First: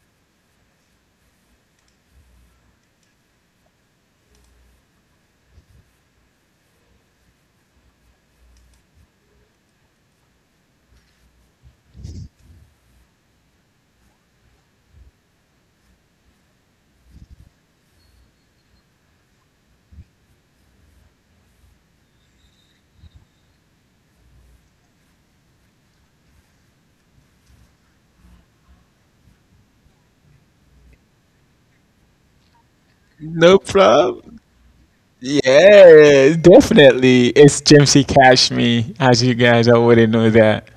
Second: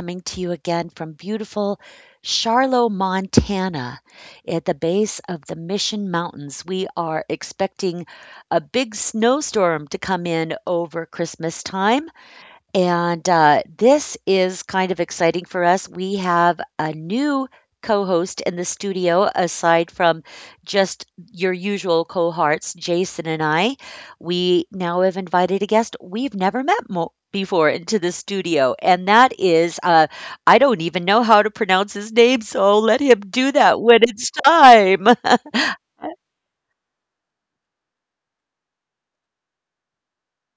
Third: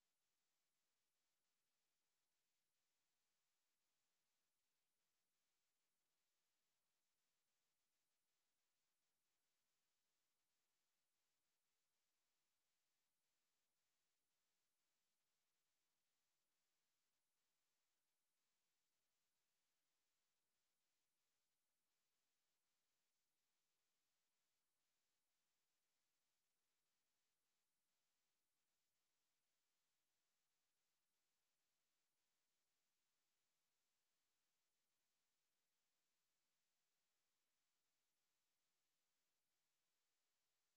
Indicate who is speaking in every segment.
Speaker 1: coming to you again from beautiful Charlo, Montana, at the base of the Mission Mountains. We are expecting a big snowstorm to come in over Christmas time, and, this is kind of exciting for us. We have a new co-host in the studio aside from just your usual cohorts, Jason and I. We now have invited a guest we've never met before into the studio, and that is, I don't even know how to pronounce his name, so I'll let him
Speaker 2: No
Speaker 1: do that when
Speaker 2: problem.
Speaker 1: it's time.
Speaker 2: Yeah, definitely. It's Jimsy Cash Me, as you guys already know that.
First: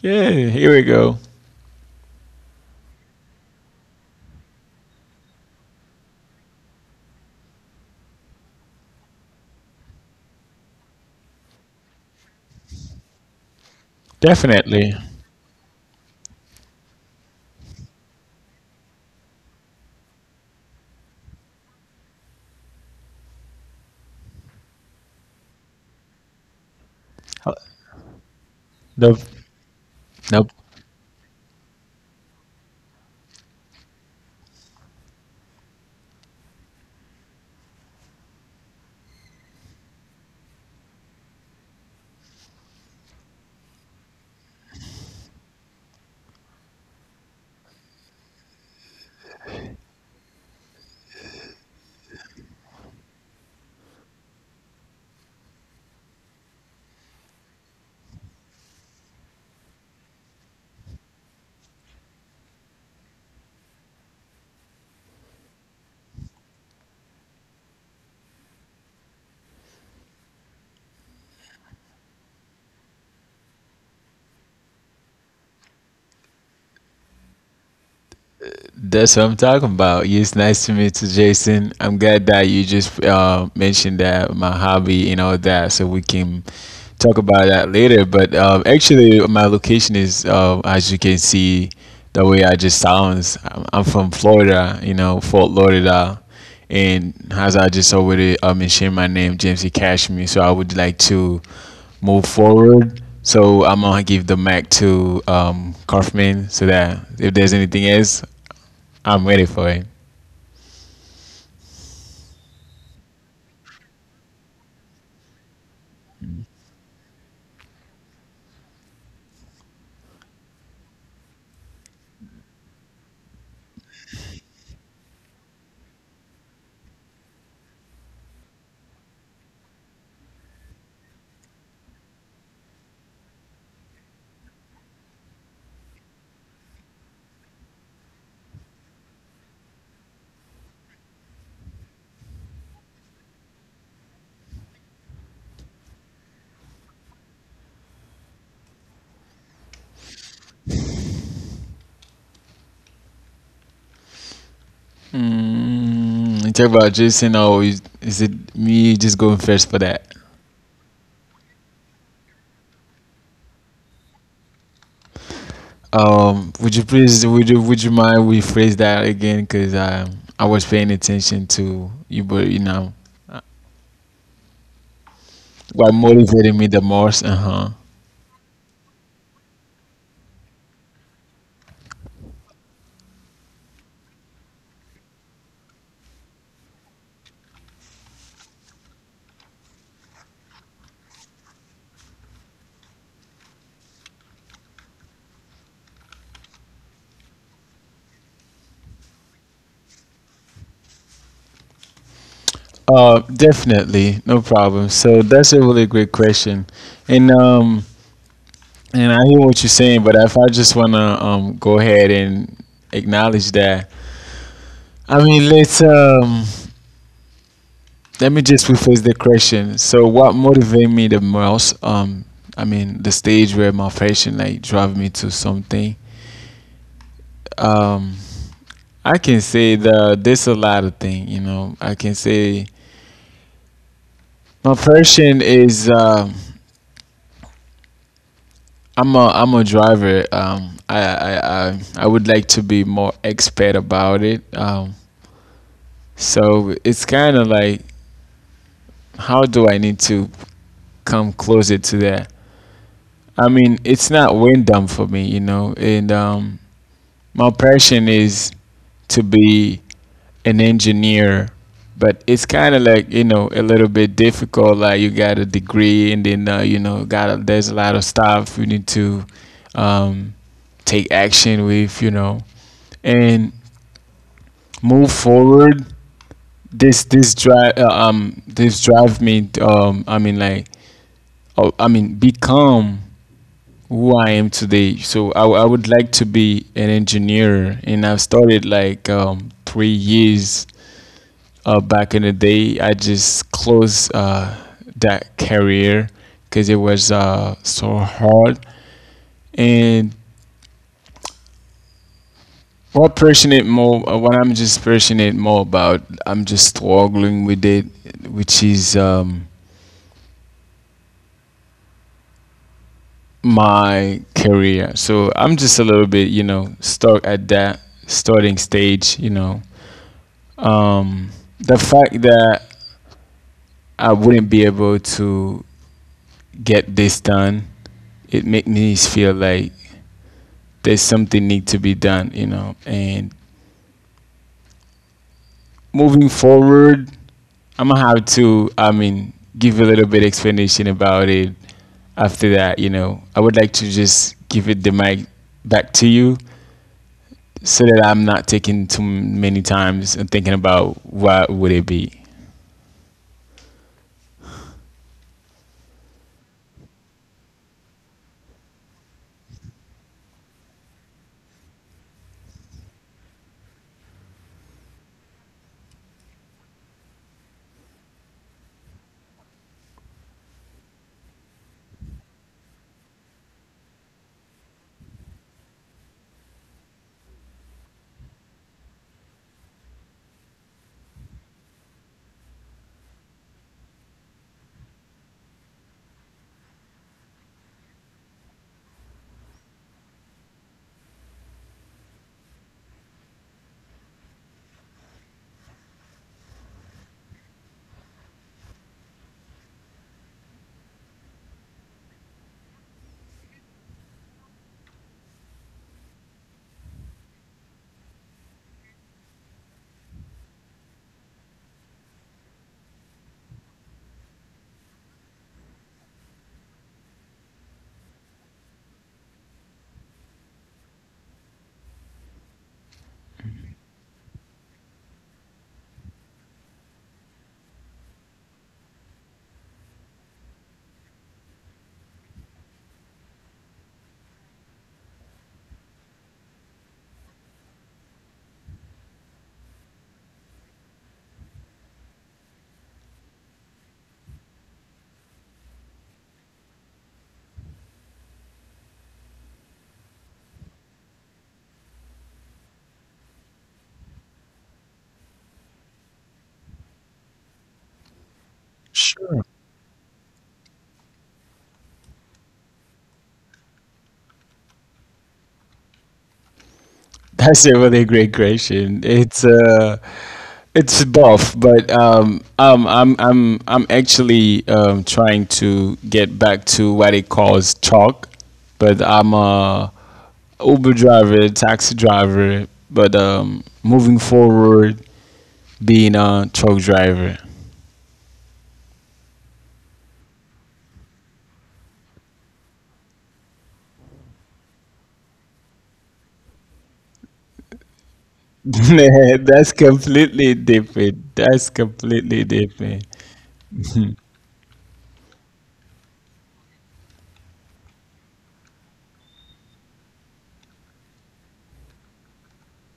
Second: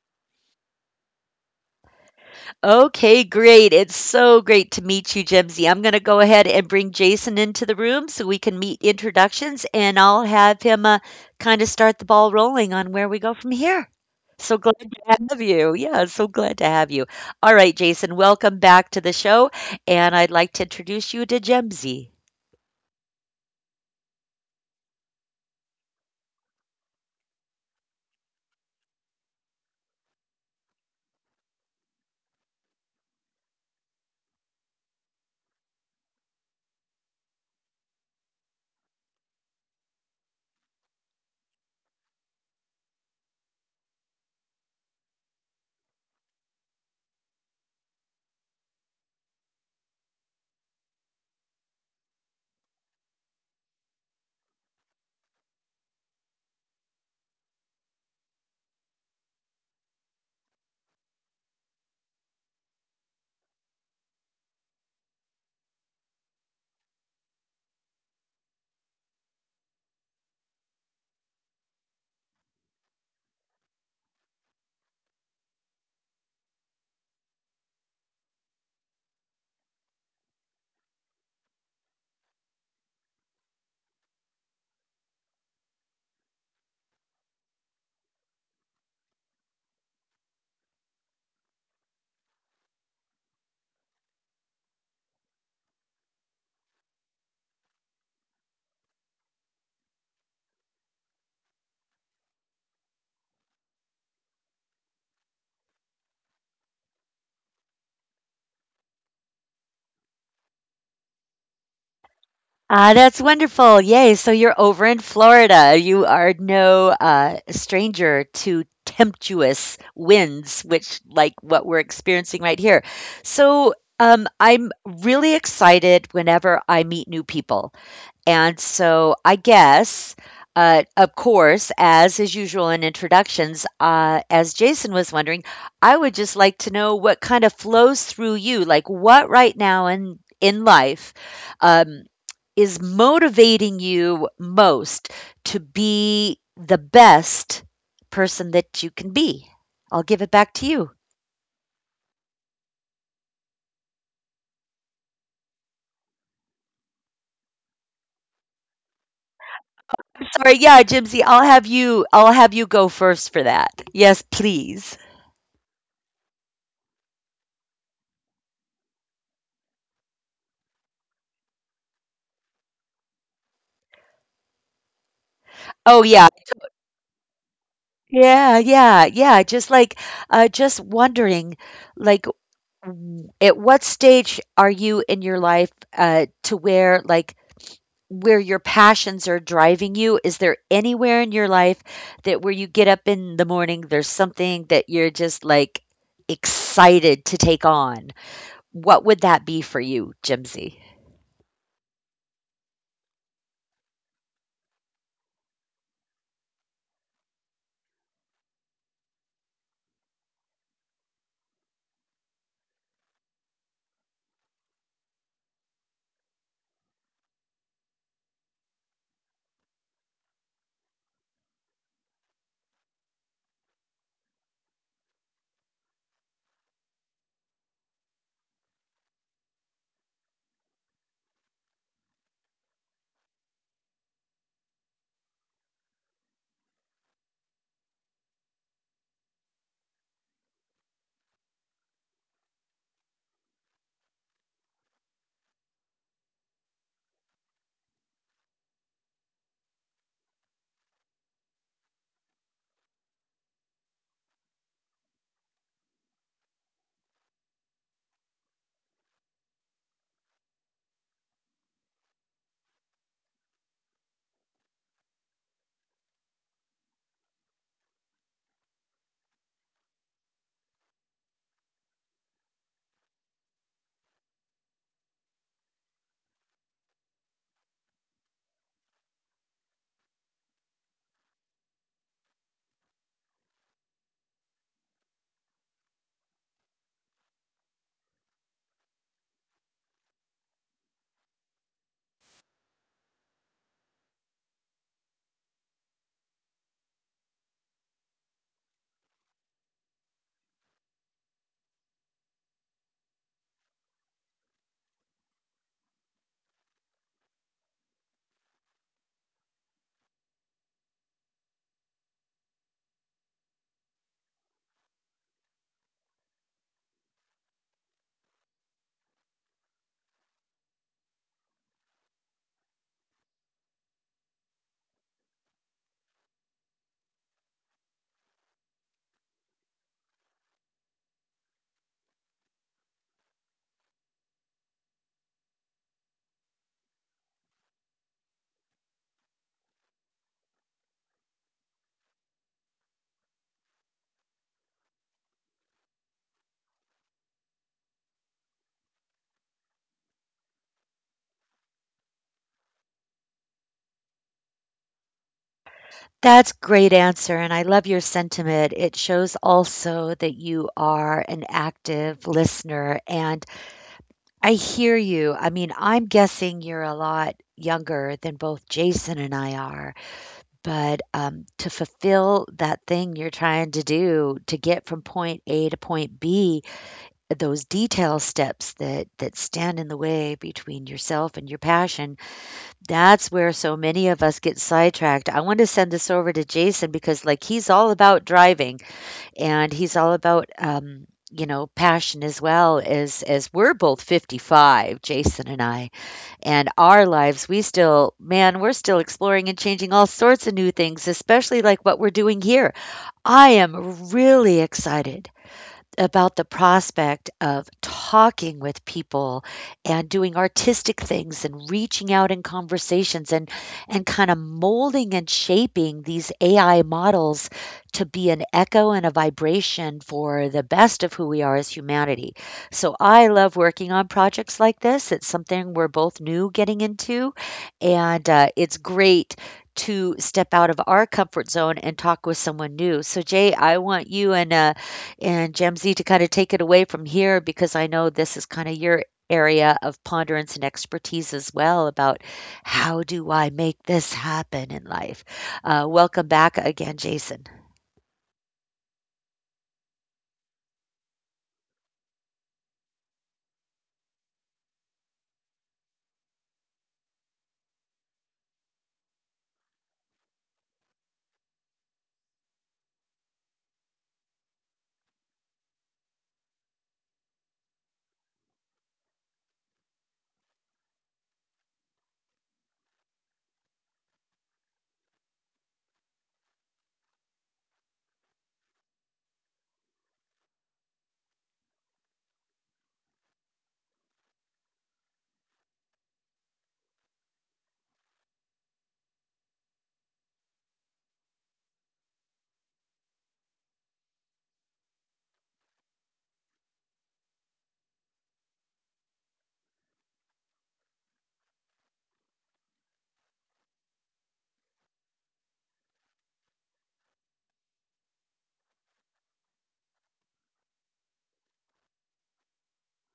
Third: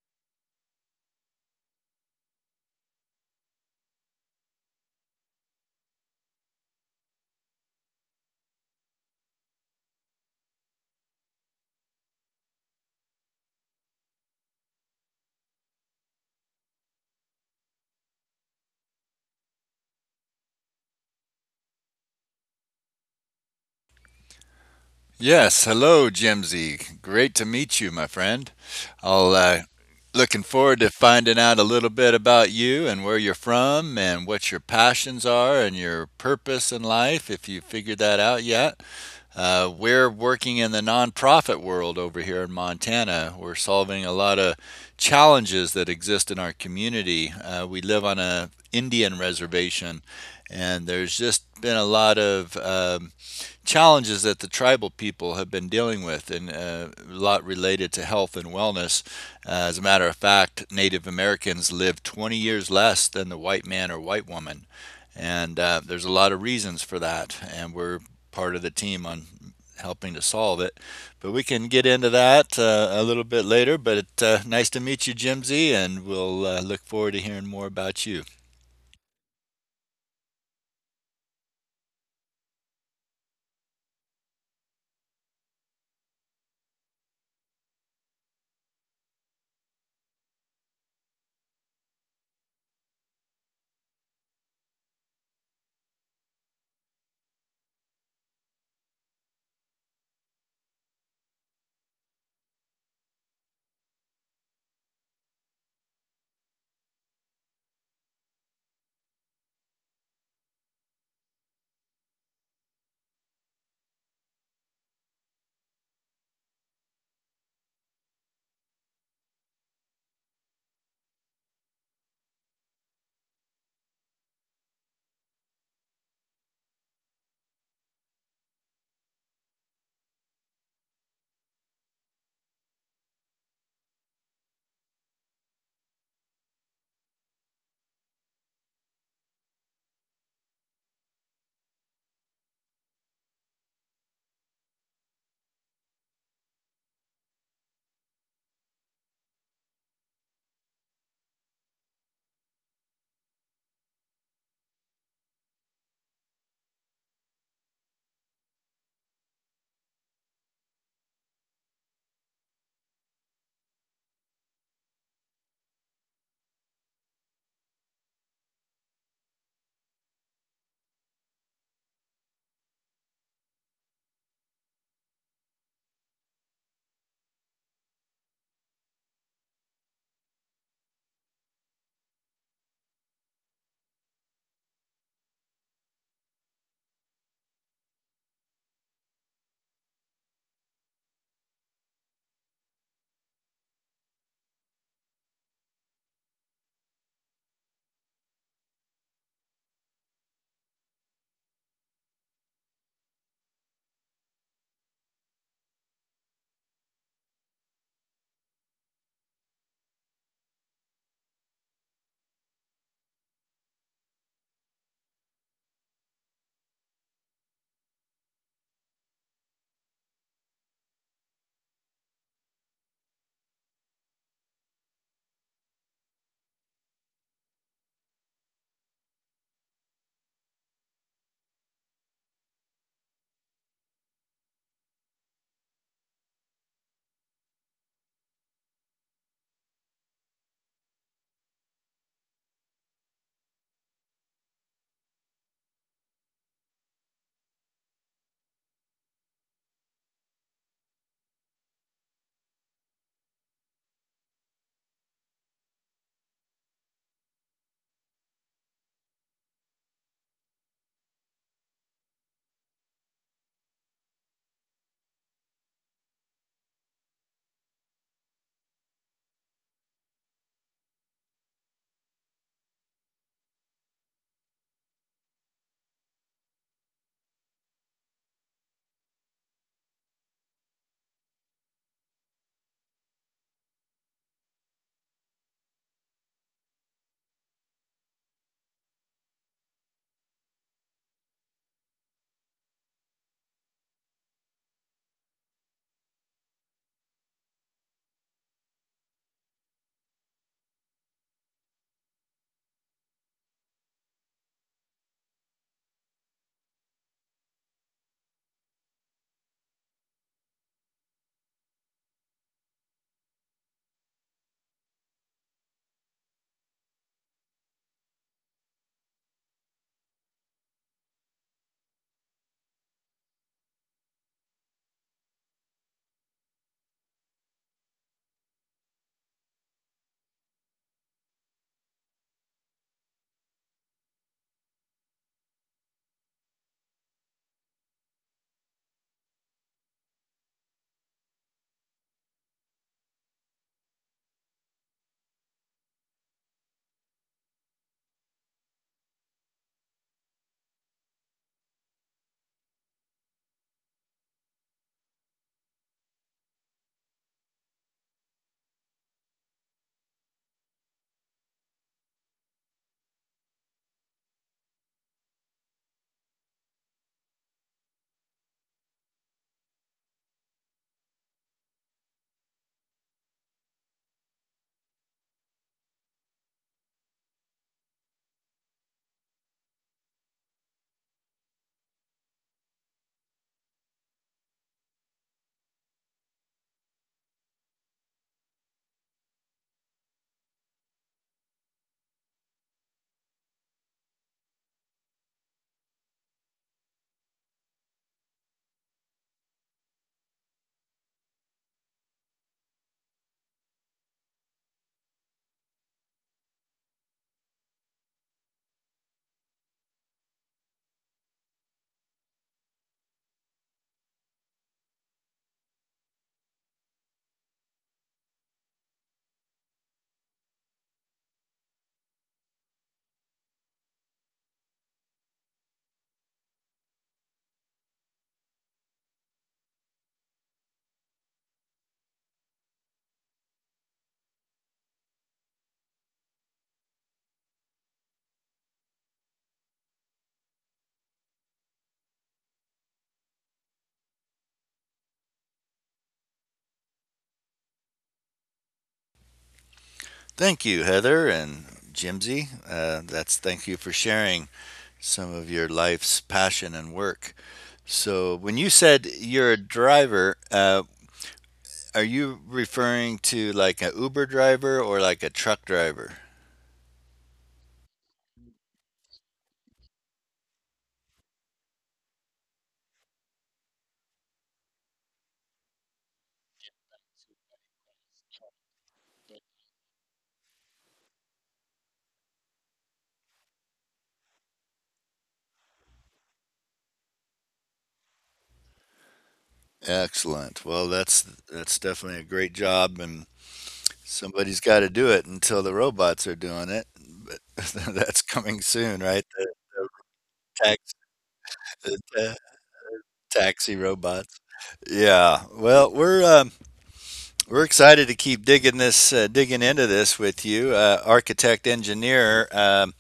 Speaker 2: Yeah, here we go.
Speaker 1: Okay, great. It's so great to meet you, Jimsy. I'm going to go ahead and bring Jason into the room so we can meet introductions, and I'll have him kind of start the ball rolling on where we go from here. So glad
Speaker 2: Definitely.
Speaker 1: to have you. Yeah, so glad to have you. All right, Jason, welcome back to the show, and I'd like to introduce you to Jemsy.
Speaker 3: Yes, hello, Jimsy. Great to
Speaker 2: Uh,
Speaker 3: meet you, my friend.
Speaker 2: No,
Speaker 3: I'll Looking
Speaker 2: no.
Speaker 3: forward to finding out a little bit about you and where you're from and what your passions are and your purpose in life, if you figured that out yet. We're working in the nonprofit world over here in Montana. We're solving a lot of challenges that exist in our community. We live on an Indian reservation, and there's just been a lot of challenges that the tribal people have been dealing with, and a lot related to health and wellness. As a matter of fact, Native Americans live 20 years less than the white man or white woman. And there's a lot of reasons for that. And we're part of the team on helping to solve it. But we can get into that a little bit later. But nice to meet you, Jimsy, and we'll look forward to hearing more about you.
Speaker 2: That's what I'm talking about. It's nice to meet you, Jason. I'm glad that you just mentioned that my hobby and all that, so we can talk about that later. But actually, my location is, as you can see, the way I just sounds. I'm from Florida, you know, Fort Lauderdale, and as I just already mentioned, my name James E. Cashmere. So I would like to move forward. So I'm gonna give the mic to Kaufman so that if there's anything else, I'm ready for it.
Speaker 1: Ah, that's wonderful. Yay. So you're over in Florida. You are no stranger to tempestuous winds, which like what we're experiencing right here. So I'm really excited whenever I meet new people. And so I guess, of course, as is usual in introductions, as Jason was wondering, I would just like to know what kind of flows through you, like what right now in life. um, is motivating you most to be the best person that you can be? I'll give it back to you.
Speaker 2: Mm, talk about Jason, or is it me just going first for that?
Speaker 1: Sorry, yeah, Jimsy, I'll have you go first for that. Yes, please.
Speaker 2: Would you please, would you mind we phrase that again? Because I was paying attention to you, but you know,
Speaker 1: Oh
Speaker 2: what
Speaker 1: yeah.
Speaker 2: motivated me the most? Uh huh.
Speaker 1: Yeah, yeah, yeah. Just like just wondering like at what stage are you in your life to where like where your passions are driving you? Is there anywhere in your life that where you get up in the morning, there's something that you're just like excited to take on? What would that be for you, Jimsy?
Speaker 2: Definitely, no problem. So that's a really great question, and and I hear what you're saying, but if I just wanna go ahead and acknowledge that, I mean, let me just rephrase the question. So, what motivated me the most? I mean, the stage where my passion like drive me to something. Um, I can say that there's a lot of things. You know, I can say my passion is. I'm a driver. I, I I would like to be more expert about it. So it's kind of like how do I need to come closer to that? I mean, it's not random for me, you know, and my passion is to be an engineer, but it's kind of like, you know, a little bit difficult. Like you got a degree and then, you know, got a, there's a lot of stuff you need to um, take action with, you know, and move forward. This drive me I mean like oh I mean become who I am today. So I, I would like to be an engineer, and I've started like 3 years back in the day. I just closed that career because it was so hard. And what passionate more, what I'm just passionate more about, I'm just struggling with it, which is my career. So I'm just a little bit, you know, stuck at that starting stage, you know, um, the fact that I wouldn't be able to get this done, it made me feel like there's something need to be done, you know. And moving forward, I'm gonna have to, I mean, give a little bit explanation about it. After that, you know, I would like to just give it the mic back to you so that I'm not taking too many times and thinking about what would it be.
Speaker 1: That's great answer and I love your sentiment. It shows also that you are an active listener and I hear you. I mean, I'm guessing you're a lot younger than both Jason and I are. But, to fulfill that thing you're trying to do to get from point A to point B, those detail steps that stand in the way between yourself and your passion, that's where so many of us get sidetracked. I wanna send this over to Jason because, like, he's all about driving, and he's all about, you know, passion as well as we're both 55, Jason and I and our lives, we still, man, we're still exploring and changing all sorts of new things, especially like what we're doing here. I am really excited about the prospect of talking with people and doing artistic things and reaching out in conversations and kinda molding and shaping these AI models to be an echo and a vibration for the best of who we are as humanity. So I love working on projects like this. It's something we're both new getting into, and, it's great to step out of our comfort zone and talk with someone new. So, Jay, I want you and Jemsy, to kind of take it away from here, because I know this is kind of your area of ponderance and expertise as well about how do I make this happen in life. Welcome back again, Jason.
Speaker 3: Thank you, Heather and Jimsy. That's Thank you for sharing some of your life's passion and work. So, when you said
Speaker 2: Sure.
Speaker 3: you're a driver, are you referring to like an Uber driver or like a truck driver?
Speaker 2: That's a really great question. It's both, but I'm actually trying to get back to what it calls chalk, but I'm a Uber driver, taxi driver, but moving forward, being a truck driver.
Speaker 3: Excellent. Well, that's definitely a great job, and somebody's gotta do it until the robots are doing it, but that's coming soon, right?
Speaker 2: That's
Speaker 3: The
Speaker 2: completely
Speaker 3: tax
Speaker 2: different. That's
Speaker 3: the ta
Speaker 2: completely different.
Speaker 3: taxi robots. Yeah. Well, we're excited to keep digging this, digging into this with you, architect engineer.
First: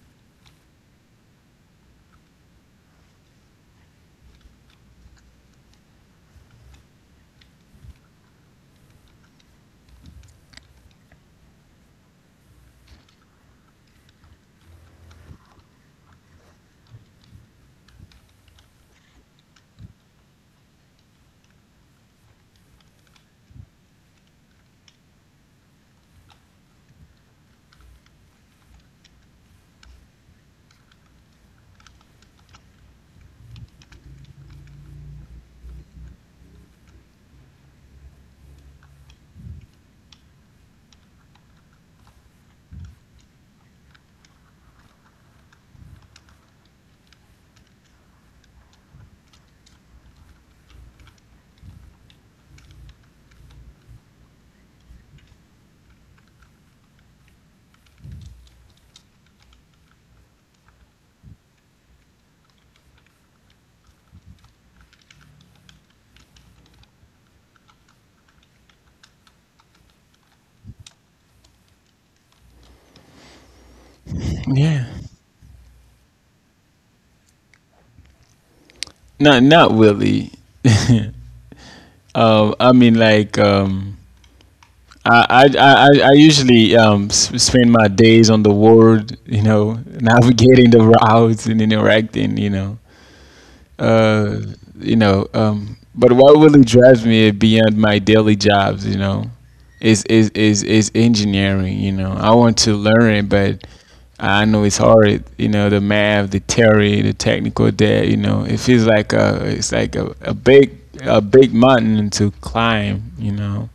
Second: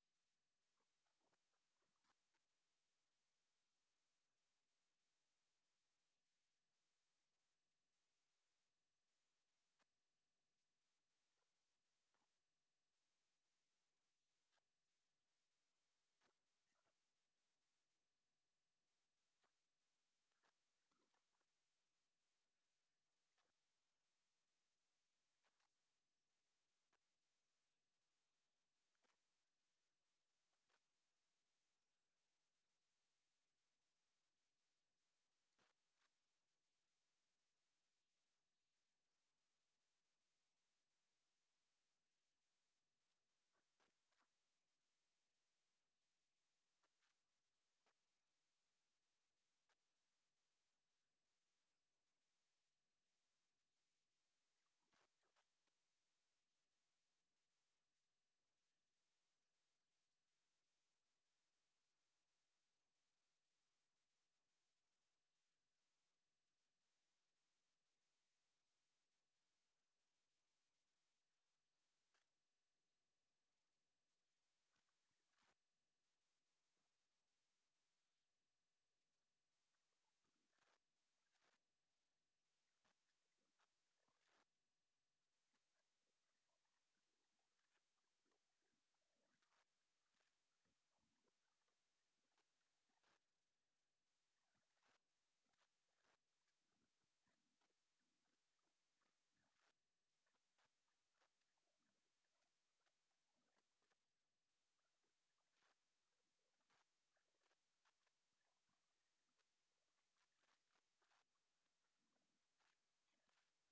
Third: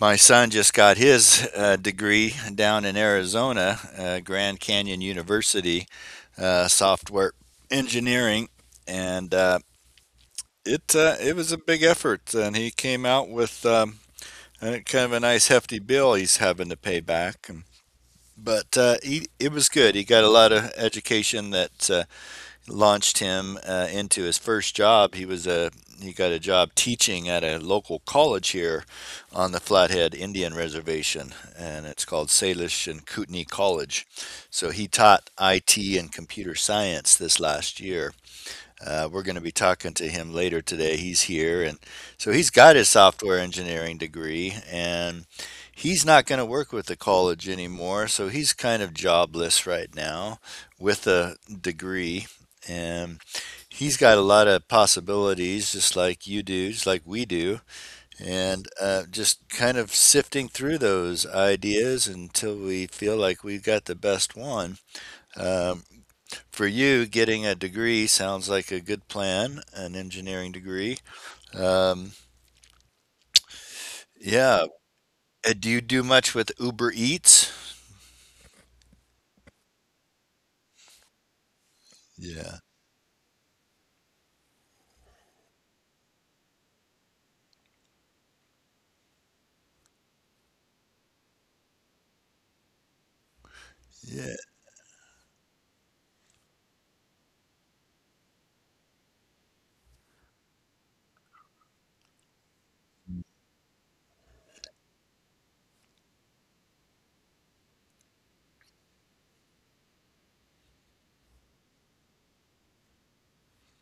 Speaker 3: My son just got his, degree down in Arizona, Grand Canyon University, software engineering, and, it was a big effort, and he came out with, and kind of a nice hefty bill he's having to pay back. But it was good. He got a lot of education that launched him into his first job. He got a job teaching at a local college here on the Flathead Indian Reservation, and it's called Salish and Kootenai College. So he taught IT and computer science this last year. We're going to be talking to him later today. He's here, and so he's got his software engineering degree, and he's not going to work with the college anymore, so he's kind of jobless right now with a degree. And he's got a lot of possibilities, just like you do, just like we do, and just kind of sifting through those ideas until we feel like we've got the best one. Um, for you, getting a degree sounds like a good plan, an engineering degree. Um, yeah.
Speaker 2: Yeah,
Speaker 3: Do you do much with Uber Eats?
Speaker 2: not not really.
Speaker 3: Yeah.
Speaker 2: I mean like. I, I usually spend my days on the world, you know, navigating the routes and interacting, you know,
Speaker 3: Yeah.
Speaker 2: uh, you know. But what really drives me beyond my daily jobs, you know, is engineering. You know, I want to learn it, but I know it's hard. You know, the math, the theory, the technical debt. You know, it feels like a big mountain to climb. You know,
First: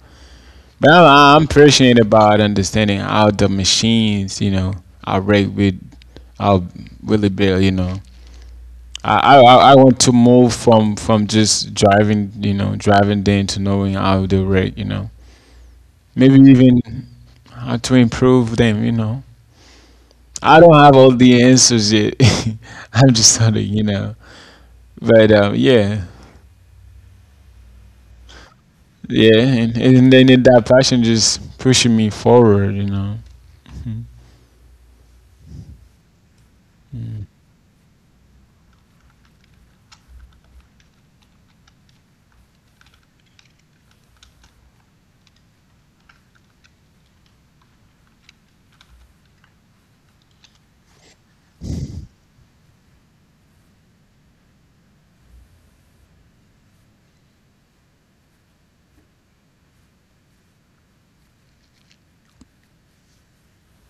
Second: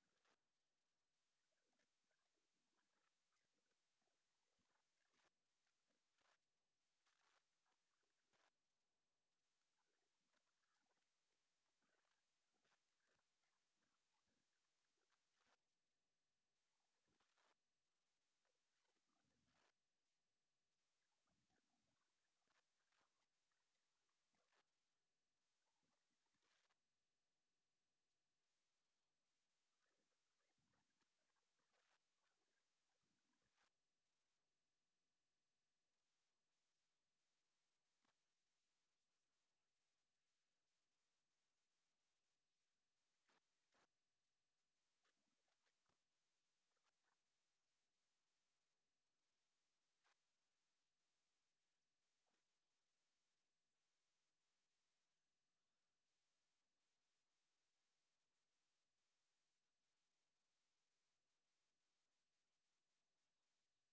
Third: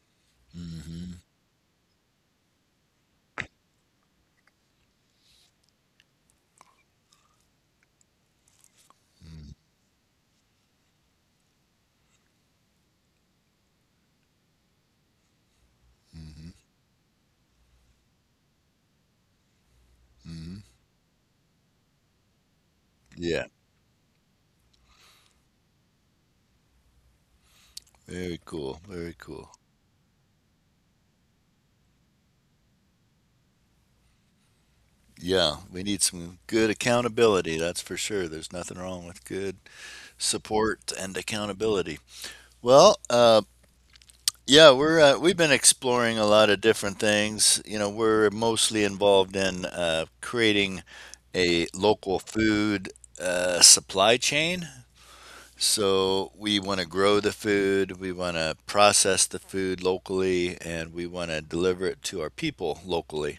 Speaker 2: I'm passionate about understanding how the machines, you know, are rigged with how really built. You know. I, I want to move from just driving, you know, driving them to knowing how they rate, you know. Maybe
Speaker 3: Mhm.
Speaker 2: even how to improve them, you know.
Speaker 3: Mhm.
Speaker 2: I don't have all the answers yet. I'm just
Speaker 3: Yeah,
Speaker 2: sort of, you know. But yeah,
Speaker 3: very cool, very
Speaker 2: yeah,
Speaker 3: cool.
Speaker 2: and then that passion just pushing me forward, you know.
Speaker 3: Yeah, we need some good accountability, that's for sure. There's nothing wrong with good support and accountability. Well, we've been exploring a lot of different things. You know, we're mostly involved in creating a local food supply chain. So we want to grow the food, we want to process the food locally, and we want to deliver it to our people locally.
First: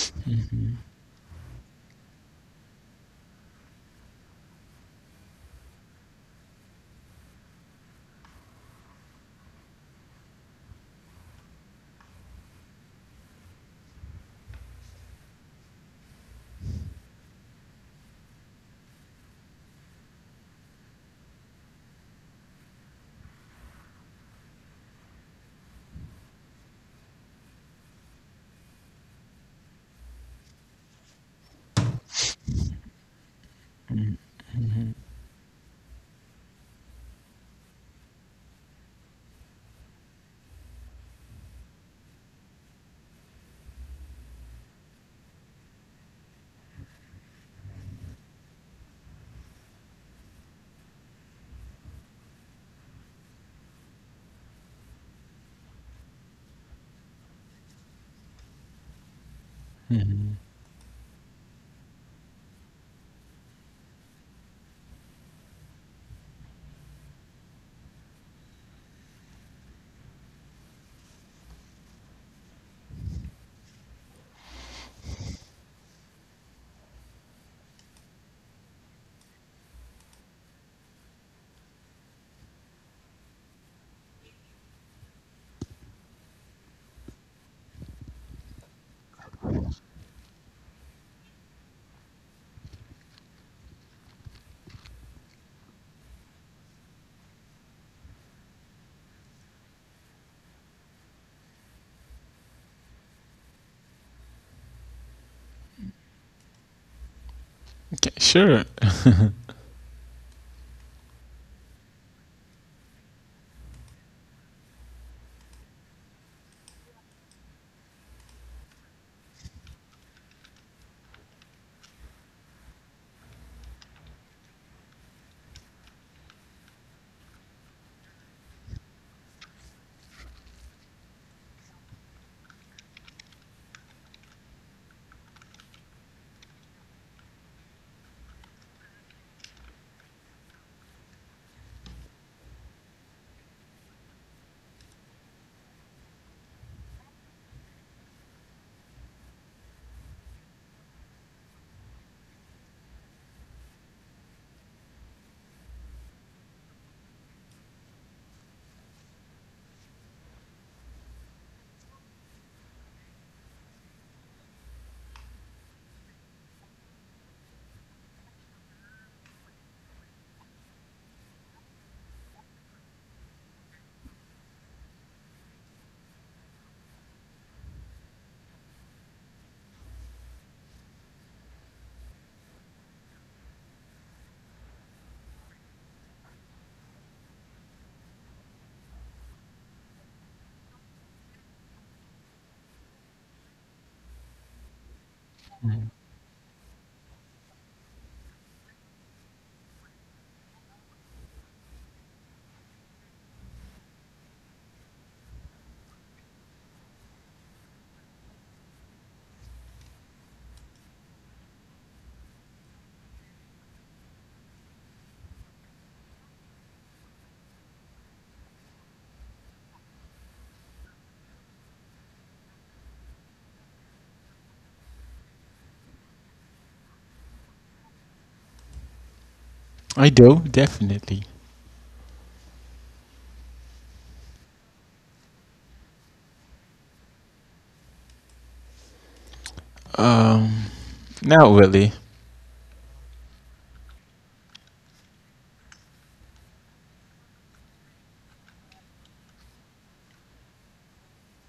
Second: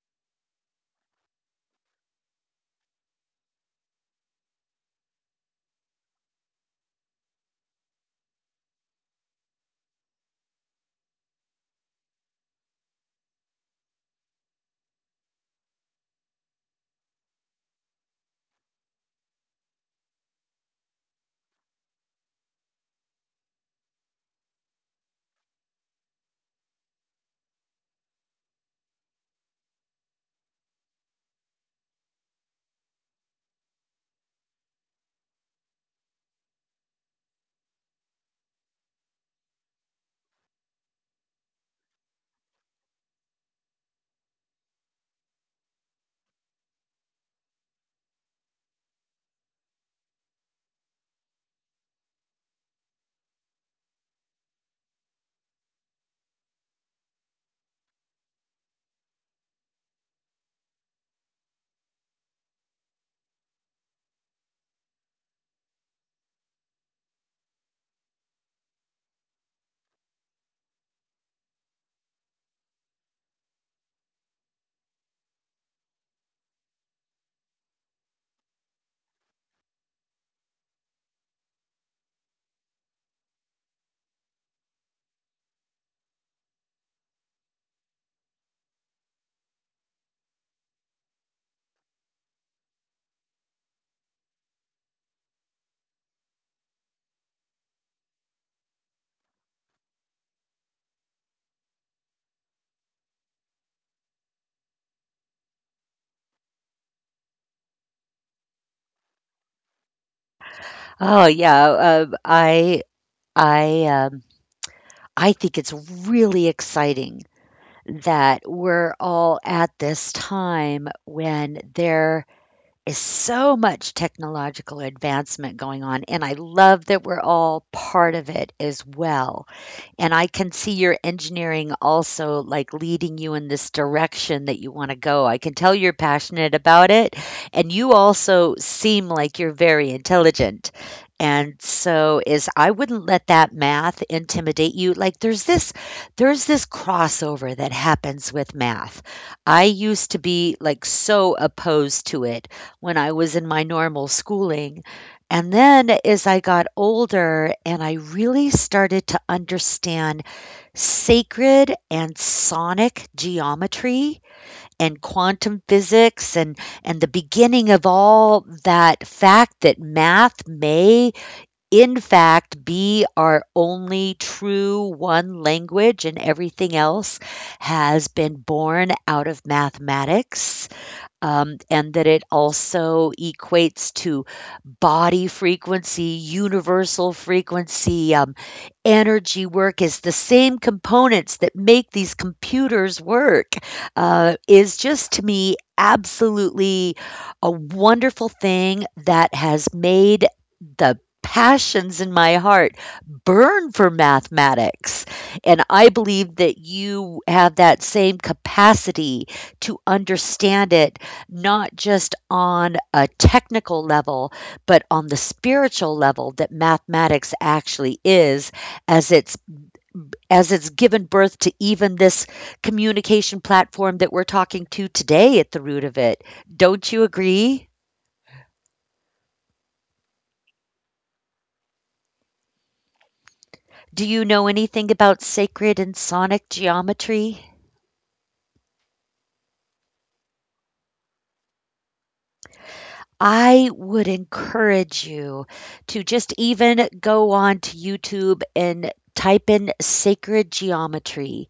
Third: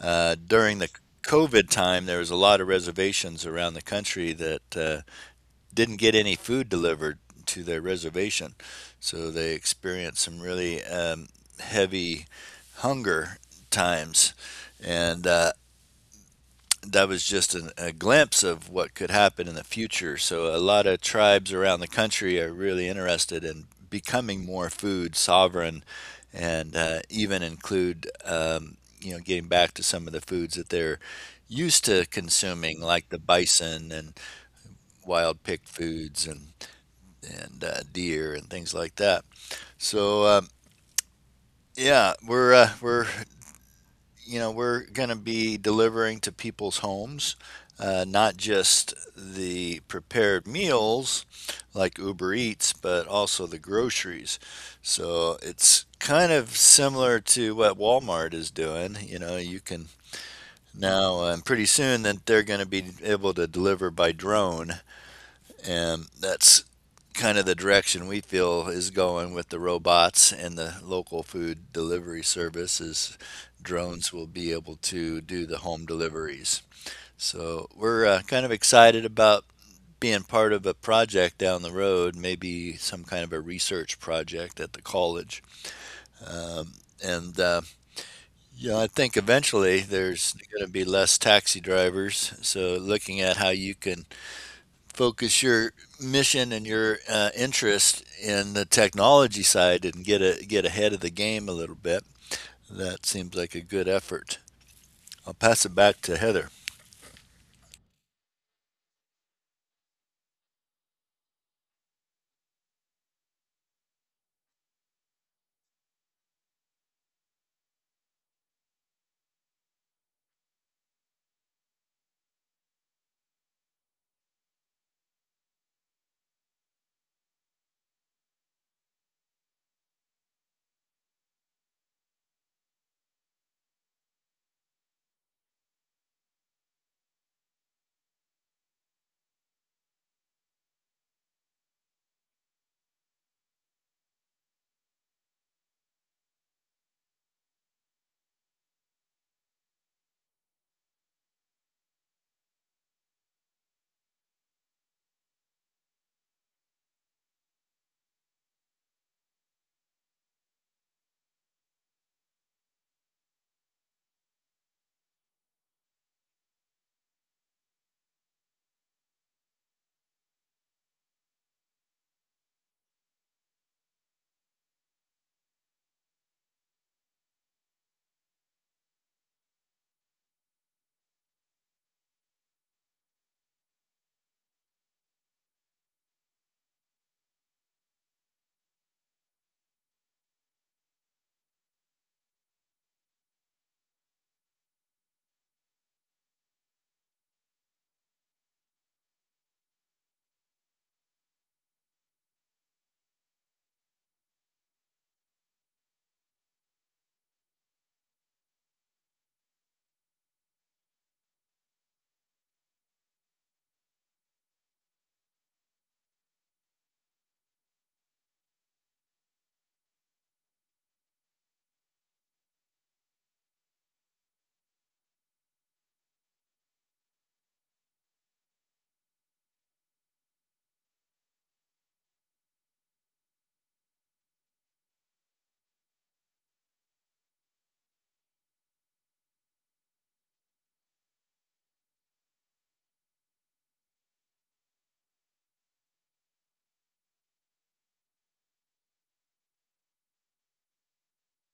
Speaker 3: During the COVID time, there was a lot of reservations around the country that didn't get any food delivered to their reservation. So they experienced some really heavy hunger times. And that was just a glimpse of what could happen in the future. So a lot of tribes around the country are really interested in becoming more food sovereign, and even include you know getting back to some of the foods that they're used to consuming, like the bison and wild picked foods and deer and things like that. So yeah, we're you know, we're going to be delivering to people's homes, not just the prepared meals like Uber Eats, but also the groceries. So it's kind of similar to what Walmart is doing. You know, you can
Speaker 2: Mhm.
Speaker 3: now, and pretty soon that they're going to be able to deliver by drone, and that's kind of the direction we feel is going with the robots and the local food delivery services. Drones will be able to do the home deliveries. So we're kind of excited about being part of a project down the road, maybe some kind of a research project at the college. Um, and Yeah, I think eventually there's going to be less taxi drivers. So looking at how you can focus your mission and your interest in the technology side and get ahead of the game a little bit. That seems like a good effort. I'll pass it back to Heather.
Speaker 2: Okay, sure,
Speaker 1: Oh yeah, um, I I um, I think it's really exciting that we're all at this time when there is so much technological advancement going on, and I love that we're all part of it as well. And I can see your engineering also like leading you in this direction that you want to go. I can tell you're passionate about it, and you also seem like you're very intelligent. And so is I wouldn't let that math intimidate you. Like there's this crossover that happens with math. I used to be like so opposed to it when I was in my normal schooling, and then as I got older and I really started to understand sacred and sonic geometry and quantum physics and the beginning of all that fact that math may in fact be our only true one language and everything else has been born out of mathematics, and that it also equates to body frequency, universal frequency, energy work is the same components that make these computers work, is just to me absolutely a wonderful thing that has made the passions in my heart burn for mathematics. And I believe that you have that same capacity to understand it, not just on a technical level, but on the spiritual level that mathematics actually is as it's as it's given birth to even this communication platform that we're talking to today at the root of it. Don't you agree?
Speaker 2: I do definitely.
Speaker 1: Do you know anything about sacred and sonic geometry?
Speaker 2: Um, Not really.
Speaker 1: I would encourage you to just even go on to YouTube and type in sacred geometry,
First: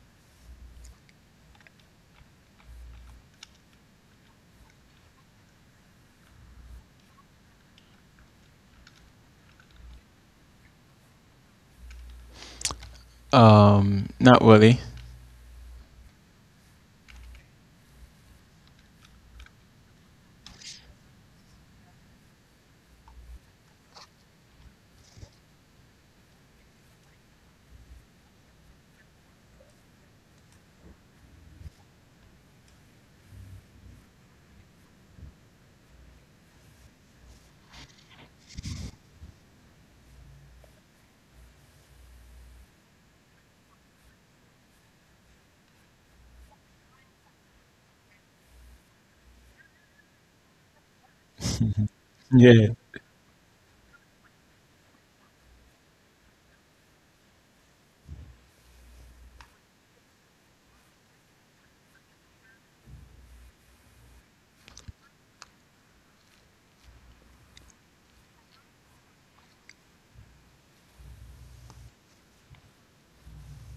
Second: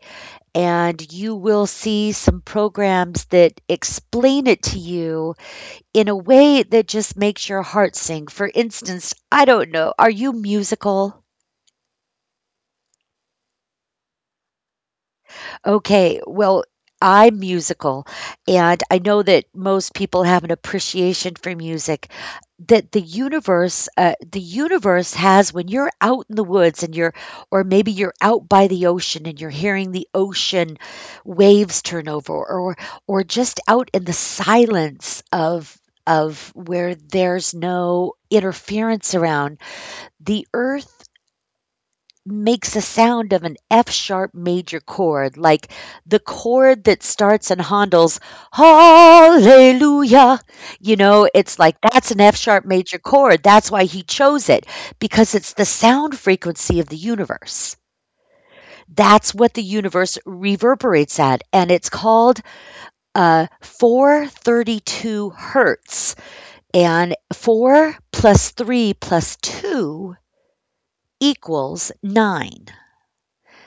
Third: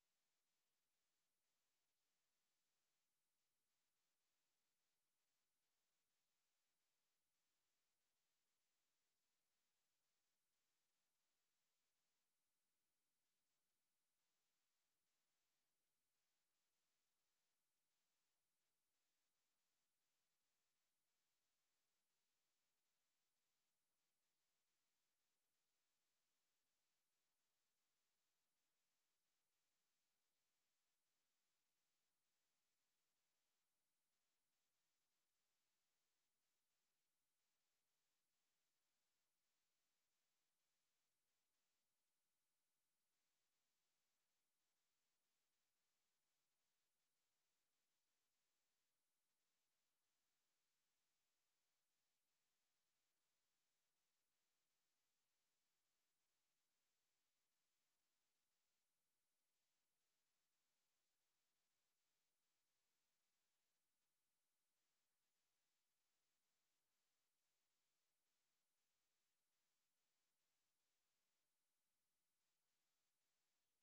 Speaker 1: and you will see some programs that explain it to you in a way that just makes your heart sing. For instance, I don't know, are you musical?
Speaker 2: Not really.
Speaker 1: Okay, well, I'm musical, and I know that most people have an appreciation for music that the universe has when you're out in the woods and you're or maybe you're out by the ocean and you're hearing the ocean waves turn over or just out in the silence of where there's no interference around the earth makes a sound of an F sharp major chord, like the chord that starts in Handel's Hallelujah. You know, it's like that's
Speaker 2: Yeah.
Speaker 1: an F sharp major chord. That's why he chose it, because it's the sound frequency of the universe. That's what the universe reverberates at, and it's called 432 hertz. And 4 plus 3 plus 2 equals 9.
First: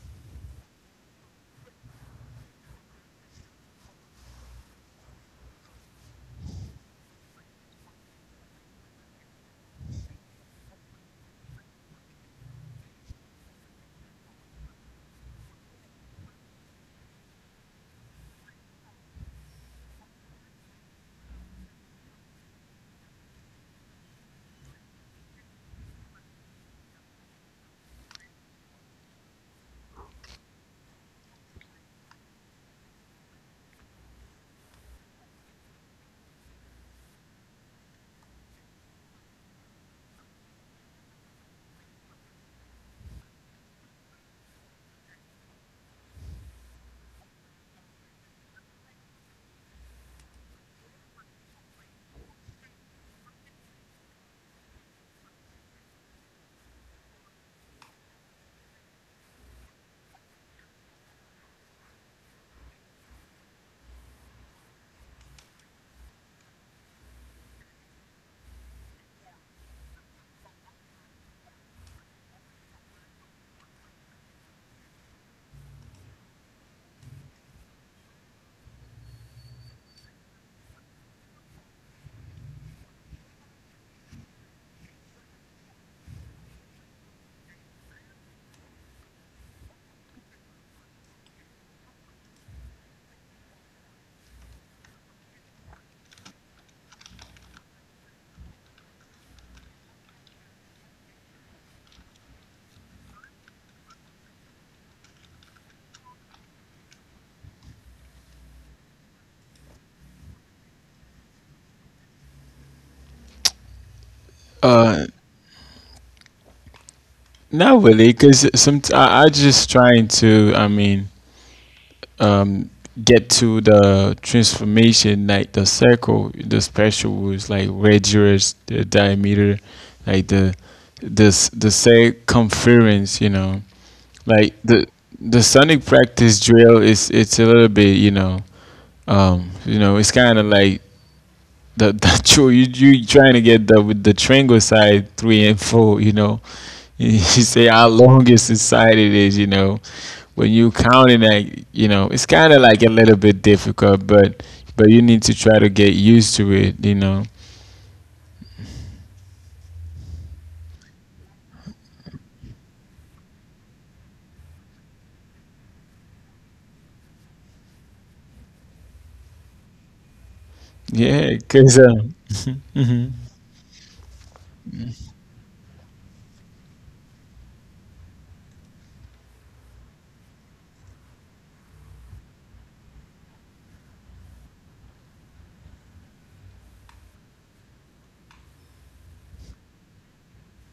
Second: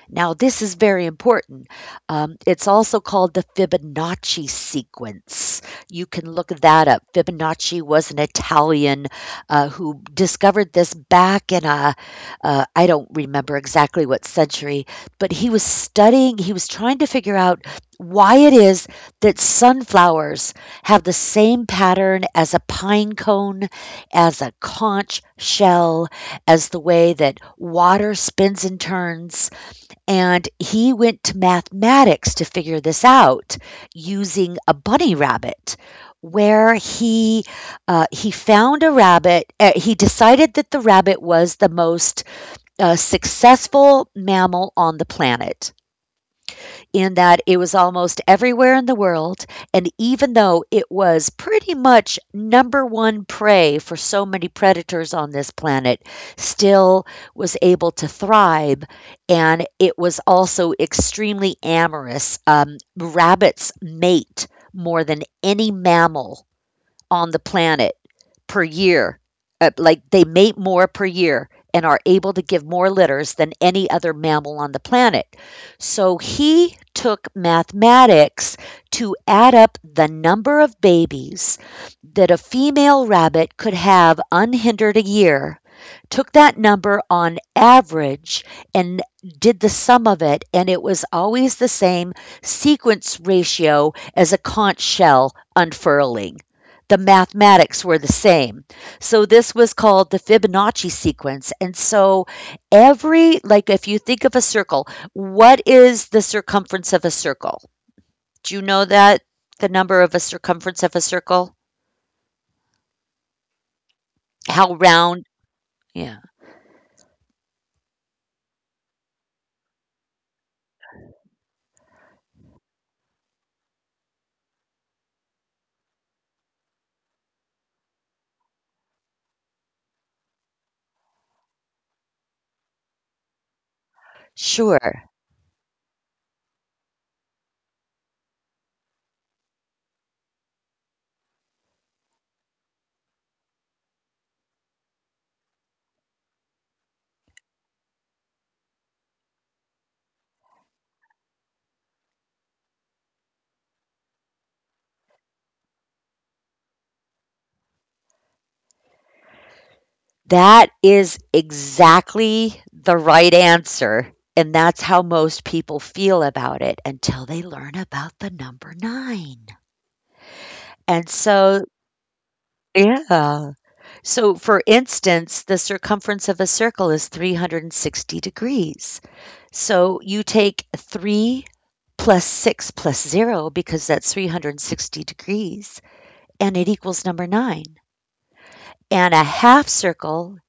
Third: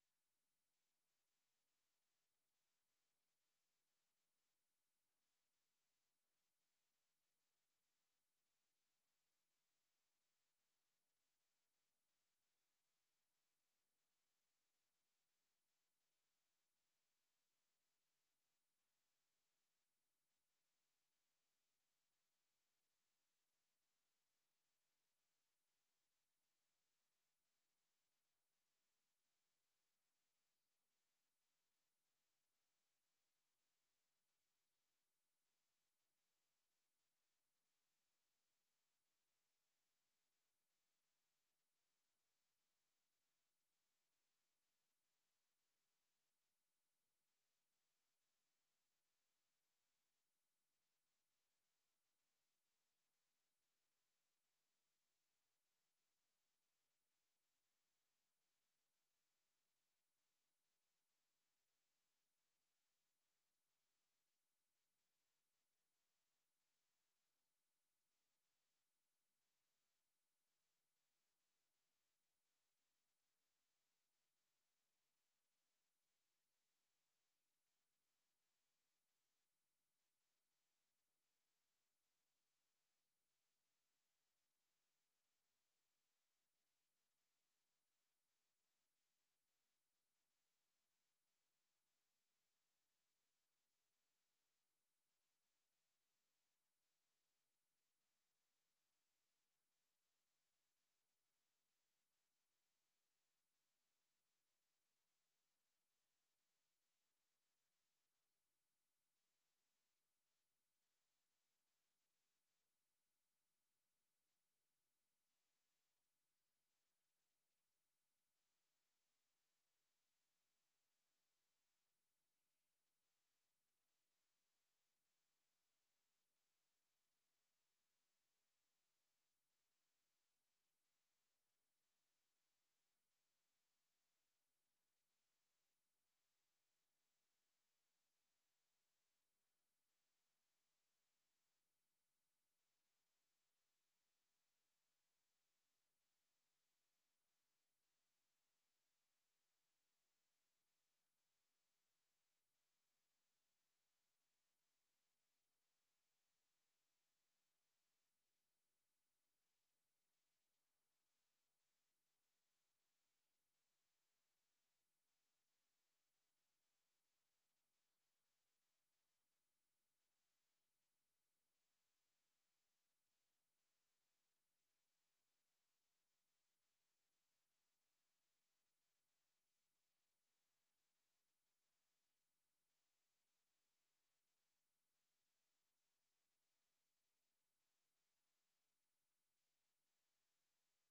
Speaker 1: Now, this is very important. It's also called the Fibonacci sequence. You can look that up. Fibonacci was an Italian who discovered this back in I don't remember exactly what century, but he was trying to figure out why it is that sunflowers have the same pattern as a pine cone, as a conch shell, as the way that water spins and turns, and he went to mathematics to figure this out using a bunny rabbit, where he found a rabbit he decided that the rabbit was the most, successful mammal on the planet in that it was almost everywhere in the world. And even though it was pretty much number one prey for so many predators on this planet, still was able to thrive. And it was also extremely amorous. Rabbits mate more than any mammal on the planet per year. Like they mate more per year and are able to give more litters than any other mammal on the planet. So he took mathematics to add up the number of babies that a female rabbit could have unhindered a year, took that number on average, and did the sum of it, and it was always the same sequence ratio as a conch shell unfurling, the mathematics were the same. So this was called the Fibonacci sequence. And so every, like if you think of a circle, what is the circumference of a circle? Do you know that? The number of a circumference of a circle? How
Speaker 2: Uh,
Speaker 1: round? Yeah,
Speaker 2: Not really, because some I just trying to. I mean, um, get to the transformation, like the circle, the special was like radius, the diameter, like the this the circumference. You know, like the
Speaker 1: sure.
Speaker 2: sonic practice drill is it's a little bit. You know, it's kind of like that that true. You trying to get the with the triangle side three and four. You know, you say how longest the side it is. You know, when you counting that, you know, it's kind of like a little bit difficult, but you need to try to get used to it. You know,
Speaker 1: That is exactly the right answer. And that's how most people feel about it until they learn about the number nine. And
Speaker 2: yeah,
Speaker 1: so,
Speaker 2: cause.
Speaker 1: yeah. So, for instance, the circumference of a circle is 360 degrees. So, you take 3 plus 6 plus 0 because that's 360 degrees and it equals number 9. And a half circle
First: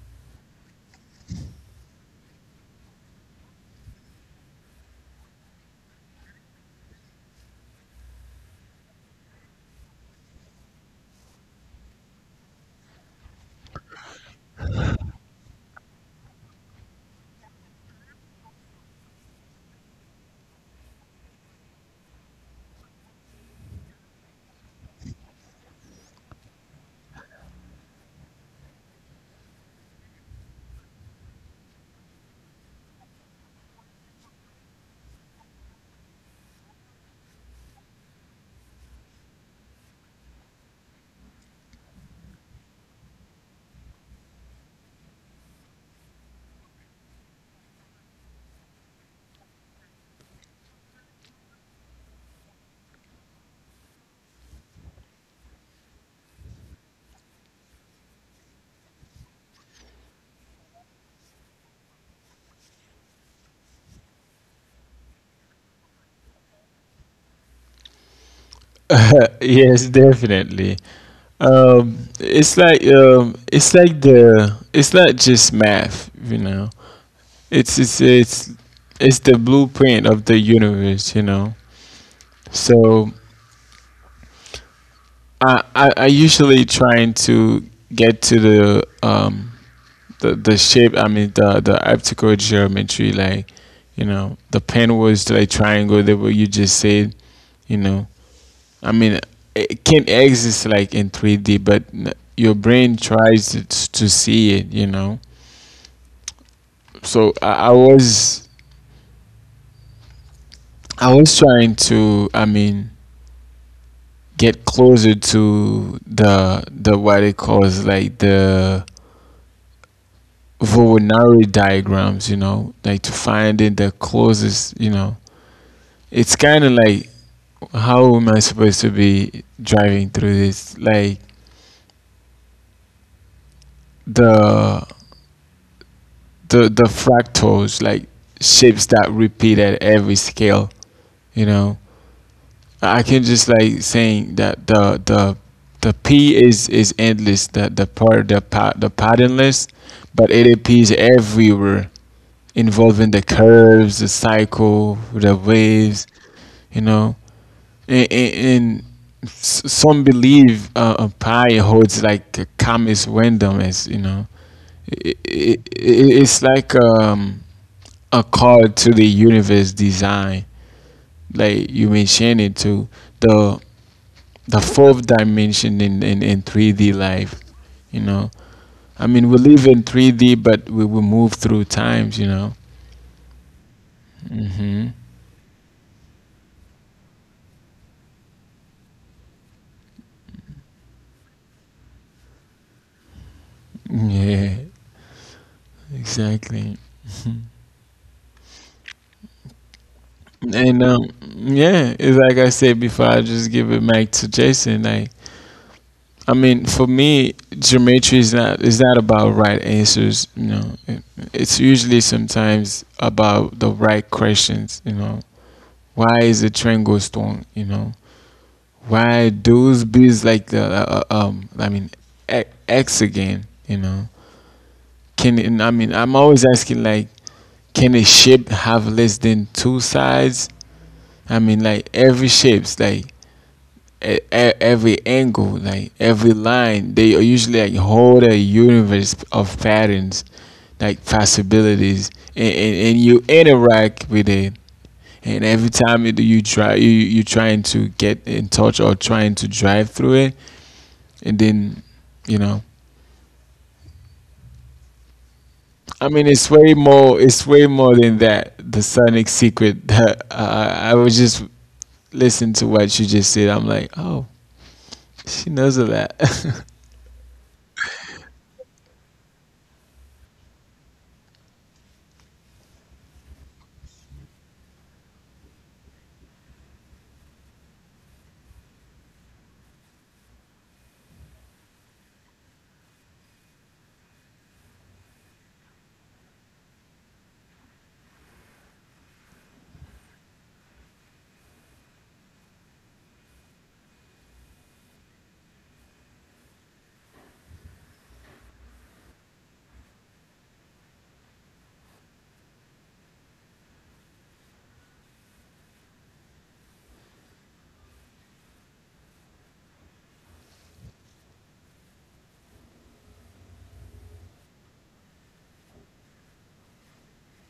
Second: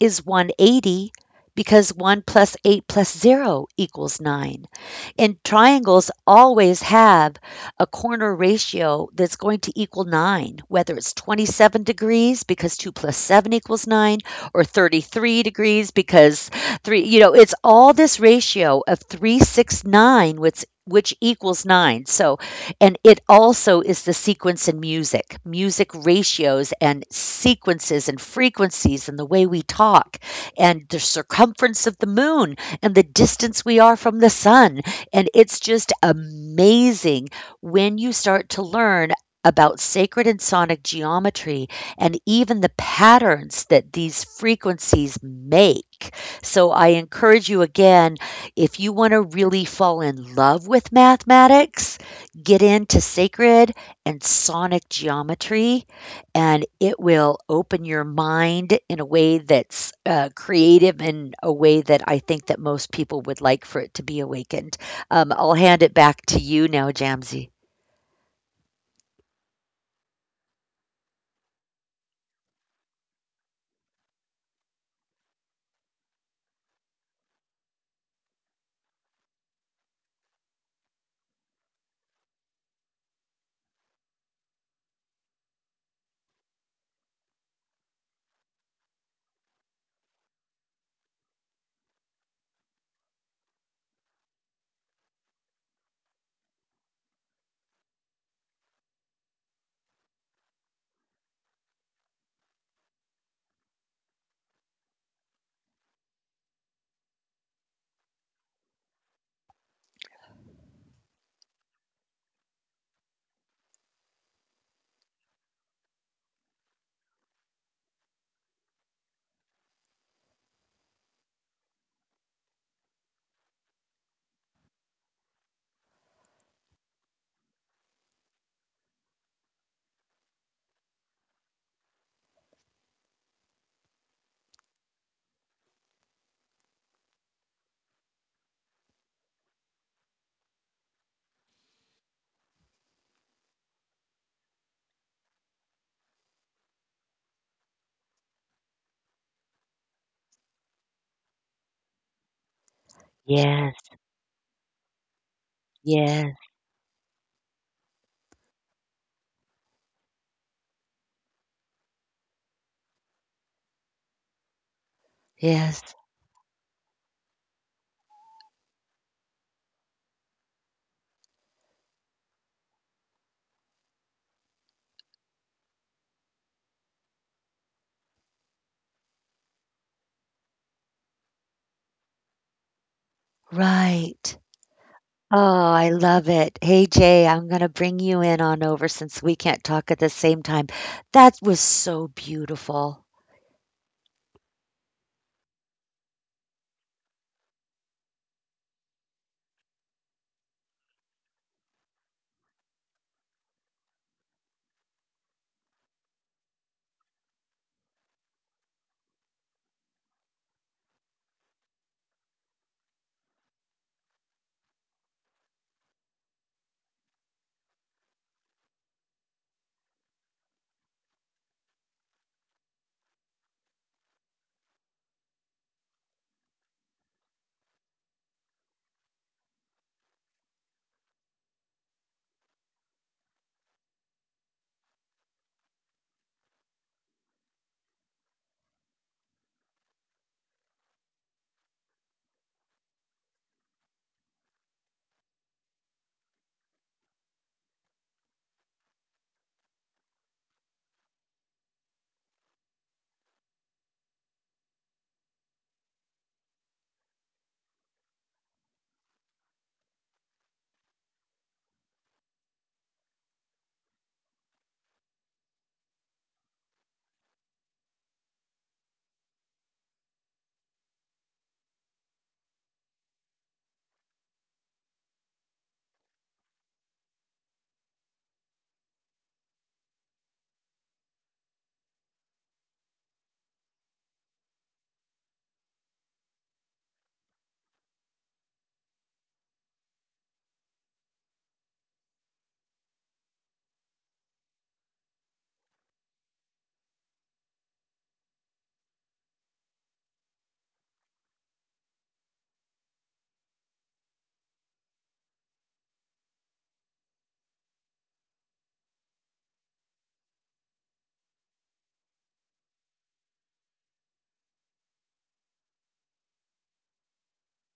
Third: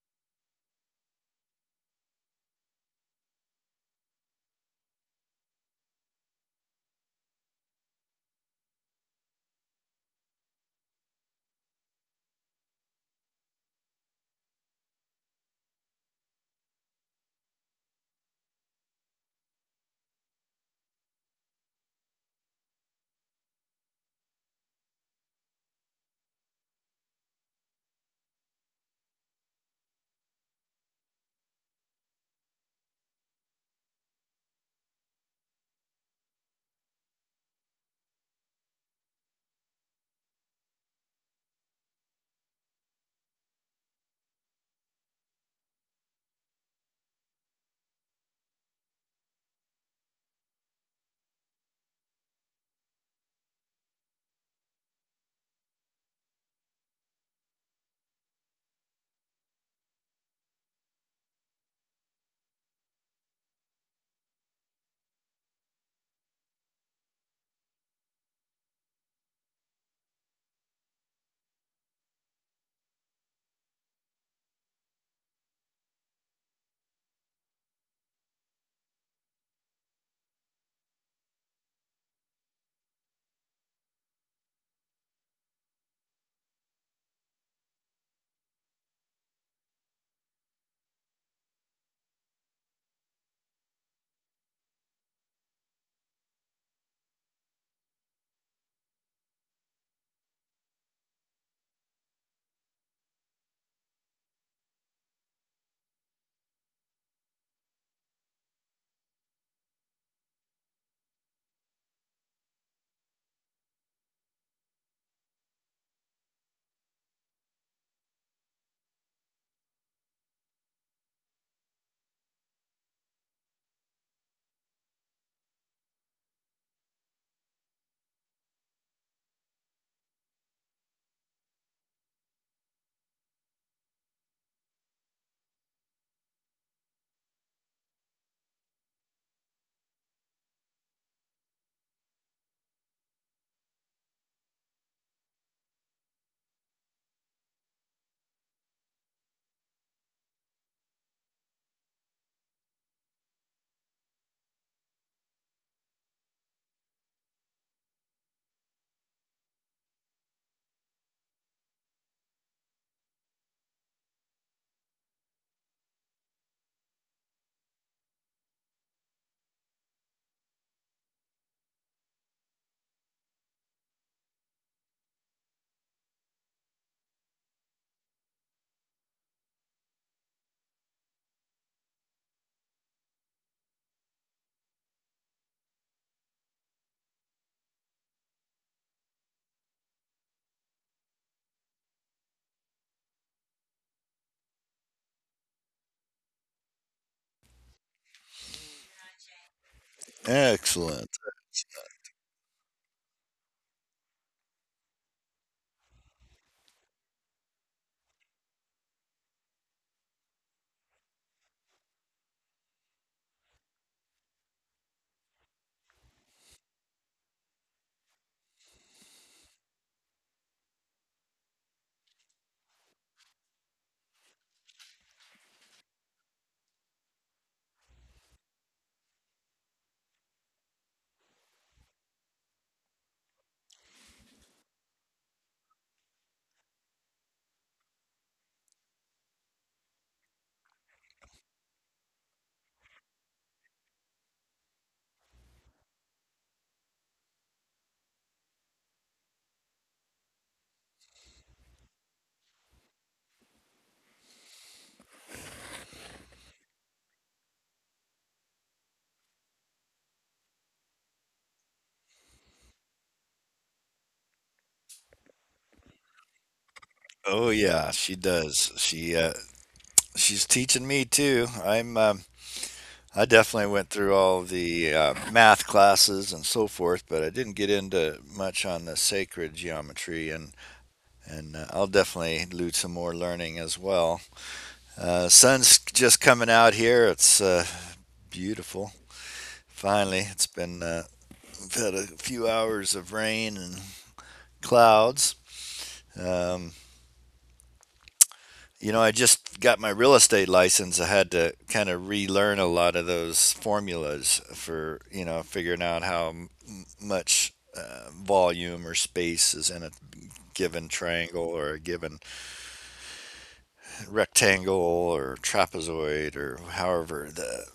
Speaker 1: is 180 because 1 plus 8 plus 0 equals 9. And triangles always have a corner ratio that's going to equal 9, whether it's 27 degrees because 2 plus 7 equals 9, or 33 degrees because 3, you know, it's all this ratio of 369, which equals nine. So, and it also is the sequence in music, music ratios and sequences and frequencies and the way we talk and the circumference of the moon and the distance we are from the sun. And it's just amazing when you start to learn about sacred and sonic geometry and even the patterns that these frequencies make. So I encourage you again if you want to really fall in love with mathematics, get into sacred and sonic geometry, and it will open your mind in a way that's creative in a way that I think that most people would like for it to be awakened. I'll hand it back to you now, Jamsey.
Speaker 2: yes, definitely. It's like it's like the it's not just math. You know, it's it's it's it's the blueprint of the universe. You know, so I, I usually trying to get to the shape I mean the optical geometry like you know the pen was like triangle that what you just said you know I mean it can exist like in 3D but your brain tries to see it you know so I was trying to I mean get closer to the what it calls like the Voronari diagrams, you know, like to find it the closest, you know. It's kind of like how am I supposed to be driving through this? Like the the fractals, like shapes that repeat at every scale, you know. I can just like saying that the P is endless, the patternless, but it appears everywhere, involving the
Speaker 1: Yes,
Speaker 2: curves, the cycle, the waves,
Speaker 1: yes.
Speaker 2: you know, and some believe a pie holds like a calmest randomness, you know. it,
Speaker 1: Yes,
Speaker 2: it, it, it's like a card to the universe design like you mentioned it to the fourth dimension in 3D life, you know, I mean we live in 3D but we will move through times, you know.
Speaker 1: right. Oh, I love it. Hey, Jay, I'm going to bring you in on over since we can't talk at the same time. That was so beautiful.
Speaker 2: Yeah, exactly, and
Speaker 3: Excellent.
Speaker 2: yeah, it's like I said before, I just give it back to Jason. Like, I mean, for me, geometry is not about right answers. You know, it's usually sometimes about the right questions. You know, why is a triangle strong? You know, why those bees like the I mean, X again. You know, can it, I mean I'm always asking like, can a shape have less than two sides? I mean, like every shapes like every angle, like every line, they are usually like whole a universe of patterns, like possibilities, and, and you interact with it. And every time you try, you trying to get in touch or trying to drive through it, and then, you know, I mean, it's way more. It's way more than that. The Sonic secret. That I was just listening to what you just said. I'm like, oh, she knows a lot.
Speaker 3: Oh yeah, she does. She she's teaching me too. I definitely went through all the math classes and so forth, but I didn't get into much on the sacred geometry, and I'll definitely do some more learning as well. Sun's just coming out here. It's beautiful. Finally, it's been we've had a few hours of rain and clouds. Um, you know, I just got my real estate license. I had to kind of relearn a lot of those formulas for you know figuring out much volume or space is in a given triangle or a given rectangle or trapezoid or however the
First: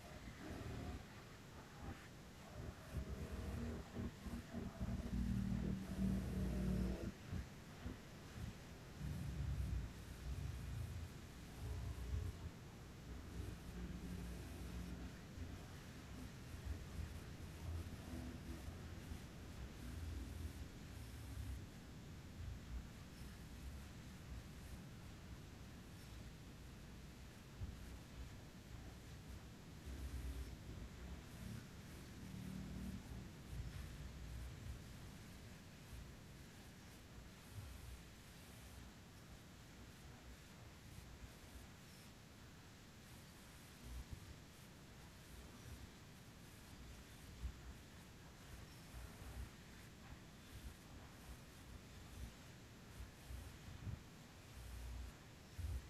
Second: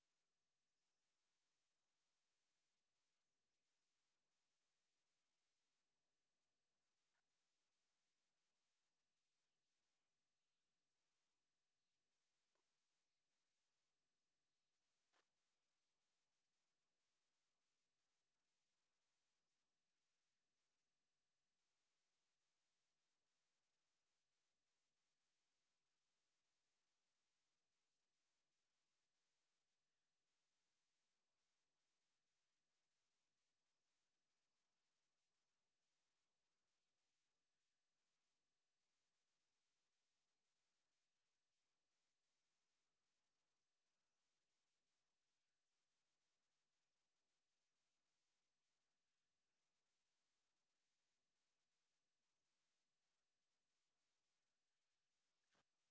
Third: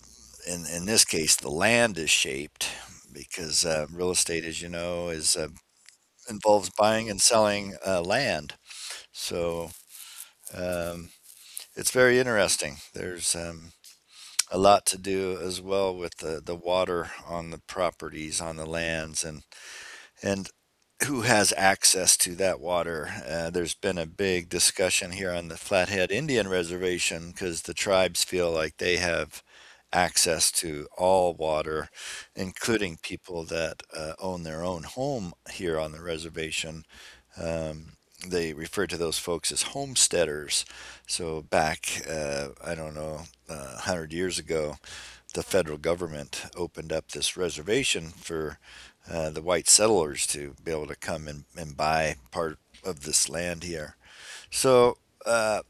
Speaker 3: in this case the land is shaped, because real estate as you know is involves buying and selling land. So um, it's very interesting. There's a lot to do as well with the water on the properties on the lands and who has access to that water. There's been a big discussion here on the Flathead Indian Reservation because the tribes feel like they have access to all water, including people that own their own home here on the reservation. They refer to those folks as homesteaders. So back, I don't know, 100 years ago, the federal government opened up this reservation for the white settlers to be able to come and buy part of this land here. So uh,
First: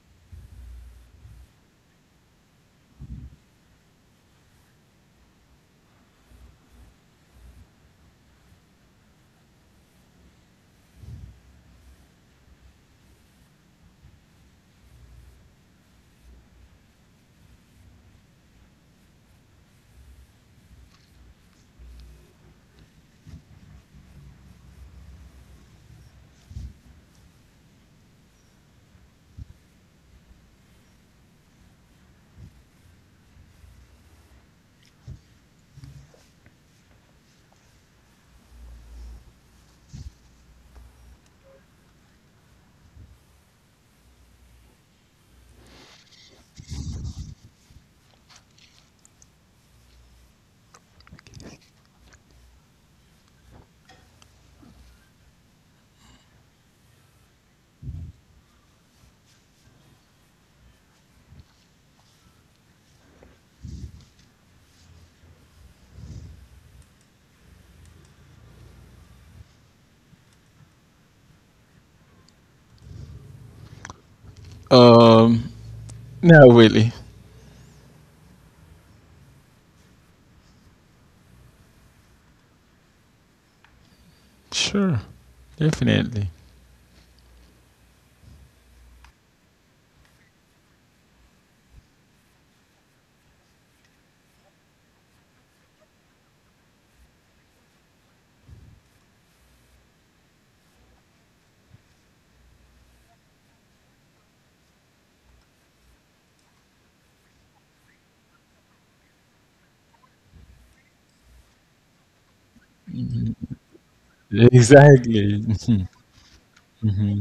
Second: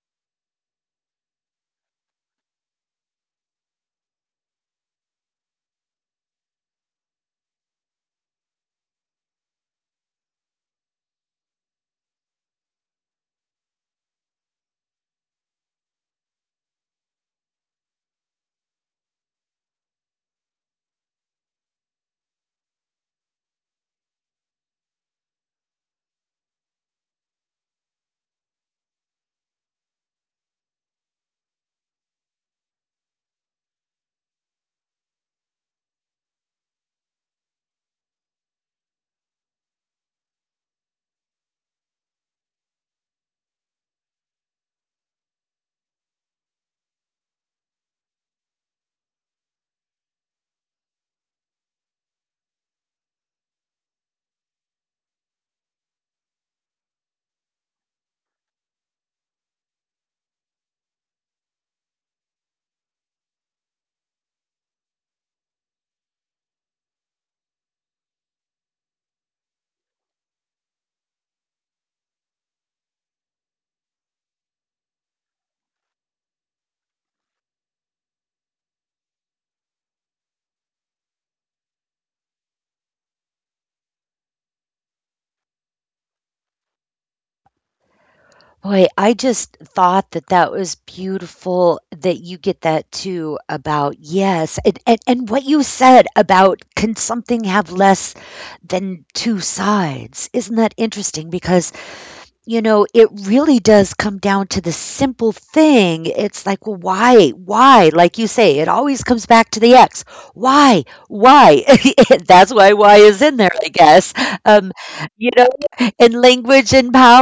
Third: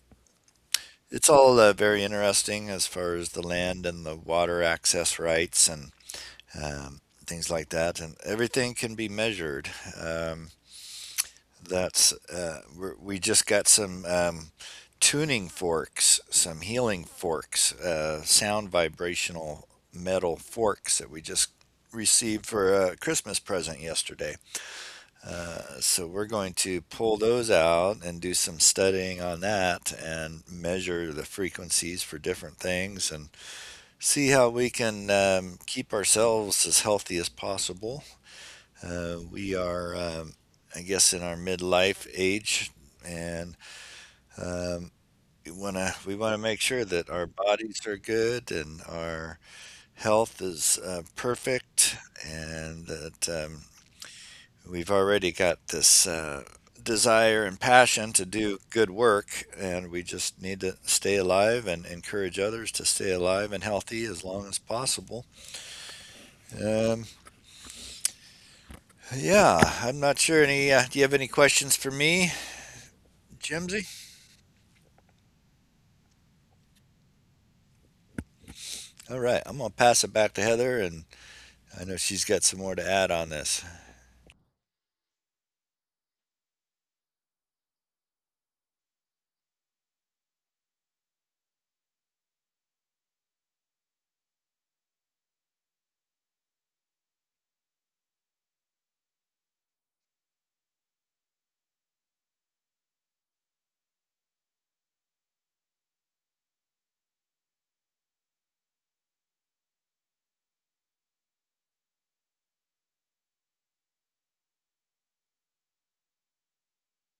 Speaker 3: it's all very interesting as far as the land and the water access rights and um, things like that. And everything can be measured. Um, we just got some tuning forks, some healing forks, sound vibrational metal forks that we just received for a Christmas present yesterday. So we're going to pull those out and do some studying on that and measure the frequencies for different things and see how we can keep ourselves as healthy as possible. We are, I guess, in our midlife age, and um, we want to make sure that our bodies are good and our health is perfect, and that we've already got this desire and passion to do good work, and we just need to stay alive and encourage others to stay alive and healthy as long as possible. Um, yeah, I'm not sure any. Do you have any questions for me, Jimsy?
Speaker 2: um, not really.
Speaker 3: All right, I'm gonna pass it back to Heather, and I know she's got some more to add on this.
Speaker 2: Sure. Definitely.
Speaker 1: Boy, I just thought that that was beautiful that you get that too about yes. And what you said about can something have less than two sides? Isn't that interesting? Because you know, it really does come down to the simple thing. It's like, well, why? Why? Like you say, it always comes back to the X. Why? Why? That's why is in there, I guess. Um, you
Speaker 2: Exactly.
Speaker 1: know, in language and power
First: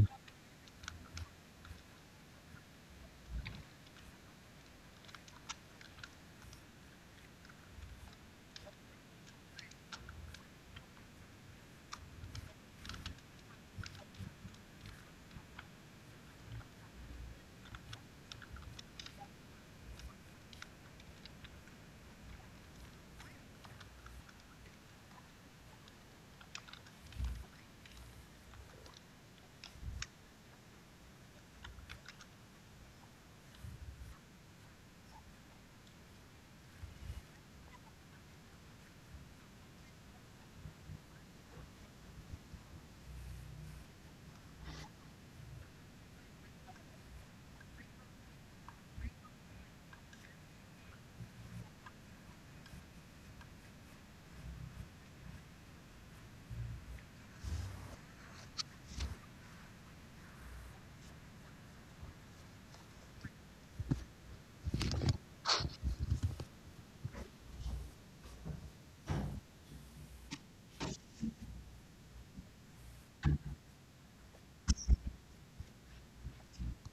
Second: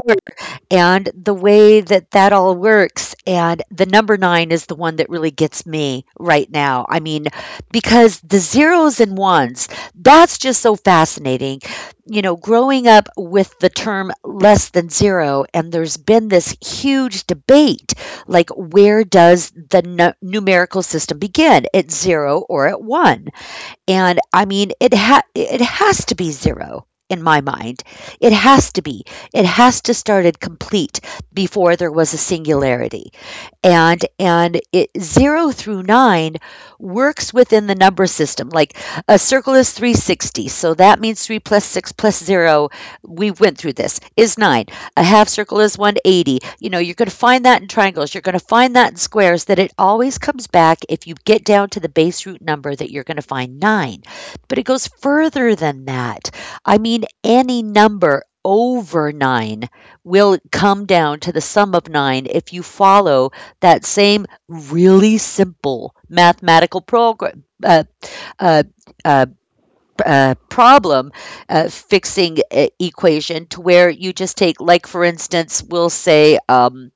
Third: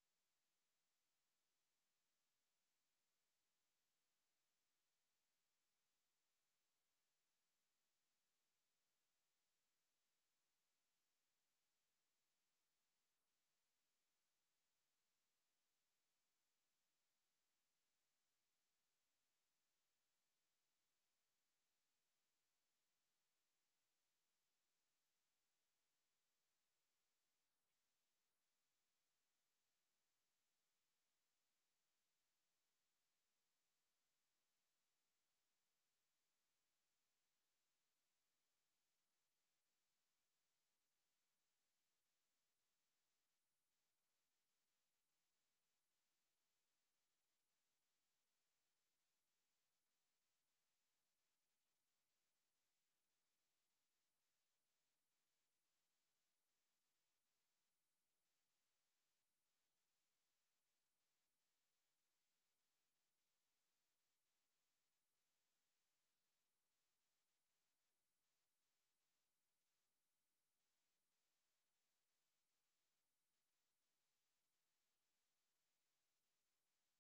Speaker 1: and the way that that all works and the number 9 is the one that really gets me right now. I mean, because the zeros and ones, that's just so fascinating. You know, growing up with the term less than 0 and there's been this huge debate like where does the numerical system begin? At 0 or at 1? And I mean, it has to be zero in my mind. It has to be. It has to start at complete before there was a singularity and it, zero through nine works within the number system. Like a circle is 360, so that means three plus six plus zero. We went through this is nine. A half circle is 180. You know, you're going to find that in triangles. You're going to find that in squares. That it always comes back if you get down to the base root number that you're going to find nine, but it goes further than that. I mean, any number over nine will come down to the sum of nine if you follow that same really simple mathematical program uh, uh, problem fixing equation to where you just take like for instance we'll say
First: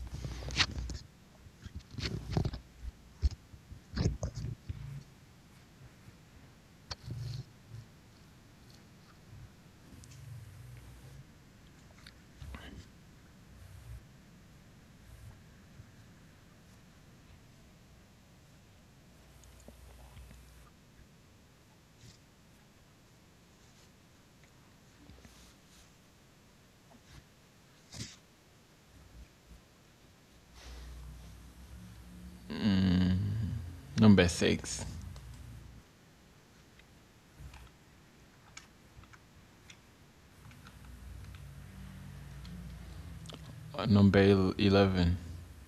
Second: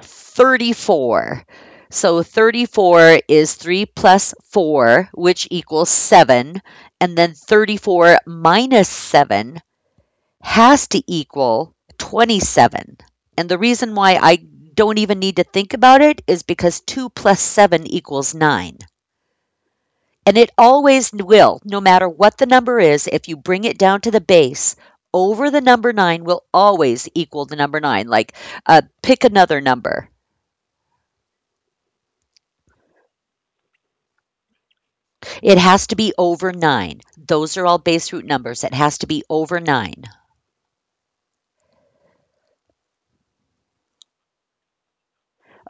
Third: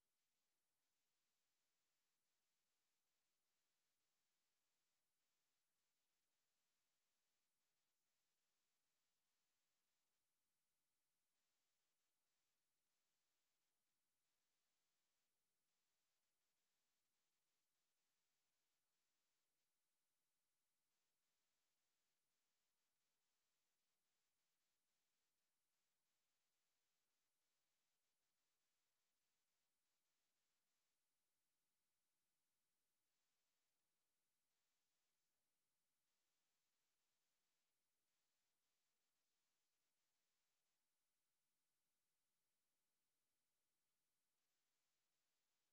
Speaker 1: 34, so 34 is 3 plus 4 which equals 7, and then 34 minus 7 has to equal 27. And the reason why I don't even need to think about it is because 2 plus 7 equals 9. And it always will, no matter what the number is, if you bring it down to the base, over the number 9 will always equal the number 9. Like, pick another number.
Speaker 2: Number six.
Speaker 1: It has to be over 9. Those are all base root numbers. It has to be over 9.
Speaker 2: Or number 11.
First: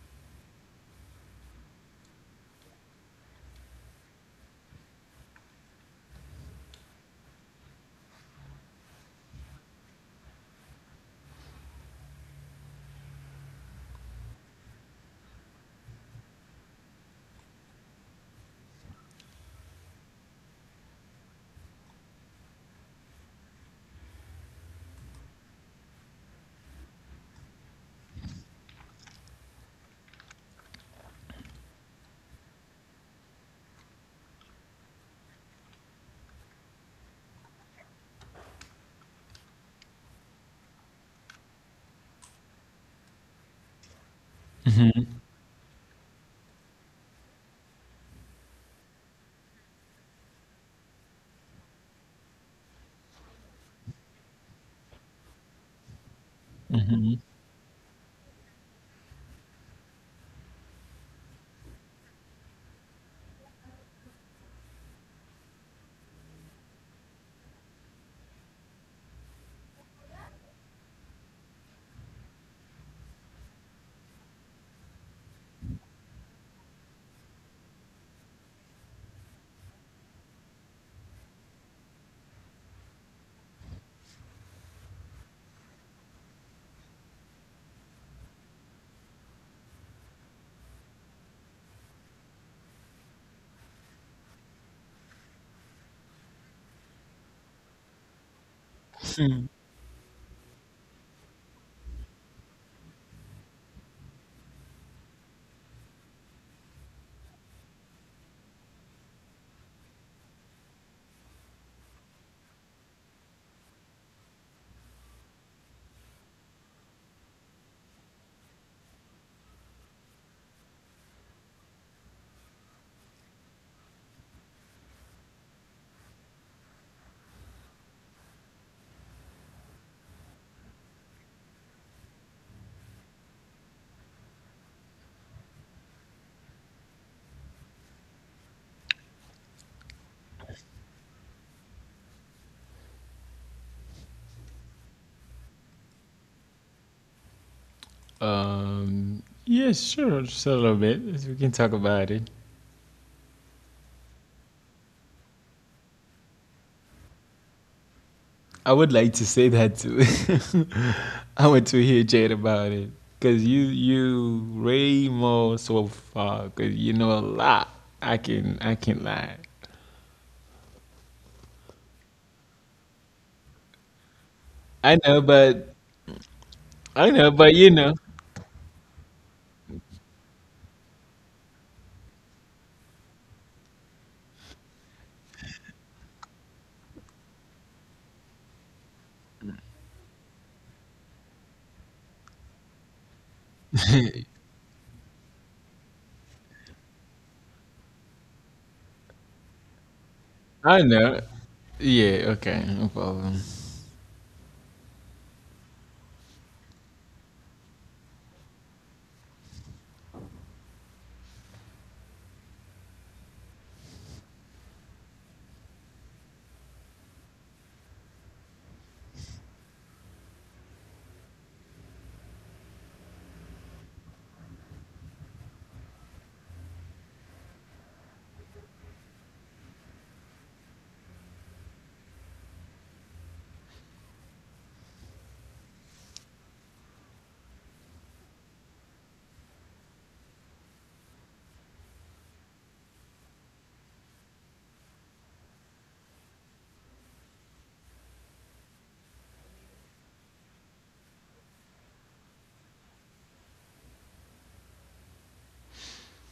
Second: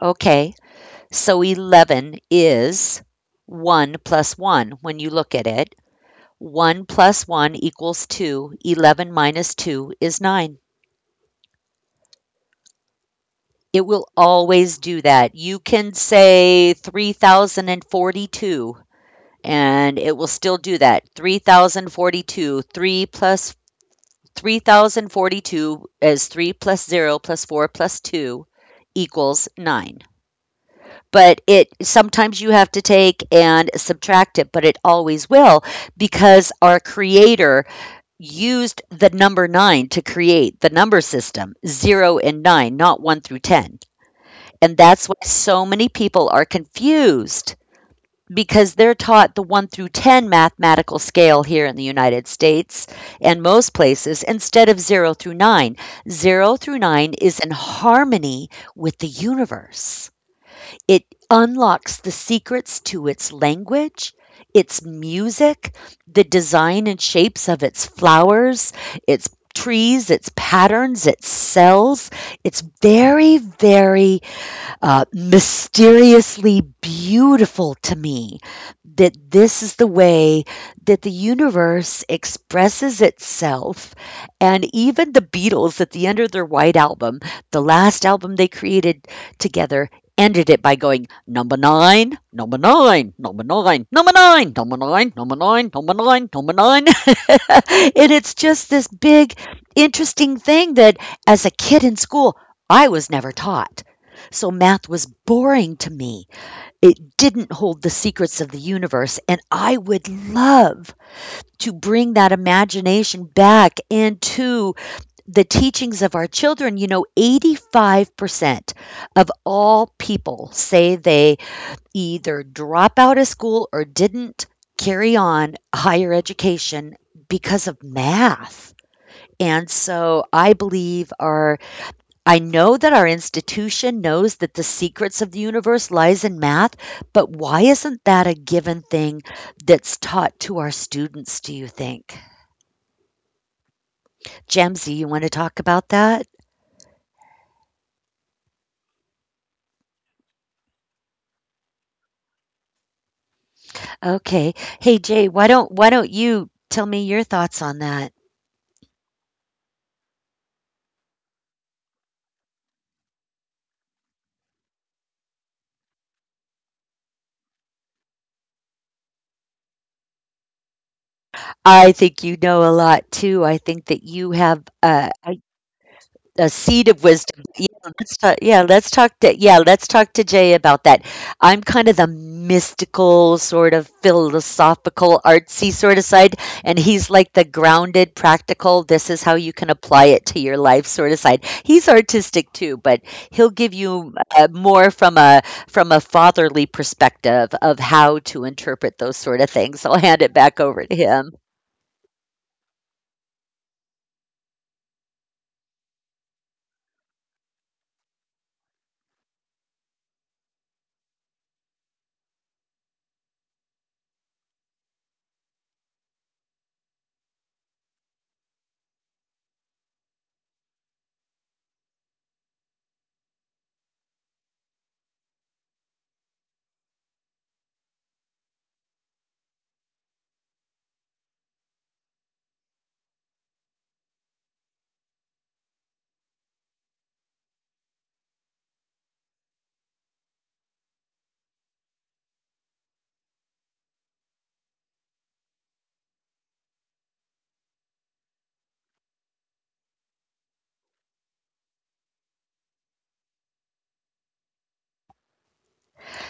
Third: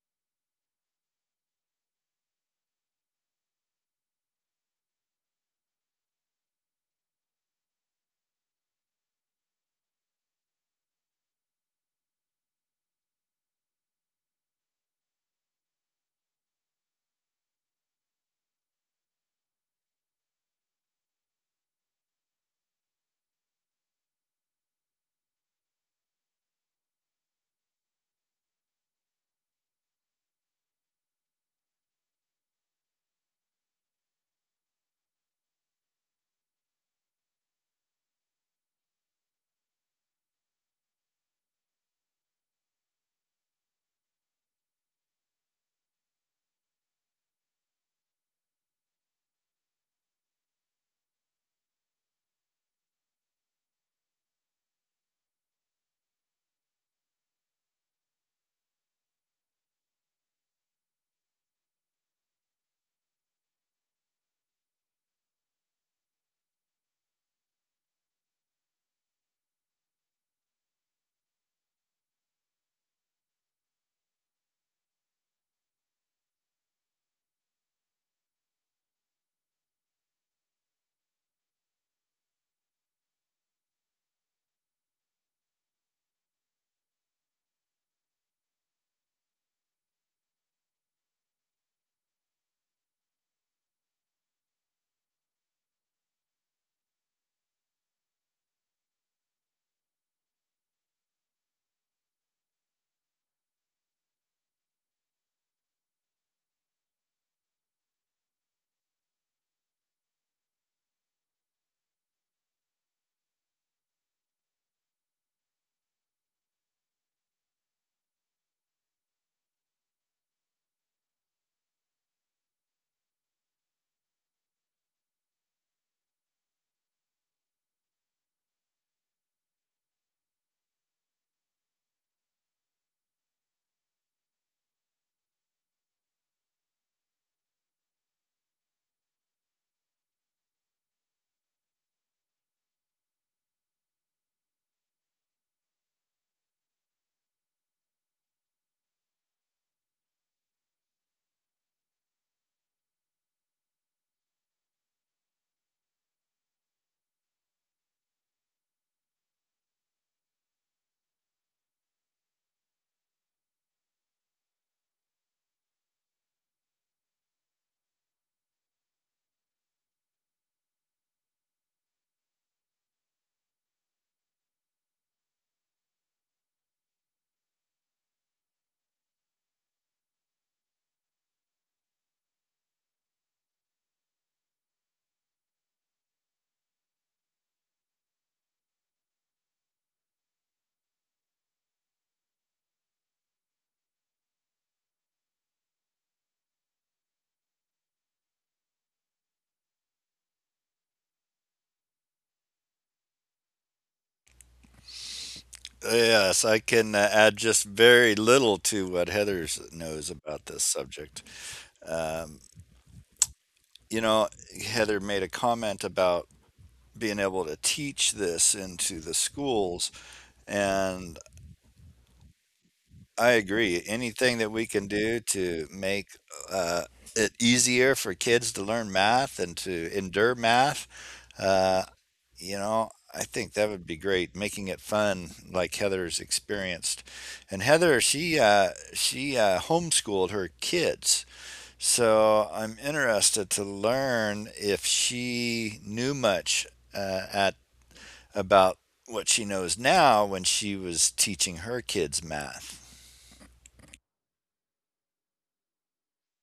Speaker 1: Okay, so 11 is 1 plus 1 when you look at it. 1 plus 1 equals 2, 11 minus 2 is 9. It will always do that. You can say 3,042 and it will still do that. 3,042 is 3 plus 0 plus 4 plus 2 equals 9, but it sometimes you have to take and subtract it but it always will because our creator used the number nine to create the number system, zero and nine, not one through 10. And that's why so many people are confused because they're taught the one through 10 mathematical scale here in the United States and most places instead of zero through nine. Zero through nine is in harmony with the universe. It unlocks the secrets to its language, its music, the design and shapes of its flowers, its trees, its patterns, its cells. It's very, very mysteriously beautiful to me that this is the way that the universe expresses itself. And even the Beatles, at the end of their White Album, the last album they created together, ended it by going number nine, number nine, number nine, number nine, number nine, number nine, number nine, number nine, number nine. And it's just this big, interesting thing that as a kid in school, I was never taught. So math was boring to me. It didn't hold the secrets of the universe. And I would love to bring that imagination back into the teachings of our children. You know, 85% of all people say they either drop out of school or didn't carry on higher education because of math. And so I believe our I know that our institution knows that the secrets of the universe lies in math, but why isn't that a given thing that's taught to our students, do you think? Jamsie, you want to talk about that?
Speaker 2: Yeah, sure. Just a little bit. We can talk about it.
Speaker 1: Okay. Hey Jay, why don't you tell me your thoughts on that?
Speaker 2: I would like to say that too. I want to hear Jade about it. Cause you way more so far. Cause you know a lot. I can lie.
Speaker 1: I think you know a lot too. I think that you have
Speaker 2: I know, but
Speaker 1: a seed of
Speaker 2: I know,
Speaker 1: wisdom.
Speaker 2: but
Speaker 1: Yeah,
Speaker 2: you know,
Speaker 1: let's talk. Yeah, let's talk to Jay about that. I'm kind of the mystical sort of philosophical artsy sort of side, and he's like the grounded, practical. This is how you can apply it to your life sort of side. He's artistic too, but he'll give you more from a fatherly perspective of how to interpret those sort of things. So I'll hand it back
Speaker 2: I
Speaker 1: over to
Speaker 2: know.
Speaker 1: him.
Speaker 2: Yeah. Okay. No problem.
Speaker 3: Yes, I can add just very little to what Heather knows about this subject. Um, you know, Heather made a comment about being able to teach this into the schools, and I agree. Anything that we can do to make uh, it easier for kids to learn math and to endure math, uh, you know, I think that would be great, making it fun like Heather's experienced. And Heather, she homeschooled her kids, so I'm interested to learn if she knew much at about what she knows now when she was teaching her kids math.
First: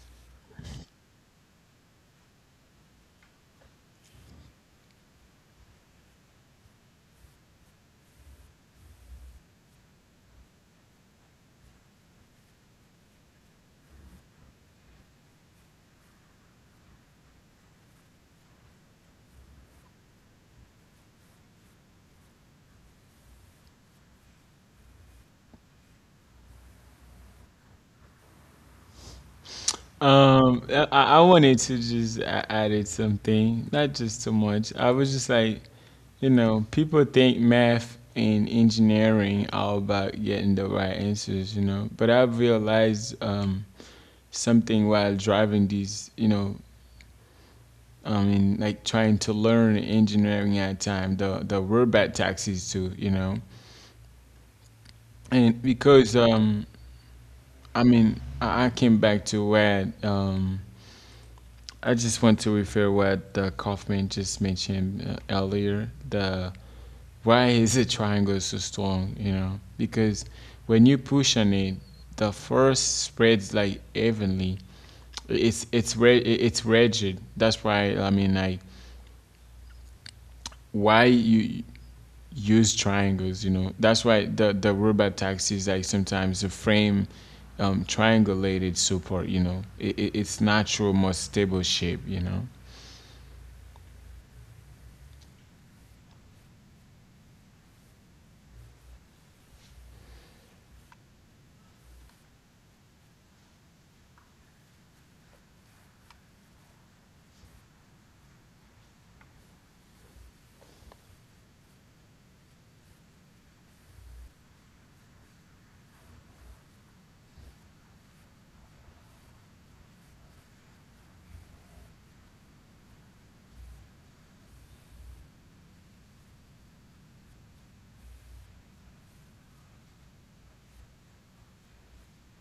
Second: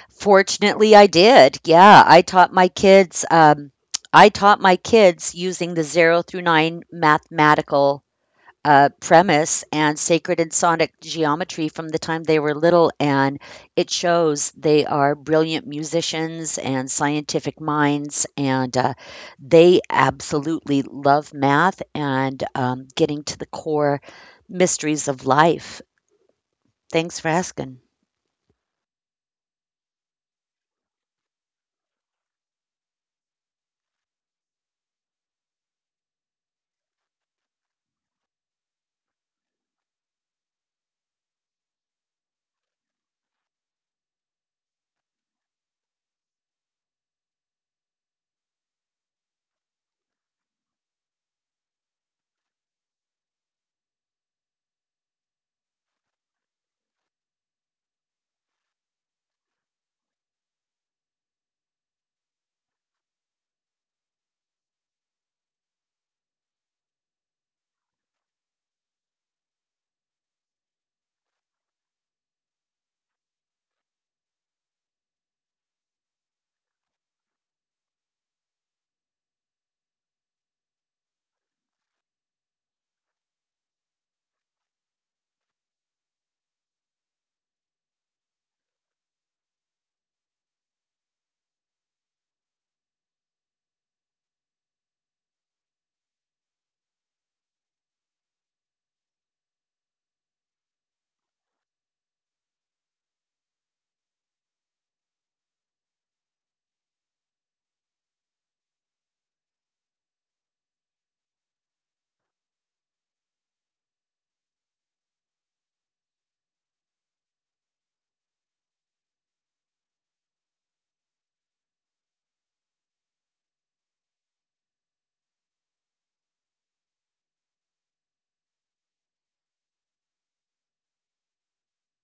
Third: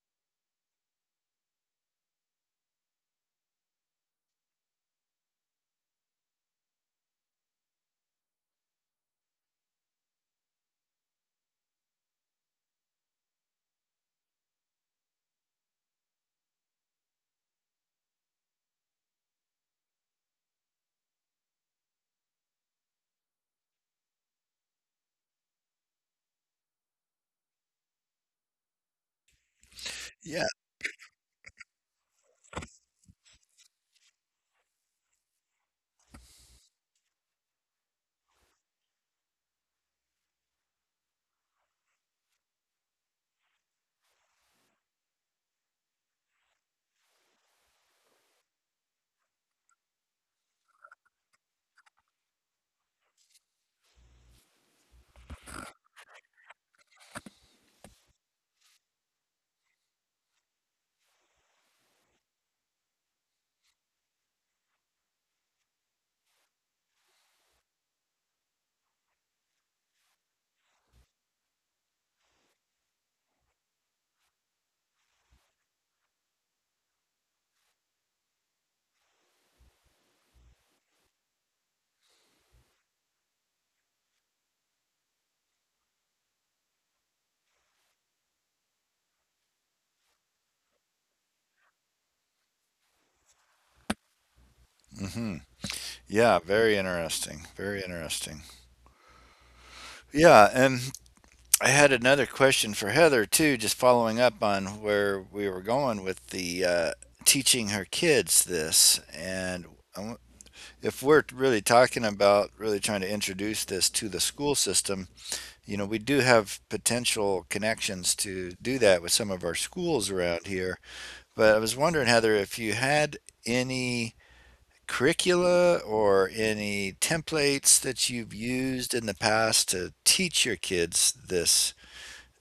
Speaker 1: Fortunately, I did. Yeah, I taught my kids using the zero through nine mathematical premise and sacred and sonic geometry from the time they were little, and it shows they are brilliant musicians and scientific minds, and they absolutely love math and getting to the core mysteries of life. Thanks for asking.
Speaker 3: Yeah.
Speaker 2: I wanted to just added something, not just too much. I was just like, you know, people think math and engineering are about getting the right answers, you know. But I've realized something while driving these, you know, I mean, like trying to learn engineering at time, the robot taxis too, you know. And because I mean, I came back to where I just want to refer what the Kaufman just mentioned earlier. The why is the triangle so strong? You know, because when you push on it, the force spreads like evenly. It's it's rigid. That's why I mean like why you use triangles. You know, that's why the robot taxis like sometimes the frame triangulated support. You know, it's natural, more stable shape. You know.
Speaker 3: Hmm. Yeah. Very interesting. Very interesting. Yeah, and I had another question for Heather too, just following up on where we were going with the teaching her kids this. And I w- if we're really talking about really trying to introduce this to the school system, you know, we do have potential connections to do that with some of our schools around here. But I was wondering, Heather, if you had any curricula or any templates that you've used in the past to teach your kids this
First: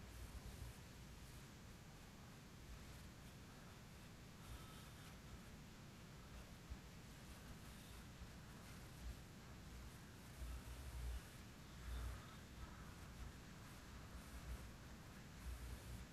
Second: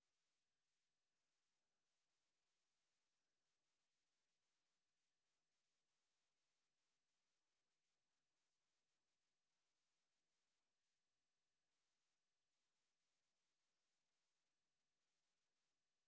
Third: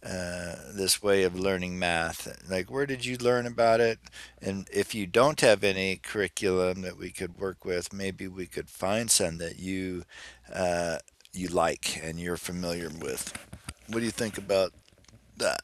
Speaker 3: this way of learning math? Like, where did you learn about it? And if you don't have any curriculum that we could work with, maybe we could find some that you uh, you like and you're familiar with. What do you think about that?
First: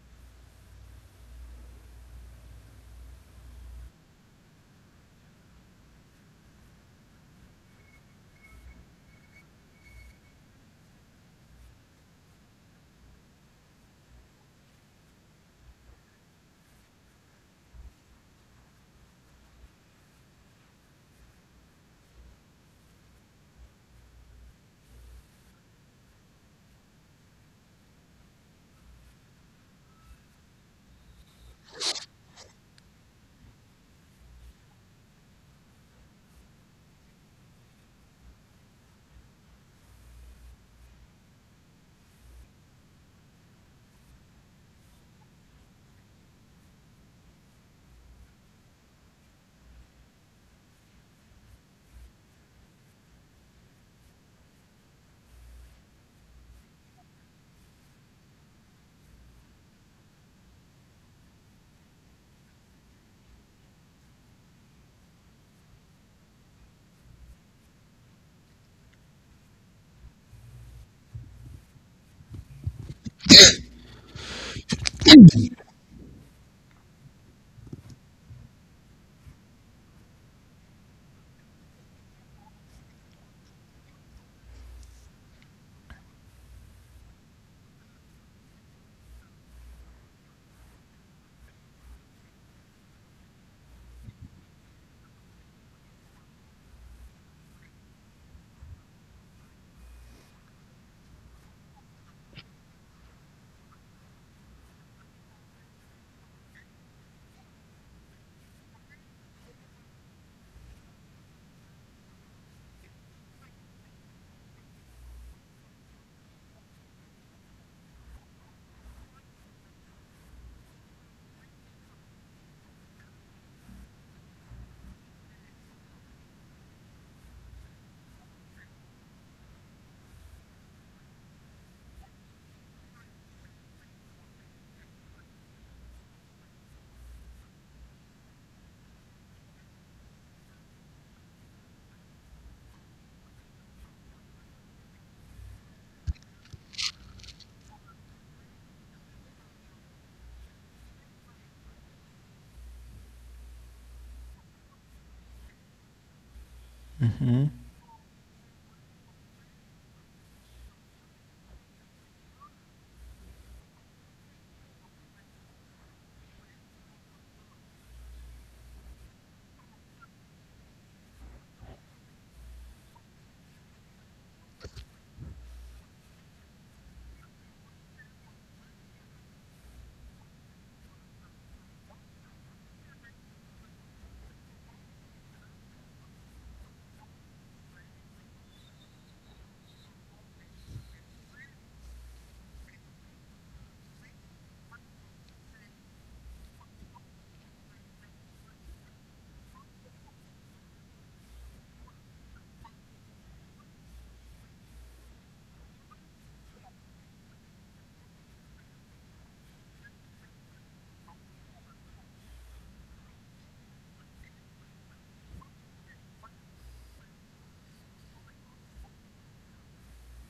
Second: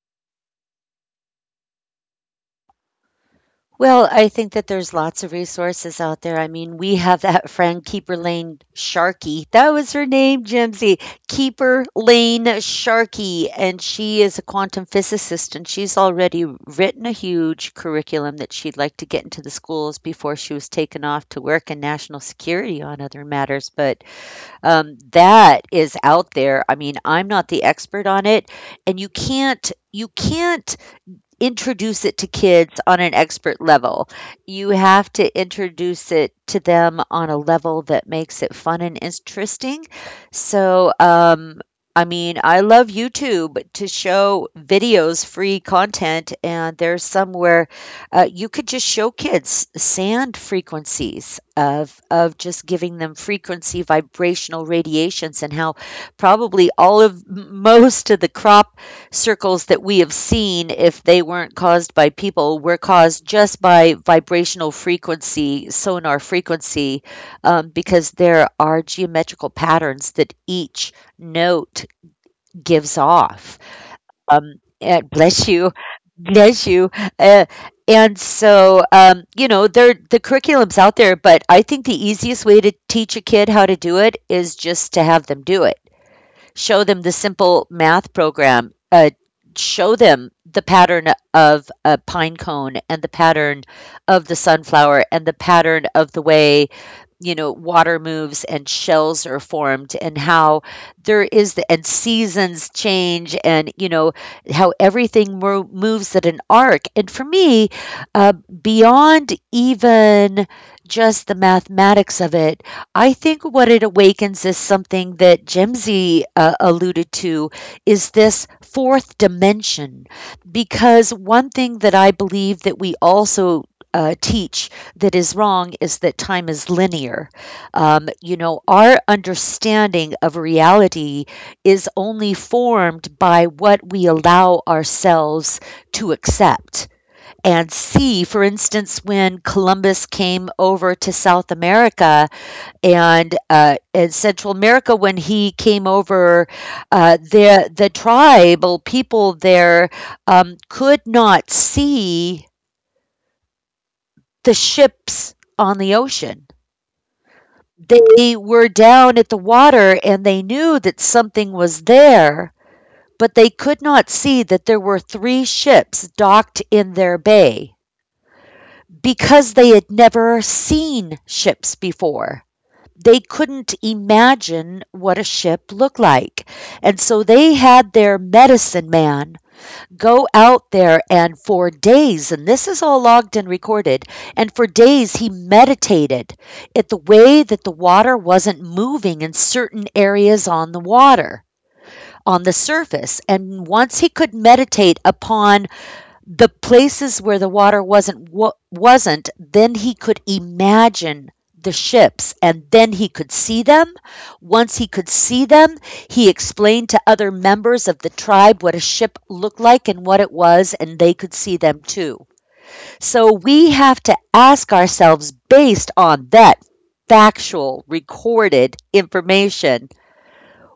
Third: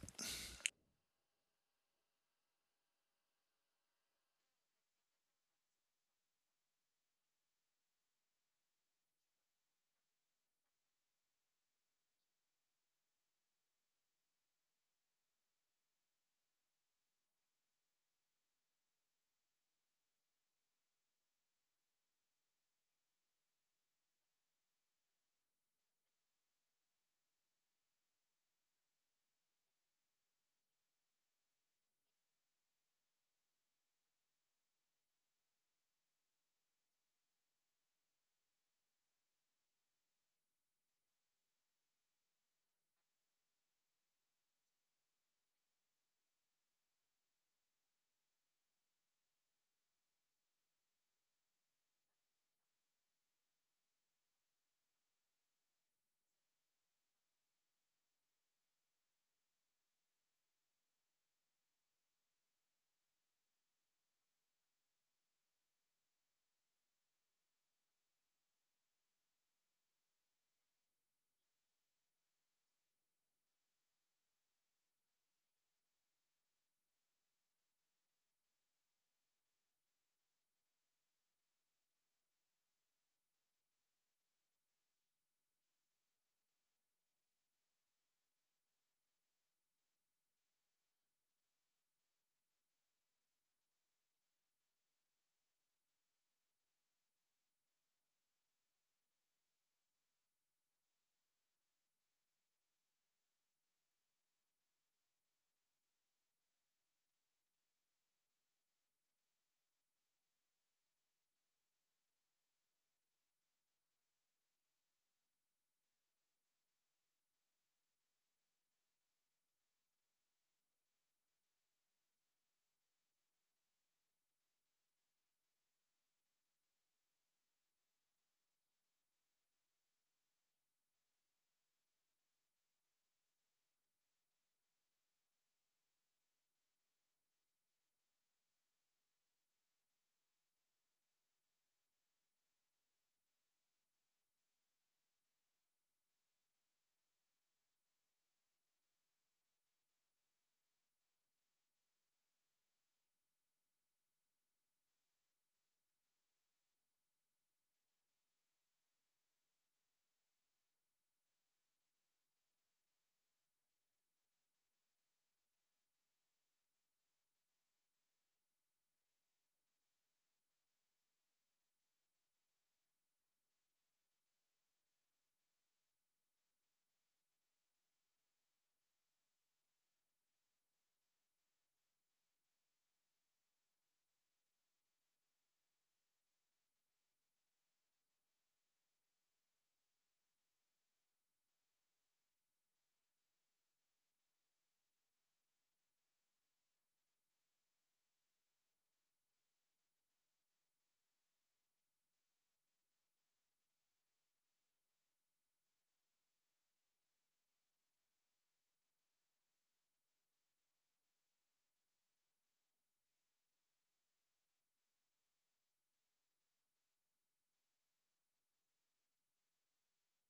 Speaker 1: Well, I think that there's lots of resources out there. I mean, we have that friend, Keeper Lane Sharkey. That was her name, Jimsy. Keeper Lane Sharkey. And she is a quantum physicist, and she's already written a huge curriculum that she'd like to get into the schools before she was taken off to work in national security on other matters. But that is out there. I mean, I'm not the expert on it, and you can't. You can't introduce it to kids on an expert level. You have to introduce it to them on a level that makes it fun and interesting. So, I mean, I love YouTube to show videos, free content, and there's some where you could just show kids sand frequencies of just giving them frequency vibrational radiations and how probably all of most of the crop circles that we have seen, if they weren't caused by people, were caused just by vibrational frequency, sonar frequency, because there are geometrical patterns that each note gives off. Um, and bless you, bless you. Uh, and so, you know, there the curriculum's out there, but I think the easiest way to teach a kid how to do it is just to have them do it show them the simple math program, show them the pattern of a pine cone and the pattern of the sunflower and the pattern of the way you know water moves and shells are formed and how there is the and seasons change and you know how everything moves at an arc and for me uh, beyond even just the mathematics of it I think what it awakens is something that Jimsy alluded to is this fourth dimension. Because one thing that I believe that we also teach that is wrong is that time is linear. You know, our understanding of reality is only formed by what we allow ourselves to accept and see. For instance, when Columbus came over to South America, and in Central America when he came over, the tribal people there could not see the ships on the ocean. They were down at the water and they knew that something was there, but they could not see that there were three ships docked in their bay because they had never seen ships before they couldn't imagine what a ship looked like. And so they had their medicine man go out there and for days, and this is all logged and recorded, and for days he meditated at the way that the water wasn't moving in certain areas on the water, on the surface. And once he could meditate upon the places where the water wasn't then he could imagine the ships and then he could see them once he could see them he explained to other members of the tribe what a ship looked like and what it was and they could see them too so we have to ask ourselves based on that factual recorded information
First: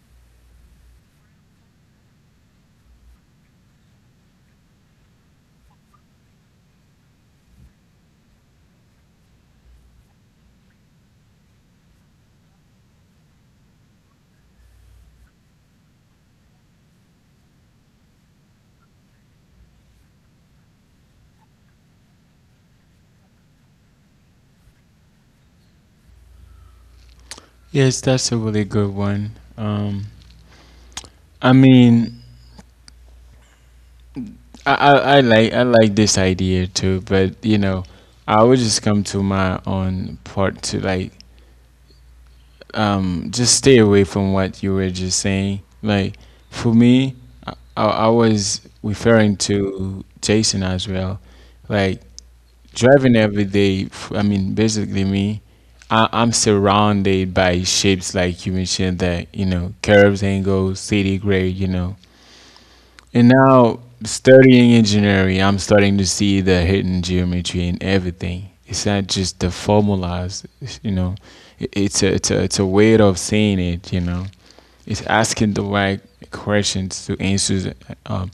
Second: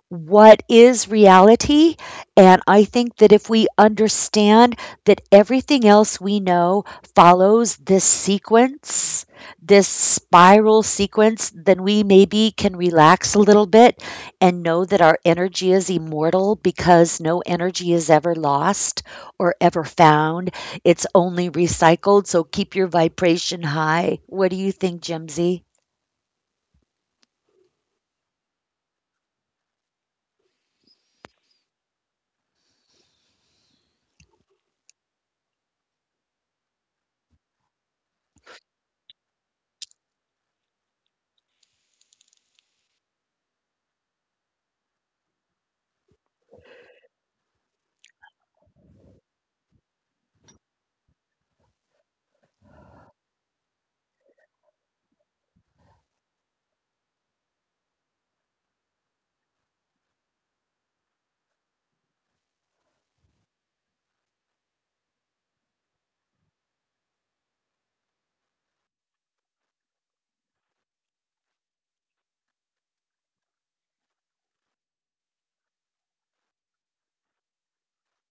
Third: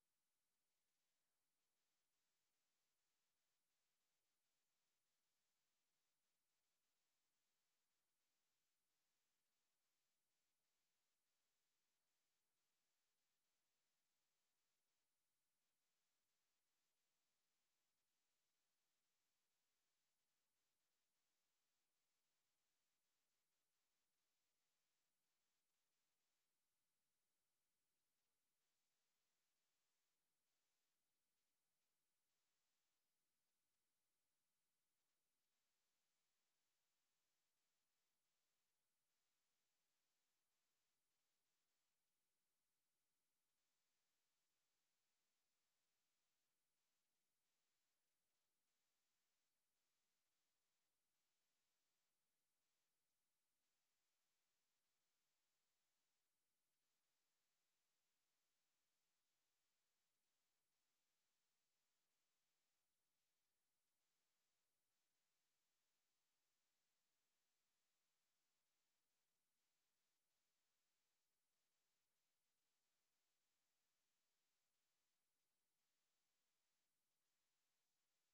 Speaker 1: what is reality. And I think that if we understand that everything else we know follows this sequence, this spiral sequence, then we maybe can relax a little bit and know that our energy is immortal because no energy is ever lost or ever found. It's only recycled. So keep your vibration high. What do you think, Jimsy?
Speaker 2: Yes, that's a really good one. I mean, I, I like this idea too, but you know, I would just come to my own part to like just stay away from what you were just saying. Like for me, I was referring to Jason as well. Like driving every day. I mean, basically me. I'm surrounded by shapes like you mentioned, that you know, curves, angles, city grade, you know. And now, studying engineering, I'm starting to see the hidden geometry in everything. It's not just the formulas, it's. It, it's a it's a it's a way of seeing it, you know. It's asking the right questions to answers um,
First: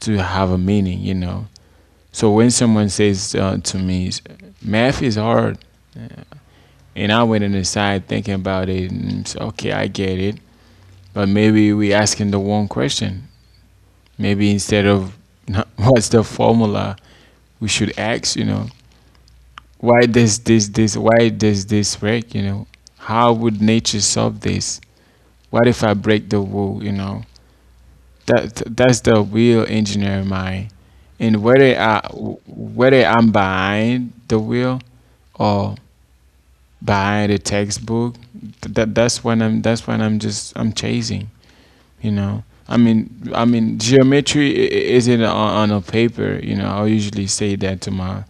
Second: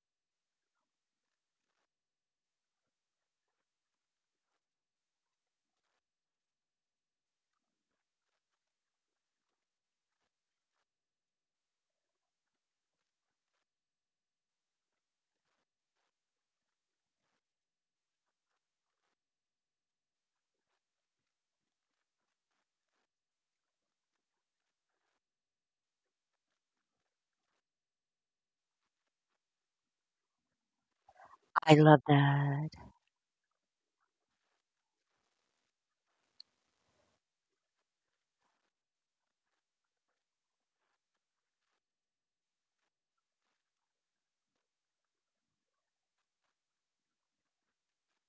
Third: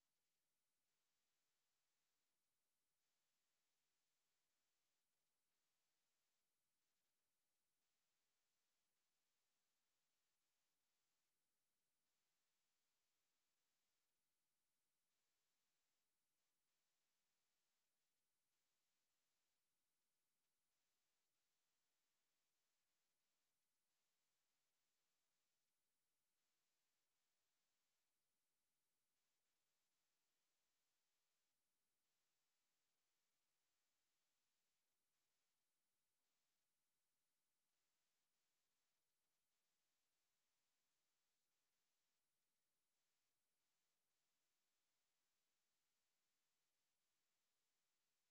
Speaker 2: to have a meaning, you know. So when someone says to me, "Math is hard," and I went inside thinking about it, and it's, okay, I get it, but maybe we asking the wrong question. Maybe instead of "Nah, what's the formula," we should ask, you know, why does this break, you know? How would nature solve this? What if I break the rule, you know? That's the real engineer mind. And whether
Speaker 1: I
Speaker 2: I
Speaker 1: love that.
Speaker 2: whether I'm behind the wheel or behind the textbook, that that's when I'm just I'm chasing. Geometry isn't on a paper. You know, I'll usually say that to my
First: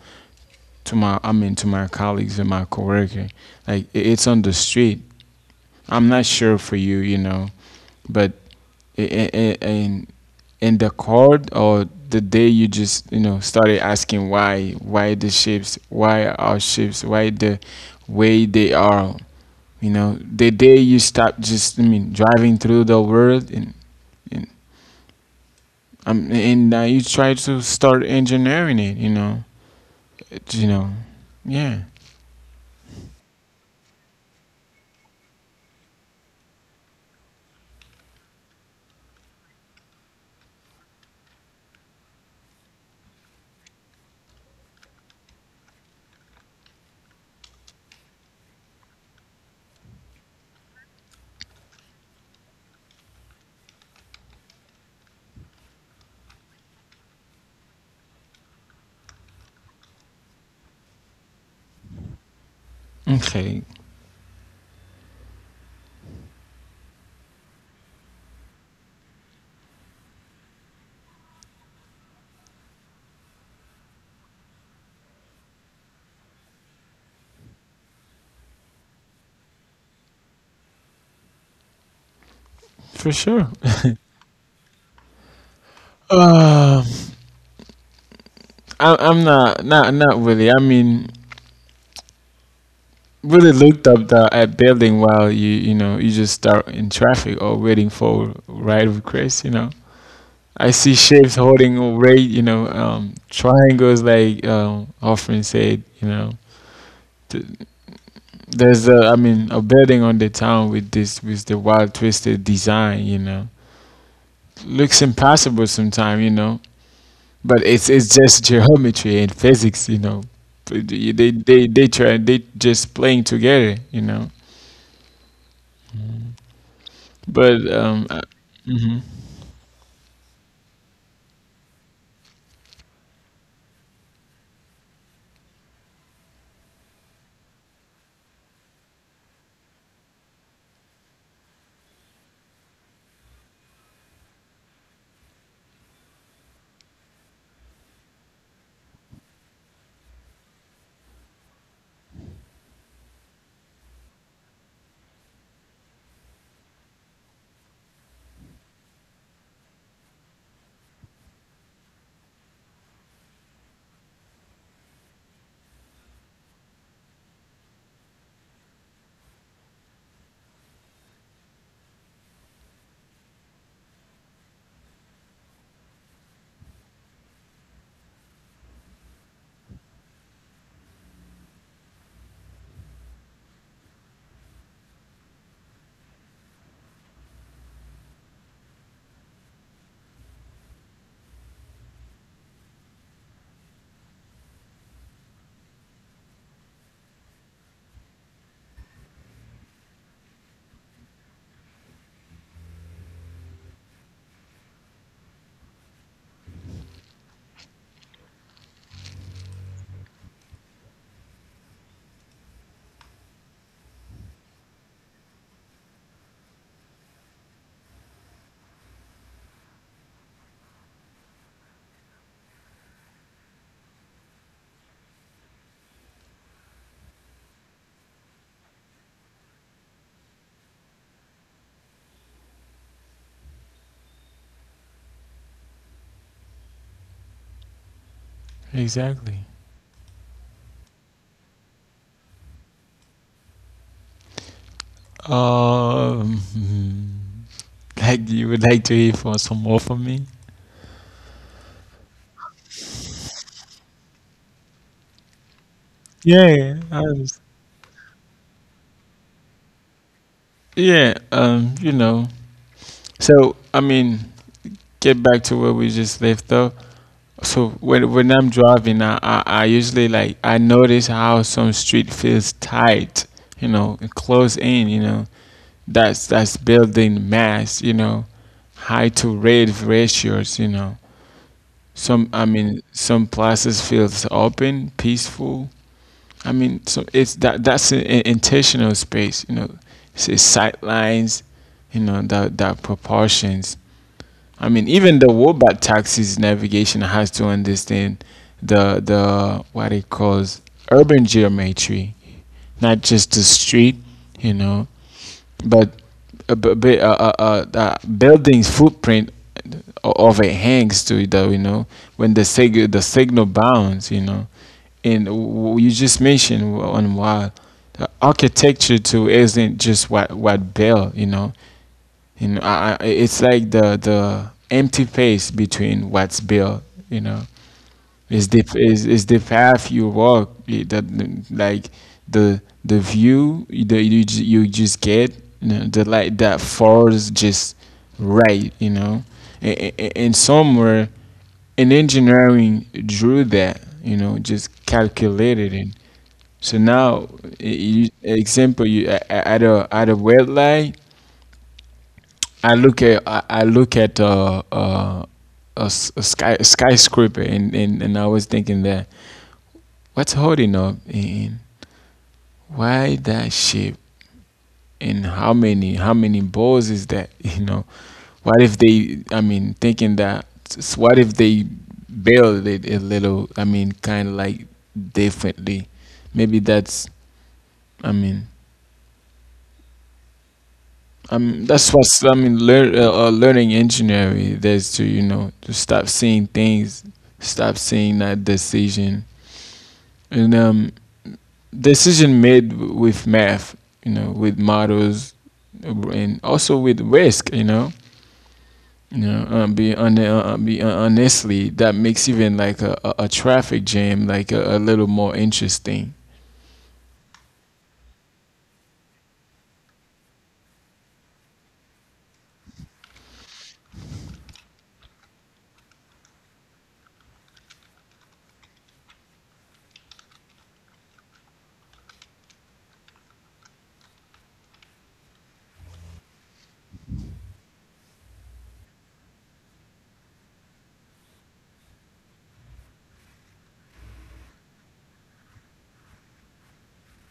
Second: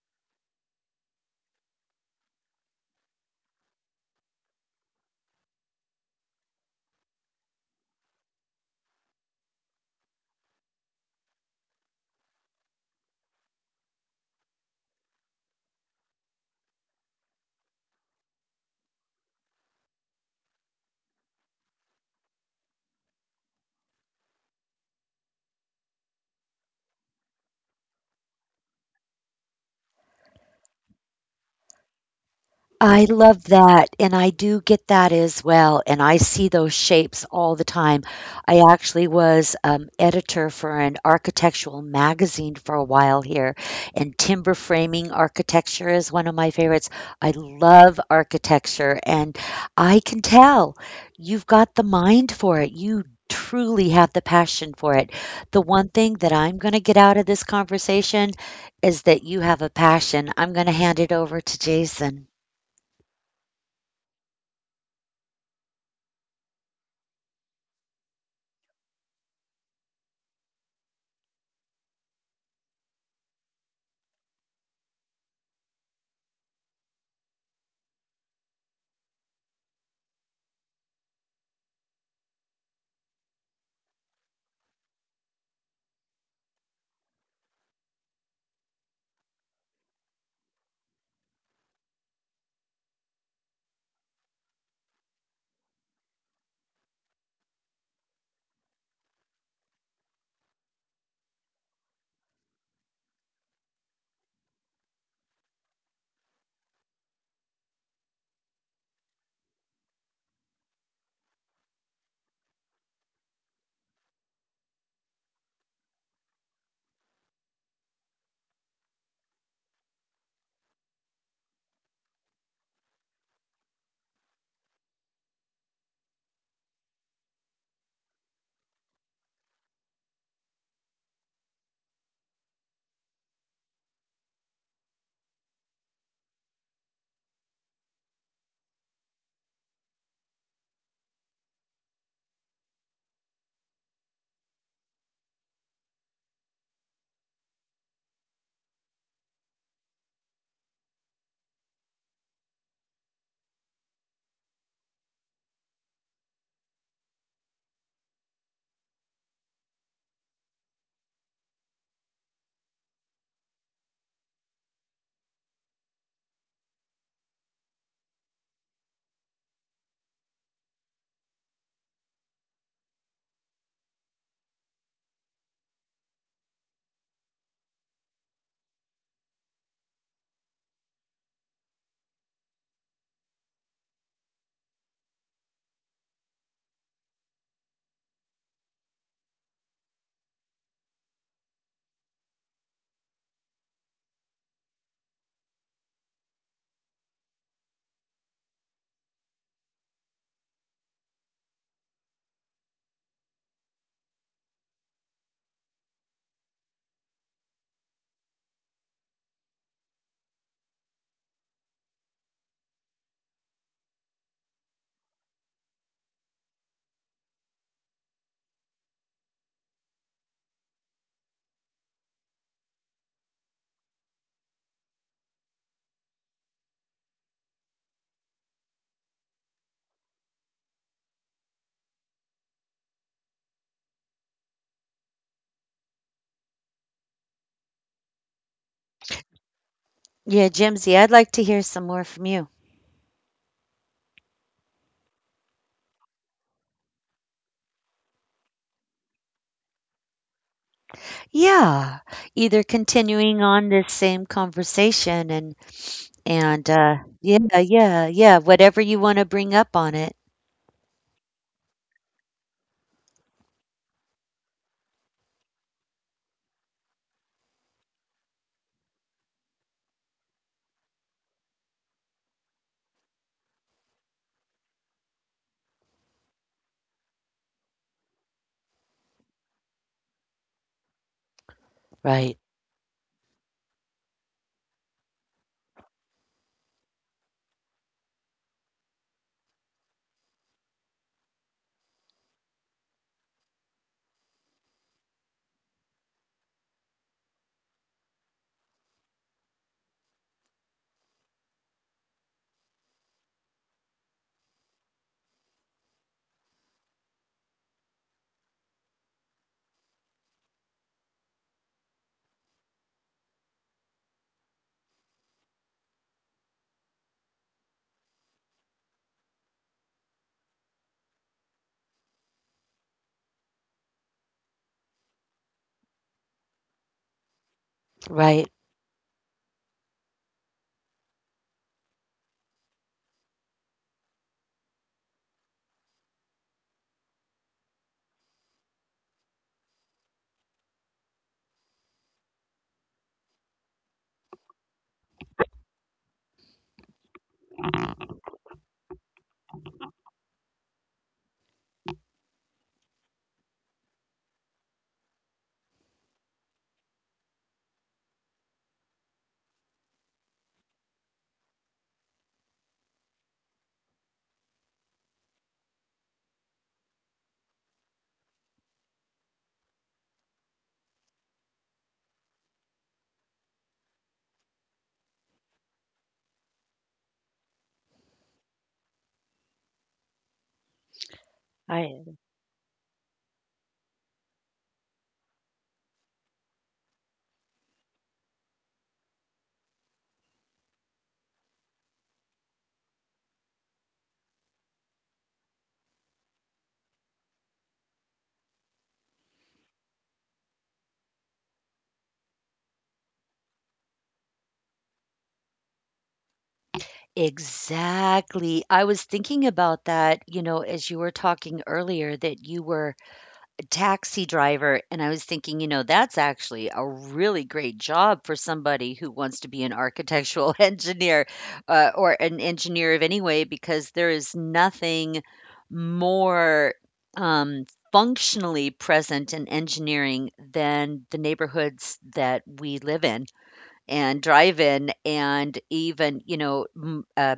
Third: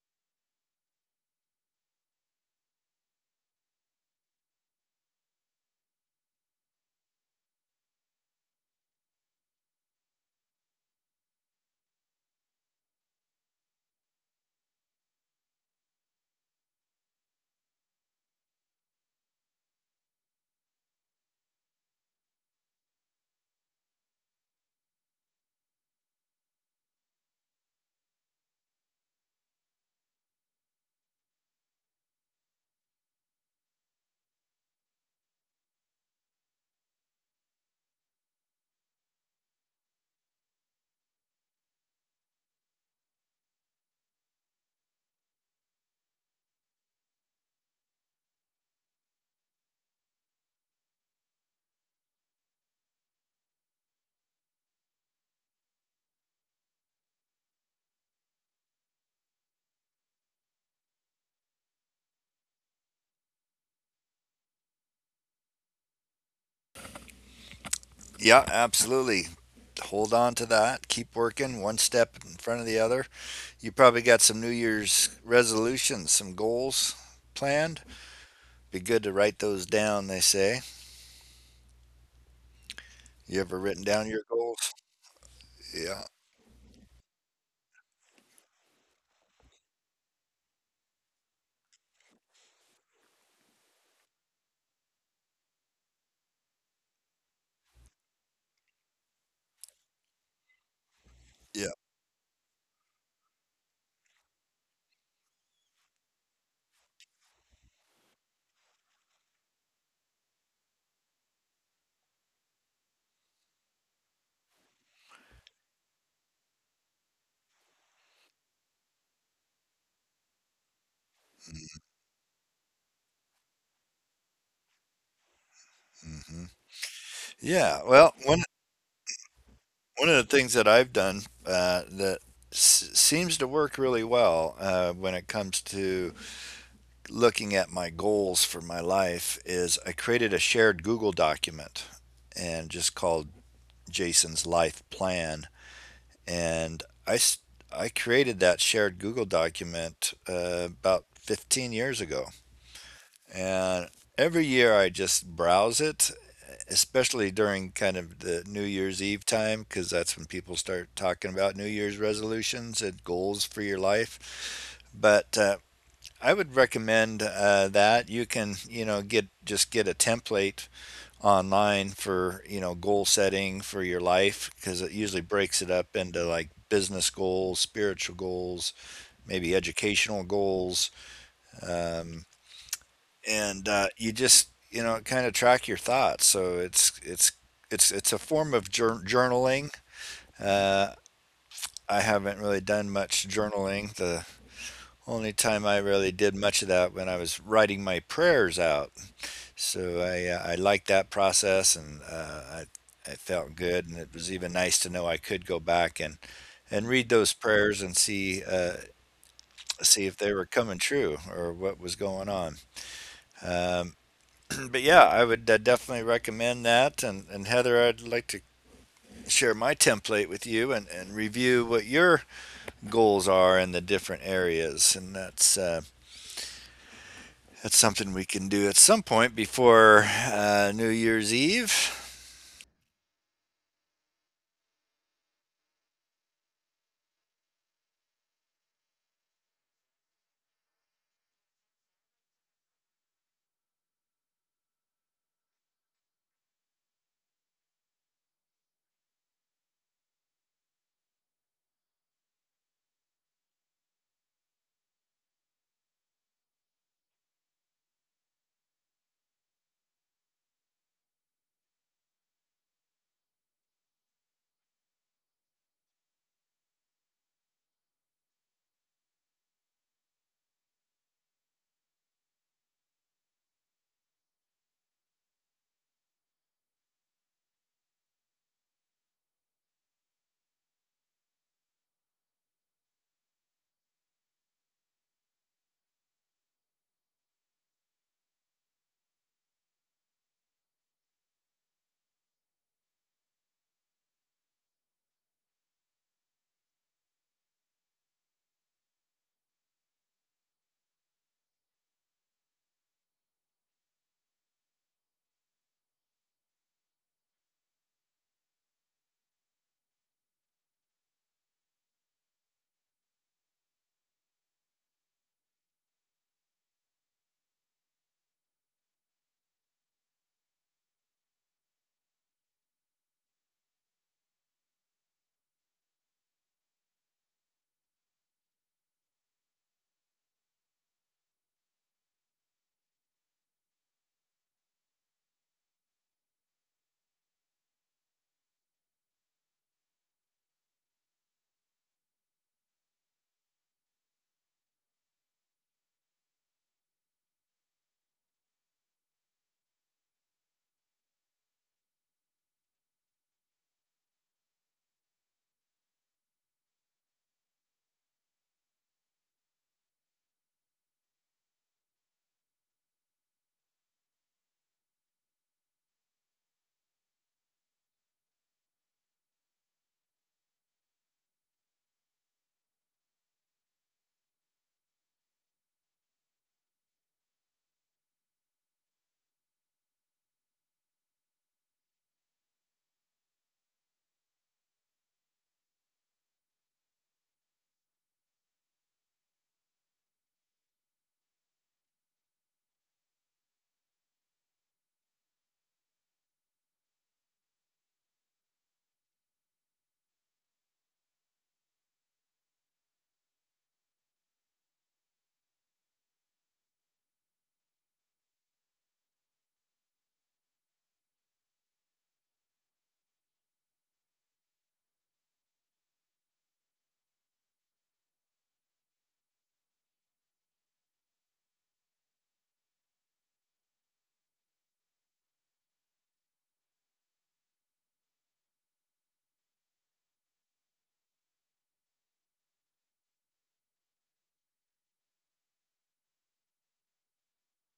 Speaker 2: to my to my colleagues and my coworker. Like it's on the street. I'm not sure for you, you know, but i- i- i- in in the chord or the day, you just, you know, started asking why the shapes, why our shapes, why the way they are. You know, the day you stop just, driving through the world, and and and now you try to start engineering it. You know, you know, yeah,
Speaker 1: I love that, and I do get that as well, and I see those shapes all the time. I actually was, editor for an architectural magazine for a while here, and timber framing architecture is one of my favorites. I love architecture, and I can tell you've got the mind for it. You truly have the passion for it. The one thing that I'm gonna get out of this conversation is that you have a passion. I'm gonna hand it over to Jason.
Speaker 2: okay,
Speaker 3: Yeah, absolutely. Hold on to that. Keep working one step in front of the other. You probably got some New Year's resolutions, some goals planned. Be good to write those down, they say. You
Speaker 2: for
Speaker 3: ever written
Speaker 2: sure.
Speaker 3: down your goals? Yeah.
Speaker 2: Uh, I'm not really. I mean, really looked up the at building while you know, you just start in traffic or waiting for ride requests. You know, I see
Speaker 3: Yeah.
Speaker 2: shapes holding a rate. You know, triangles, like Hoffman said. You know, Th- there's a, I mean, a building on the town with this with the wild twisted design. You know, looks impossible sometimes, you know. But it's just geometry and physics, you know. But they just playing together, you know.
Speaker 3: Mhm. Yeah,
Speaker 2: But
Speaker 3: well, one
Speaker 2: Mhm.
Speaker 3: one of the things that I've done that seems to work really well when it comes to looking at my goals for my life is I created a shared Google document and just called Jason's Life Plan, and I created that shared Google document about 15 years ago, and every year I just browse it, especially during kind of the New Year's Eve time, because that's when people start talking about New Year's resolutions and goals for your life. But I would recommend that you can, you know, get a template online for, you know, goal setting for your life, because it usually breaks it up into like business goals, spiritual goals, maybe educational goals. Um, and you just, you know, kind of track your thoughts. So it's a form of journaling. Uh, I haven't really done much journaling. The only time I really did much of that when I was writing my prayers out. So I liked that process, and I it felt good, and it was even nice to know I could go back and read those prayers and see see if they were coming true or what was going on. Um, But yeah, I would definitely recommend that. And Heather, I'd like to share my template with you and review what your goals are in the different areas. And that's something we can do at some point before New Year's Eve.
Speaker 2: Exactly.
Speaker 1: Yeah, Jimsy, I'd like to hear some more from you.
Speaker 2: Um, like, you would like to hear for some more from me?
Speaker 1: Yeah, either continuing on this same conversation and and
Speaker 2: Yeah,
Speaker 1: uh yeah, yeah, yeah, whatever you want to bring up on it.
Speaker 2: yeah. You know. So I mean, get back to where we just left off. So when I'm driving, I usually, like, I notice how some street feels tight, you know, and close in, you know. That's building mass, you know, high to rate ratios, you know. Some
Speaker 1: Right.
Speaker 2: I mean Some places feels open, peaceful. I mean, so it's that's an intentional space, you know. It's sight lines, you know, that proportions. I mean, even the Wobat taxis navigation has to understand the what it calls urban geometry, not just the street, you know, but a, b- b- a building's footprint, overhangs to it. Though, you know, when the signal bounds, you know, and you just mentioned on why the architecture too isn't just what built, you know. You know, it's like the empty space between what's built. You know, is
Speaker 1: Right.
Speaker 2: the is is the path you walk, that, like, the view that you just get. You know, the light that falls just right. You know, and somewhere in engineering drew that. You know, just calculated it. So now, example, at a red light, I look at a skyscraper, and I was thinking that what's holding up and why that shape, and how many balls is that, you know, what if they, thinking that, what if they build it a little, kind of like differently, maybe that's, I mean that's
Speaker 1: Right.
Speaker 2: what I mean. Learning engineering. That's to, you know, to stop seeing things, stop seeing that decision, and decision made with math. You know, with models, and also with risk. You know, be on be honestly that makes even like a traffic jam like a little more interesting.
Speaker 1: Exactly. I was thinking about that, you know, as you were talking earlier that you were taxi driver, and I was thinking, you know, that's actually a really great job for somebody who wants to be an architectural engineer, or an engineer of any way, because there is nothing more um, functionally present in engineering than the neighborhoods that we live in and drive in, and even, you know,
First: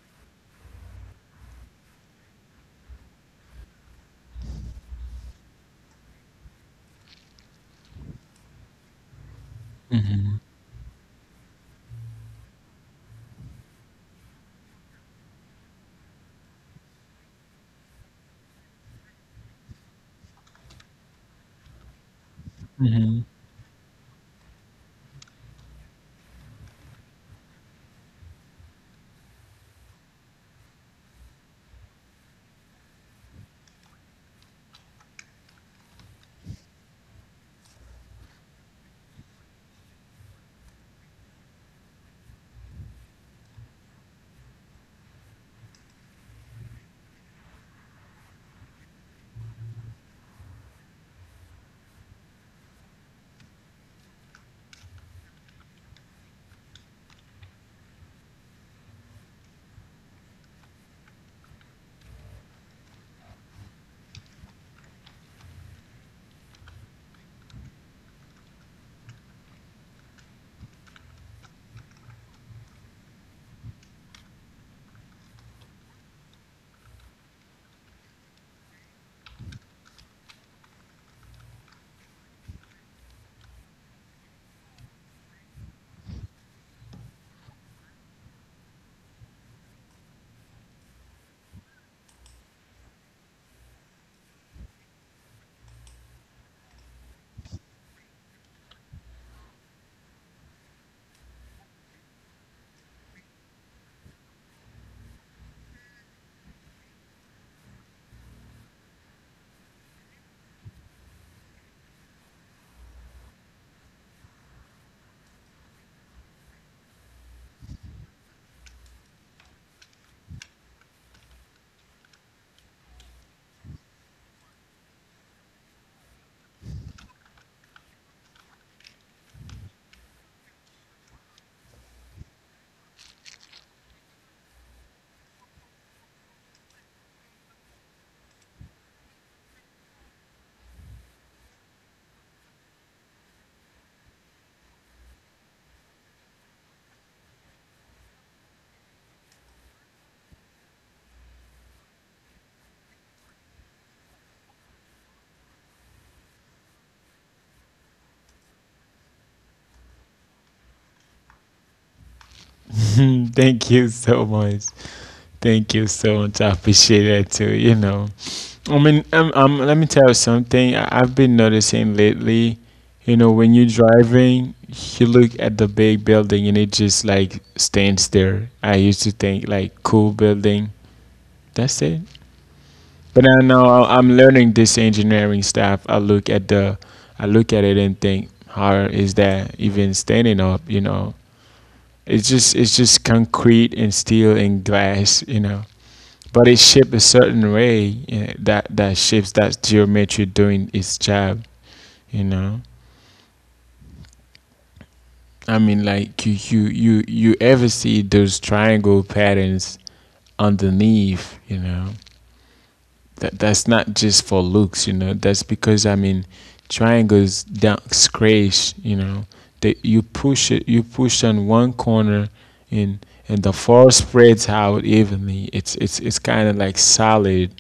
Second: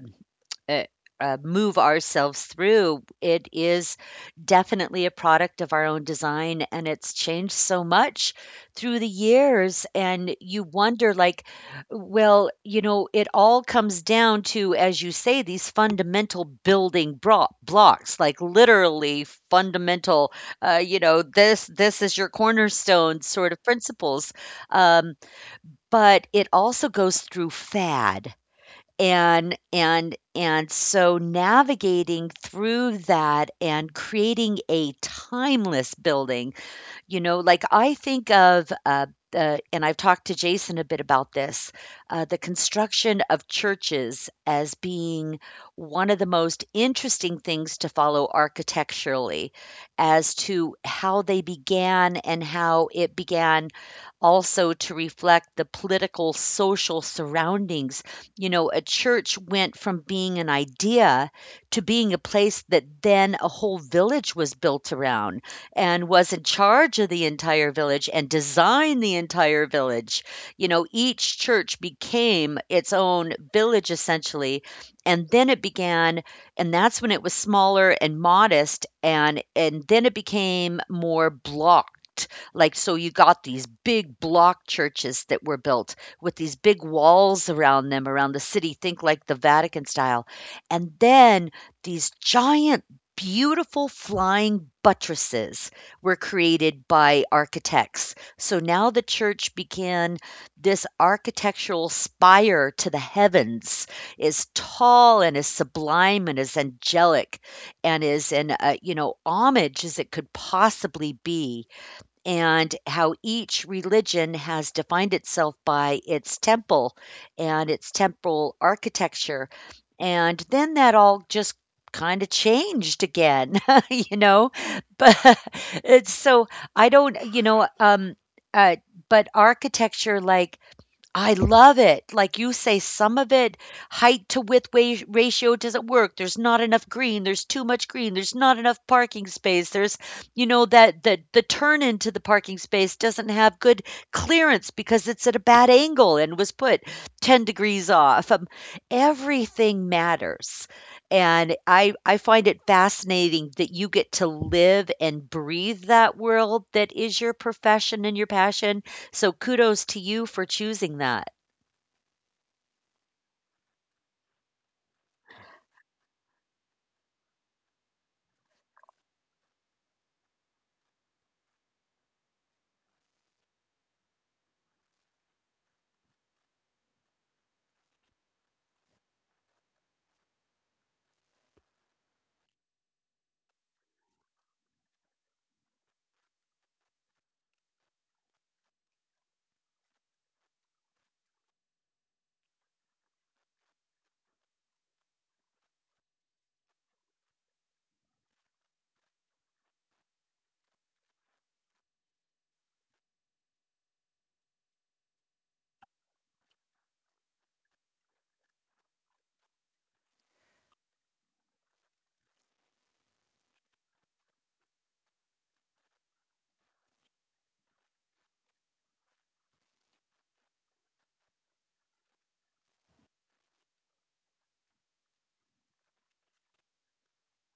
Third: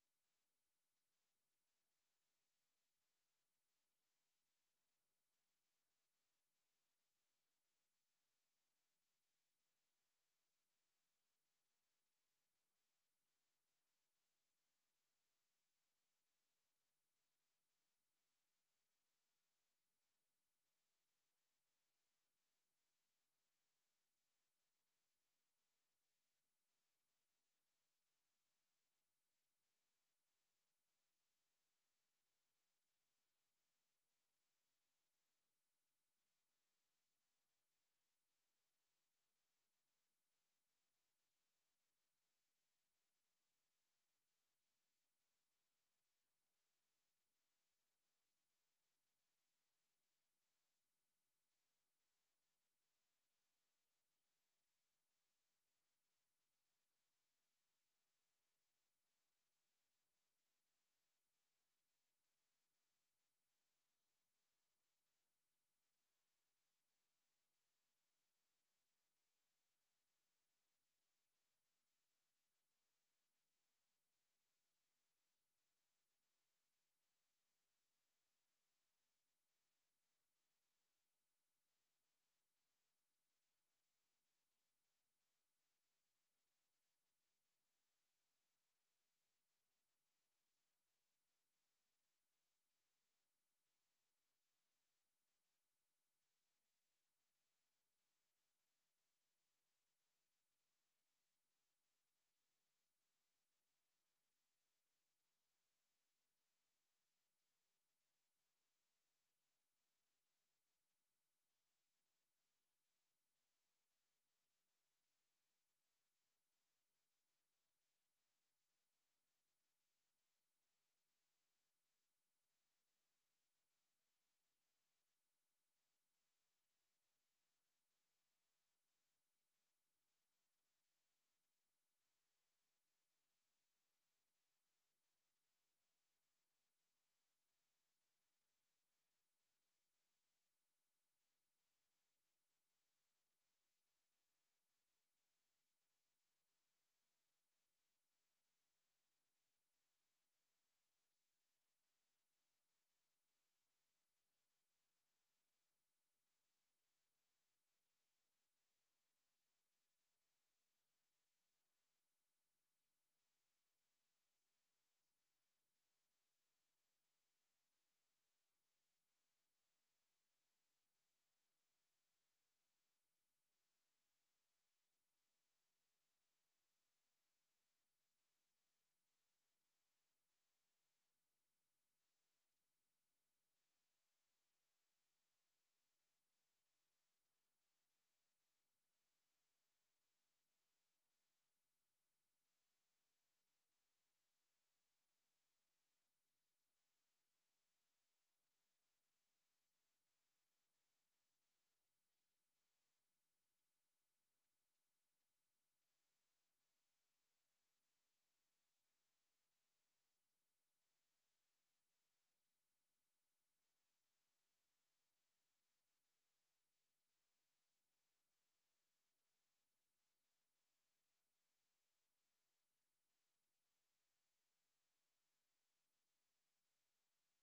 Speaker 1: uh, move ourselves through. It is definitely a product of our own design, and it's changed so much through the years. And
Speaker 2: Hmm.
Speaker 1: you wonder, like, well, you know, it all comes down to, as you say, these fundamental blocks, like literally fundamental, you know, this is your
Speaker 2: Hmm.
Speaker 1: cornerstone sort of principles. Um, but it also goes through fad, and so navigating through that and creating a timeless building, you know, like I think of, and I've talked to Jason a bit about this, the construction of churches as being one of the most interesting things to follow architecturally as to how they began and how it began, also to reflect the political, social surroundings. You know, a church went from being an idea to being a place that then a whole village was built around and was in charge of the entire village and designed the entire village. You know, each church became its own village essentially. And then it began, and that's when it was smaller and modest, and then it became more blocked. Like, so you got these big block churches that were built with these big walls around them, around the city, think like the Vatican style. And then these giant beautiful flying buttresses were created by architects. So now the church began this architectural spire to the heavens, is tall and as sublime and as angelic and is in, you know, homage as it could possibly be, and how each religion has defined itself by its temple and its temple architecture. And then that all just kind of changed again, you know? But it's so, I don't, you know, uh, but architecture, like, I love it. Like you say, some of it, height to width ratio doesn't work. There's not enough green. There's too much green. There's not enough parking space. There's, you know, that the turn into the parking space doesn't have good clearance because it's at a bad angle and was put 10 degrees off. Everything matters. And I find it fascinating that you get to live and breathe that world that is your profession and your passion, so kudos to you for choosing that.
Speaker 2: Thank you so much. Thank you so much. I appreciate that too. You know. I mean, let me tell you something. I've been noticing lately, you know, when you're driving, you look at the big building and it just like stands there. I used to think, like, cool building, that's it. But I know, I'm learning this engineering stuff. I look at it and think, how is that even standing up? You know, it's just, it's just concrete and steel and glass. You know, but it's shaped a certain way, eh, that that shapes that geometry doing its job, you know. I mean, like, you you ever see those triangle patterns underneath, you know? That's not just for looks, you know. That's because, I mean, triangles don't scratch, you know. That you push it You push on one corner, and and the force spreads out evenly. It's kind of like solid.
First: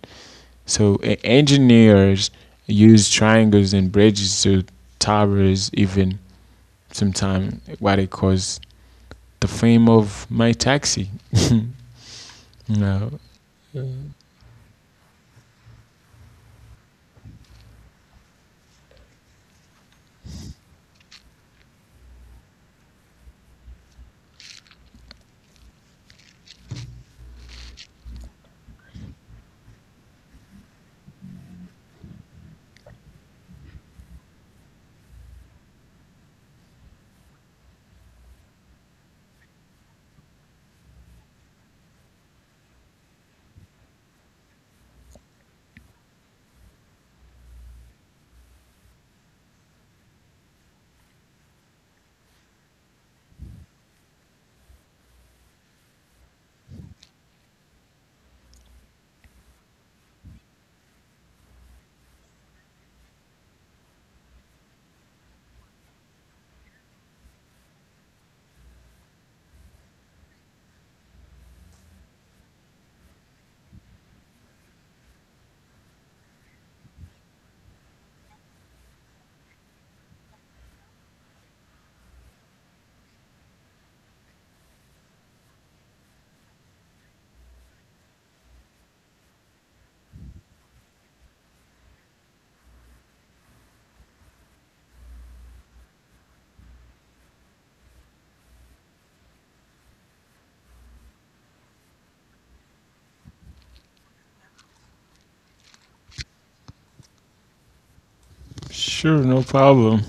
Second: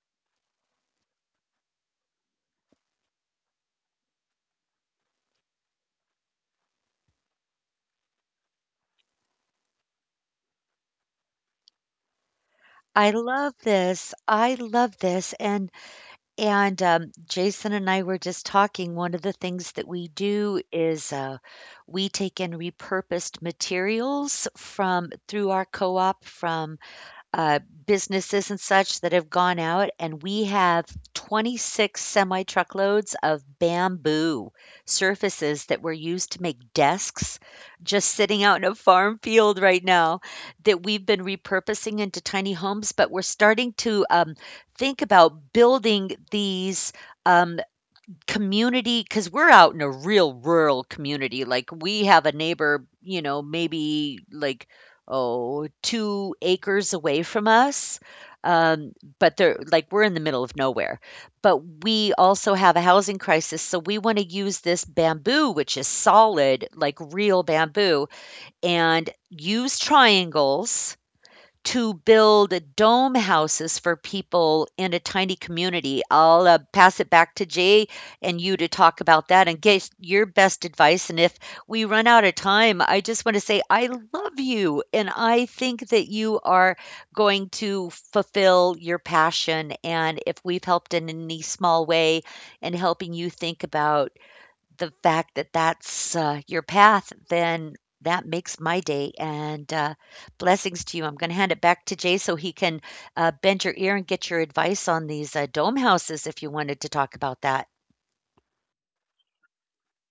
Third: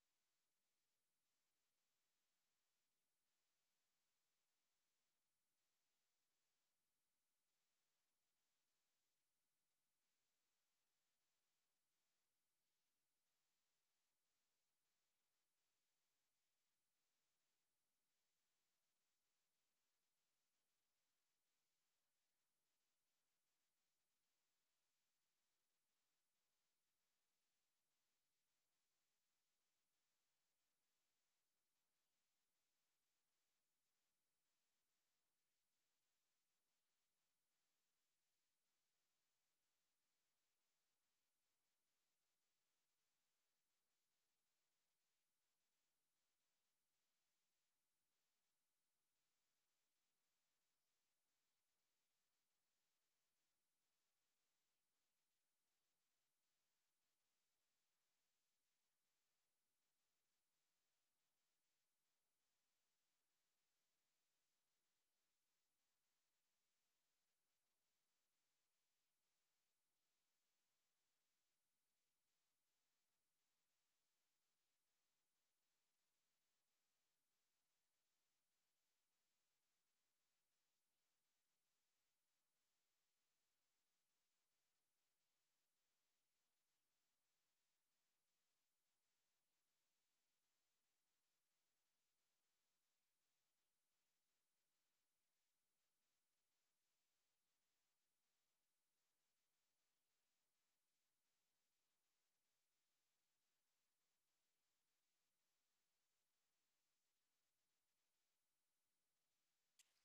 Speaker 2: So engineers use triangles and bridges to towers, even sometimes what it calls the fame of my taxi.
Speaker 1: I
Speaker 2: No,
Speaker 1: love this. I love this. And Jason and I were just talking. One of the things that we do is we take in repurposed materials from through our co-op from uh, businesses and such that have gone out, and we have 26 semi truckloads of bamboo surfaces that were used to make desks just sitting out in a farm field right now that we've been repurposing into tiny homes, but we're starting to think about building these. Um, Community, because 'cause we're out in a real rural community. Like, we have a neighbor, you know, maybe, like, oh, 2 acres away from us, um, but they're like, we're in the middle of nowhere, but we also have a housing crisis, so we wanna use this bamboo, which is solid, like real bamboo, and use triangles to build dome houses for people in a tiny community. I'll pass it back to Jay and you to talk about that and get your best advice. And if we run out of time, I just want to say I love you and I think that you are going to fulfill your passion. And if we've helped in any small way and helping you think about the fact that that's, your path, then that makes my day, and, blessings to you. I'm gonna hand it back to Jay so he can, bend your ear and get your advice on these, dome houses if you wanted to talk about that.
Speaker 2: sure, no problem.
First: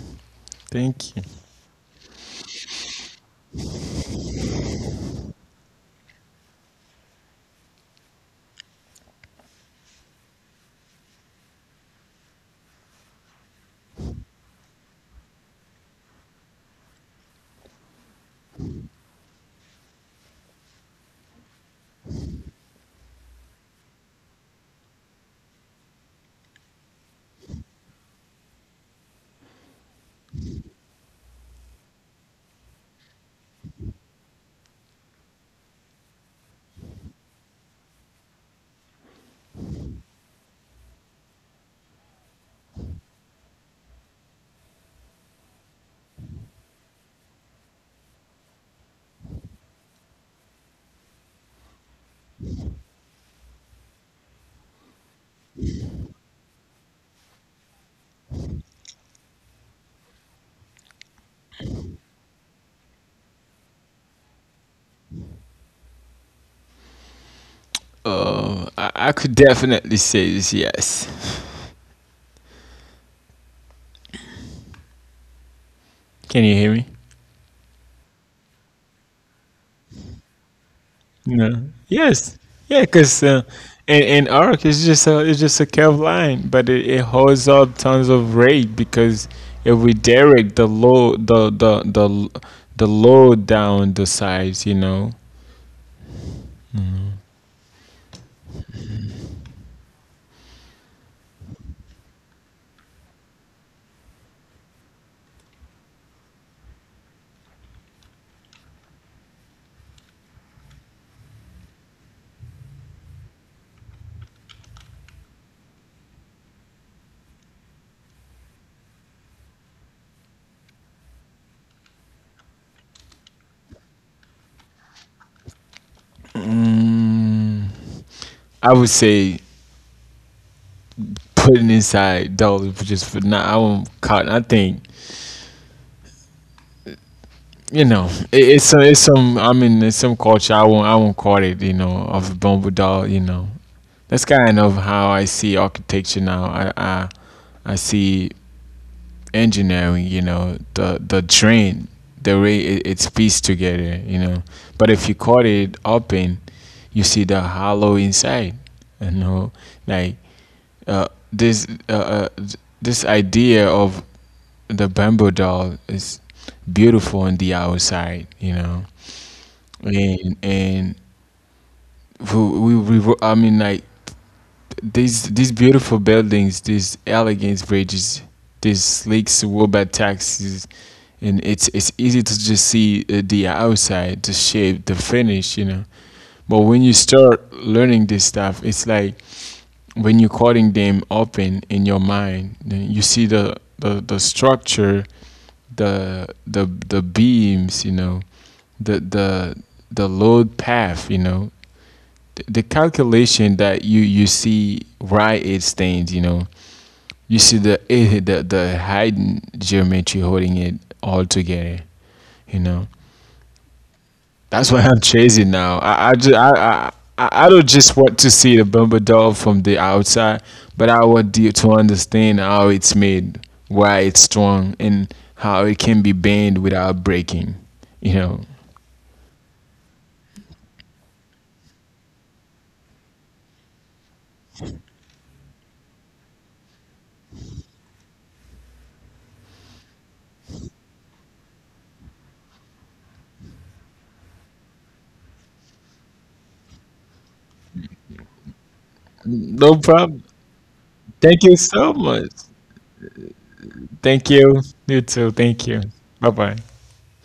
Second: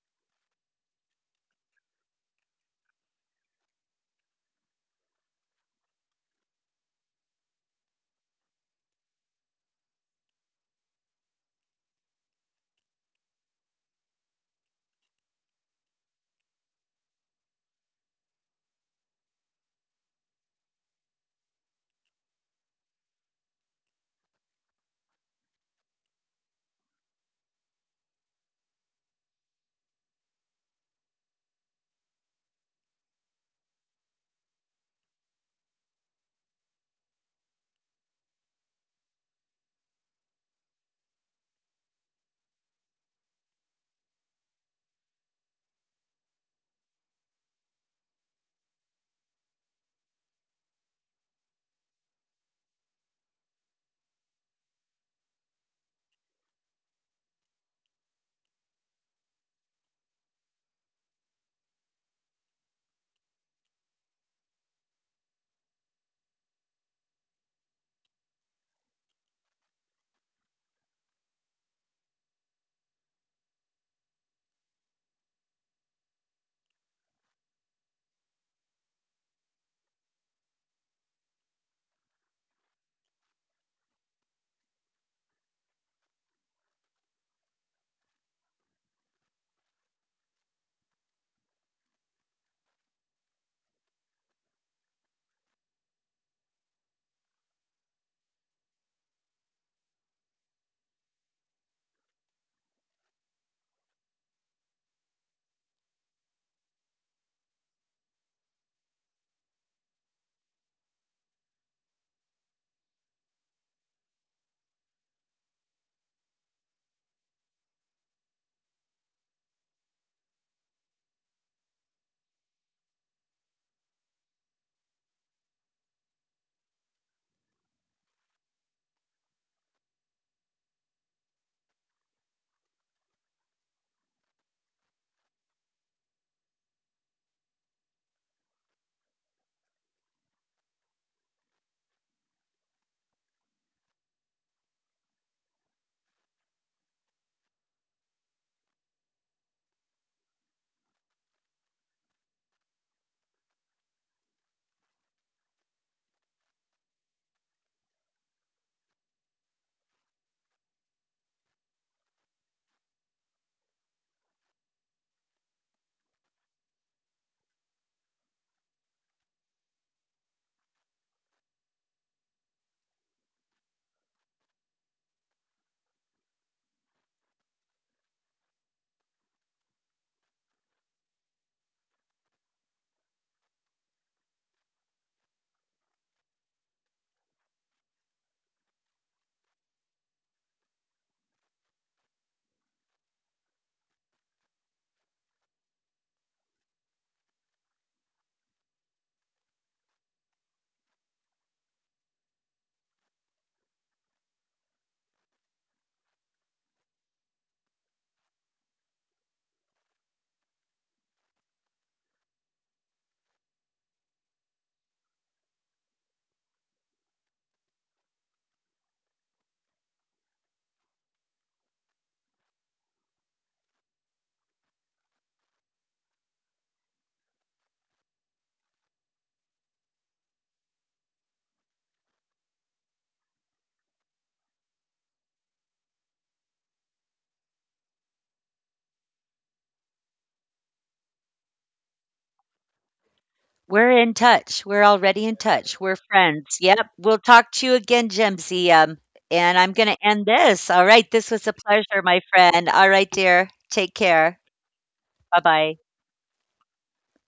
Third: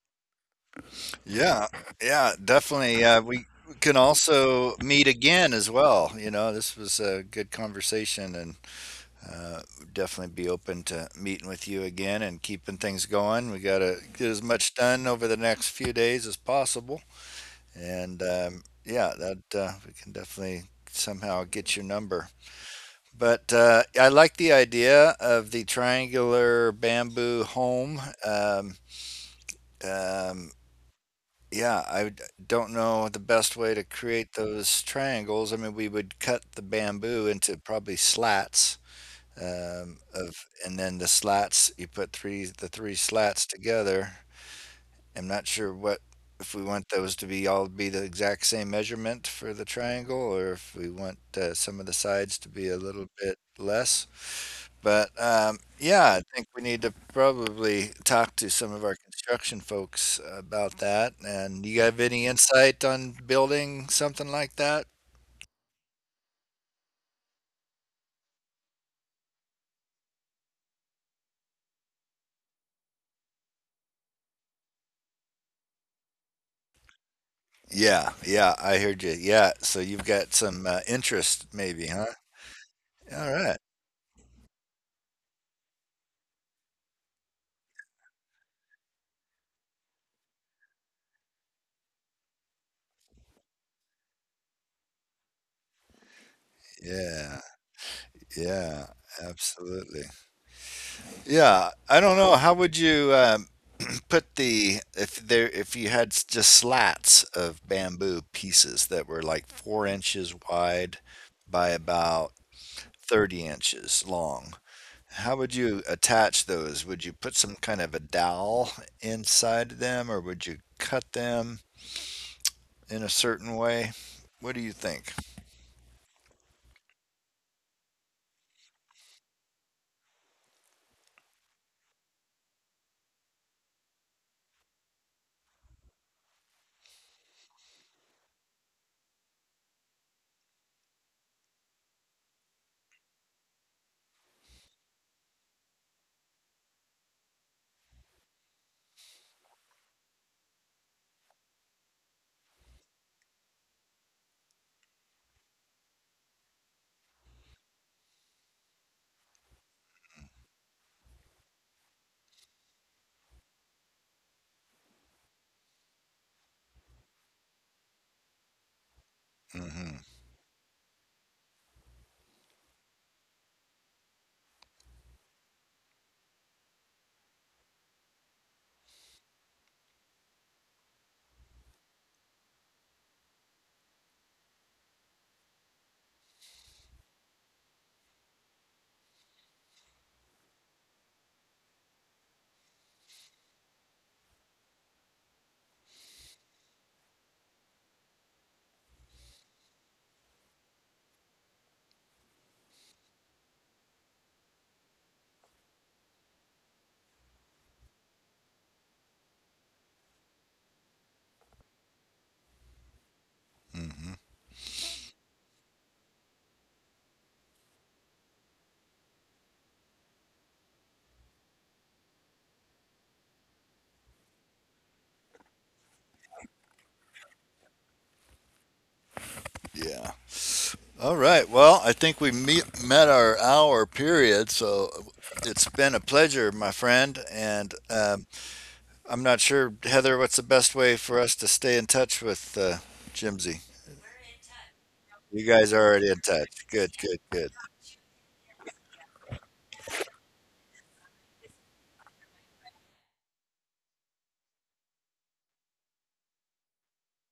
Speaker 2: Thank you.
Speaker 3: Yeah, yeah, definitely. We can also meet again as well. You know, this was a good conversation. And uh, definitely be open to meeting with you again and keeping things going. We got to get as much done over the next few days as possible. And yeah, that we can definitely somehow get your number. But I like the idea of the triangular bamboo home. Um, um, yeah, don't know the best way to create those triangles. I mean, we would cut the bamboo into probably slats of and then the slats, you put three slats together. I'm not sure what, if we want those to be all be the exact same measurement for the triangle, or if we want some of the sides to be a little bit less. But yeah, I think we need to probably talk to some of our construction folks about that. And you have any insight on building something like that?
Speaker 2: I could definitely say this. Yes. Can you hear me?
Speaker 3: Yeah, yeah, I heard you. Yeah, so you've got some interest
Speaker 2: No.
Speaker 3: maybe, huh?
Speaker 2: Yes. Yeah, because
Speaker 3: All right.
Speaker 2: in arc, it's just a, it's just a curved line, but it holds up tons of rate because if we direct the load, the load down the sides, you know.
Speaker 3: Yeah, yeah, absolutely. Yeah, I don't know. How would you put the, if there, if you had just slats of bamboo pieces that were like 4 inches wide by about 30 inches long? How would you attach those? Would you put some kind of a dowel inside them, or would you cut them in a certain way? What do you think?
Speaker 2: I would say putting inside dollars just for now. I won't cut. I think, you know, it, it's some, it's some, I mean, it's some culture. I won't, I won't call it, you know, of a bumble doll. You know, that's kind of how I see architecture now. I see engineering, you know, the train, the way it's pieced together, you know. But if you cut it open, you see the hollow inside, you know. Like, uh, this uh, uh, th- this idea of the bamboo doll is beautiful on the outside, you know.
Speaker 3: Hmm.
Speaker 2: And we I mean, like, these beautiful buildings, these elegant bridges, these sleek suburban taxis, and it's easy to just see the outside, the shape, the finish, you know. But when you start learning this stuff, it's like, when you're cutting them open in your mind, then you see the, the structure, the beams, you know, the the the load path, you know, the calculation that you see, right, it stains, you know. You see the the hidden geometry holding it all together, you know.
Speaker 3: Hmm.
Speaker 2: That's why I'm chasing now. I don't just want to see the Bumble doll from the outside, but I want you to understand how it's made, why it's strong, and how it can be bent without breaking. You know,
Speaker 3: Yeah. All right. Well, I think we met our hour period, so it's been a pleasure, my friend. And I'm not sure, Heather, what's the best way for us to stay in touch with Jimsy?
Speaker 1: We're in touch. We're already in touch.
Speaker 3: You
Speaker 1: We're
Speaker 3: guys are already in
Speaker 1: friends. Yep.
Speaker 3: touch.
Speaker 1: We'll
Speaker 3: Good,
Speaker 1: talk
Speaker 3: good,
Speaker 1: to you
Speaker 3: good.
Speaker 1: again, Jimsy. And I'm
Speaker 2: no
Speaker 1: going to
Speaker 2: problem.
Speaker 1: end this. All right. This
Speaker 2: Thank
Speaker 1: was a
Speaker 2: you so
Speaker 1: pleasure, my
Speaker 2: much.
Speaker 1: friend. All right, dear. Take
Speaker 2: Thank
Speaker 1: care.
Speaker 2: you. You too.
Speaker 1: Bye
Speaker 2: Thank
Speaker 1: bye.
Speaker 2: you. Bye bye.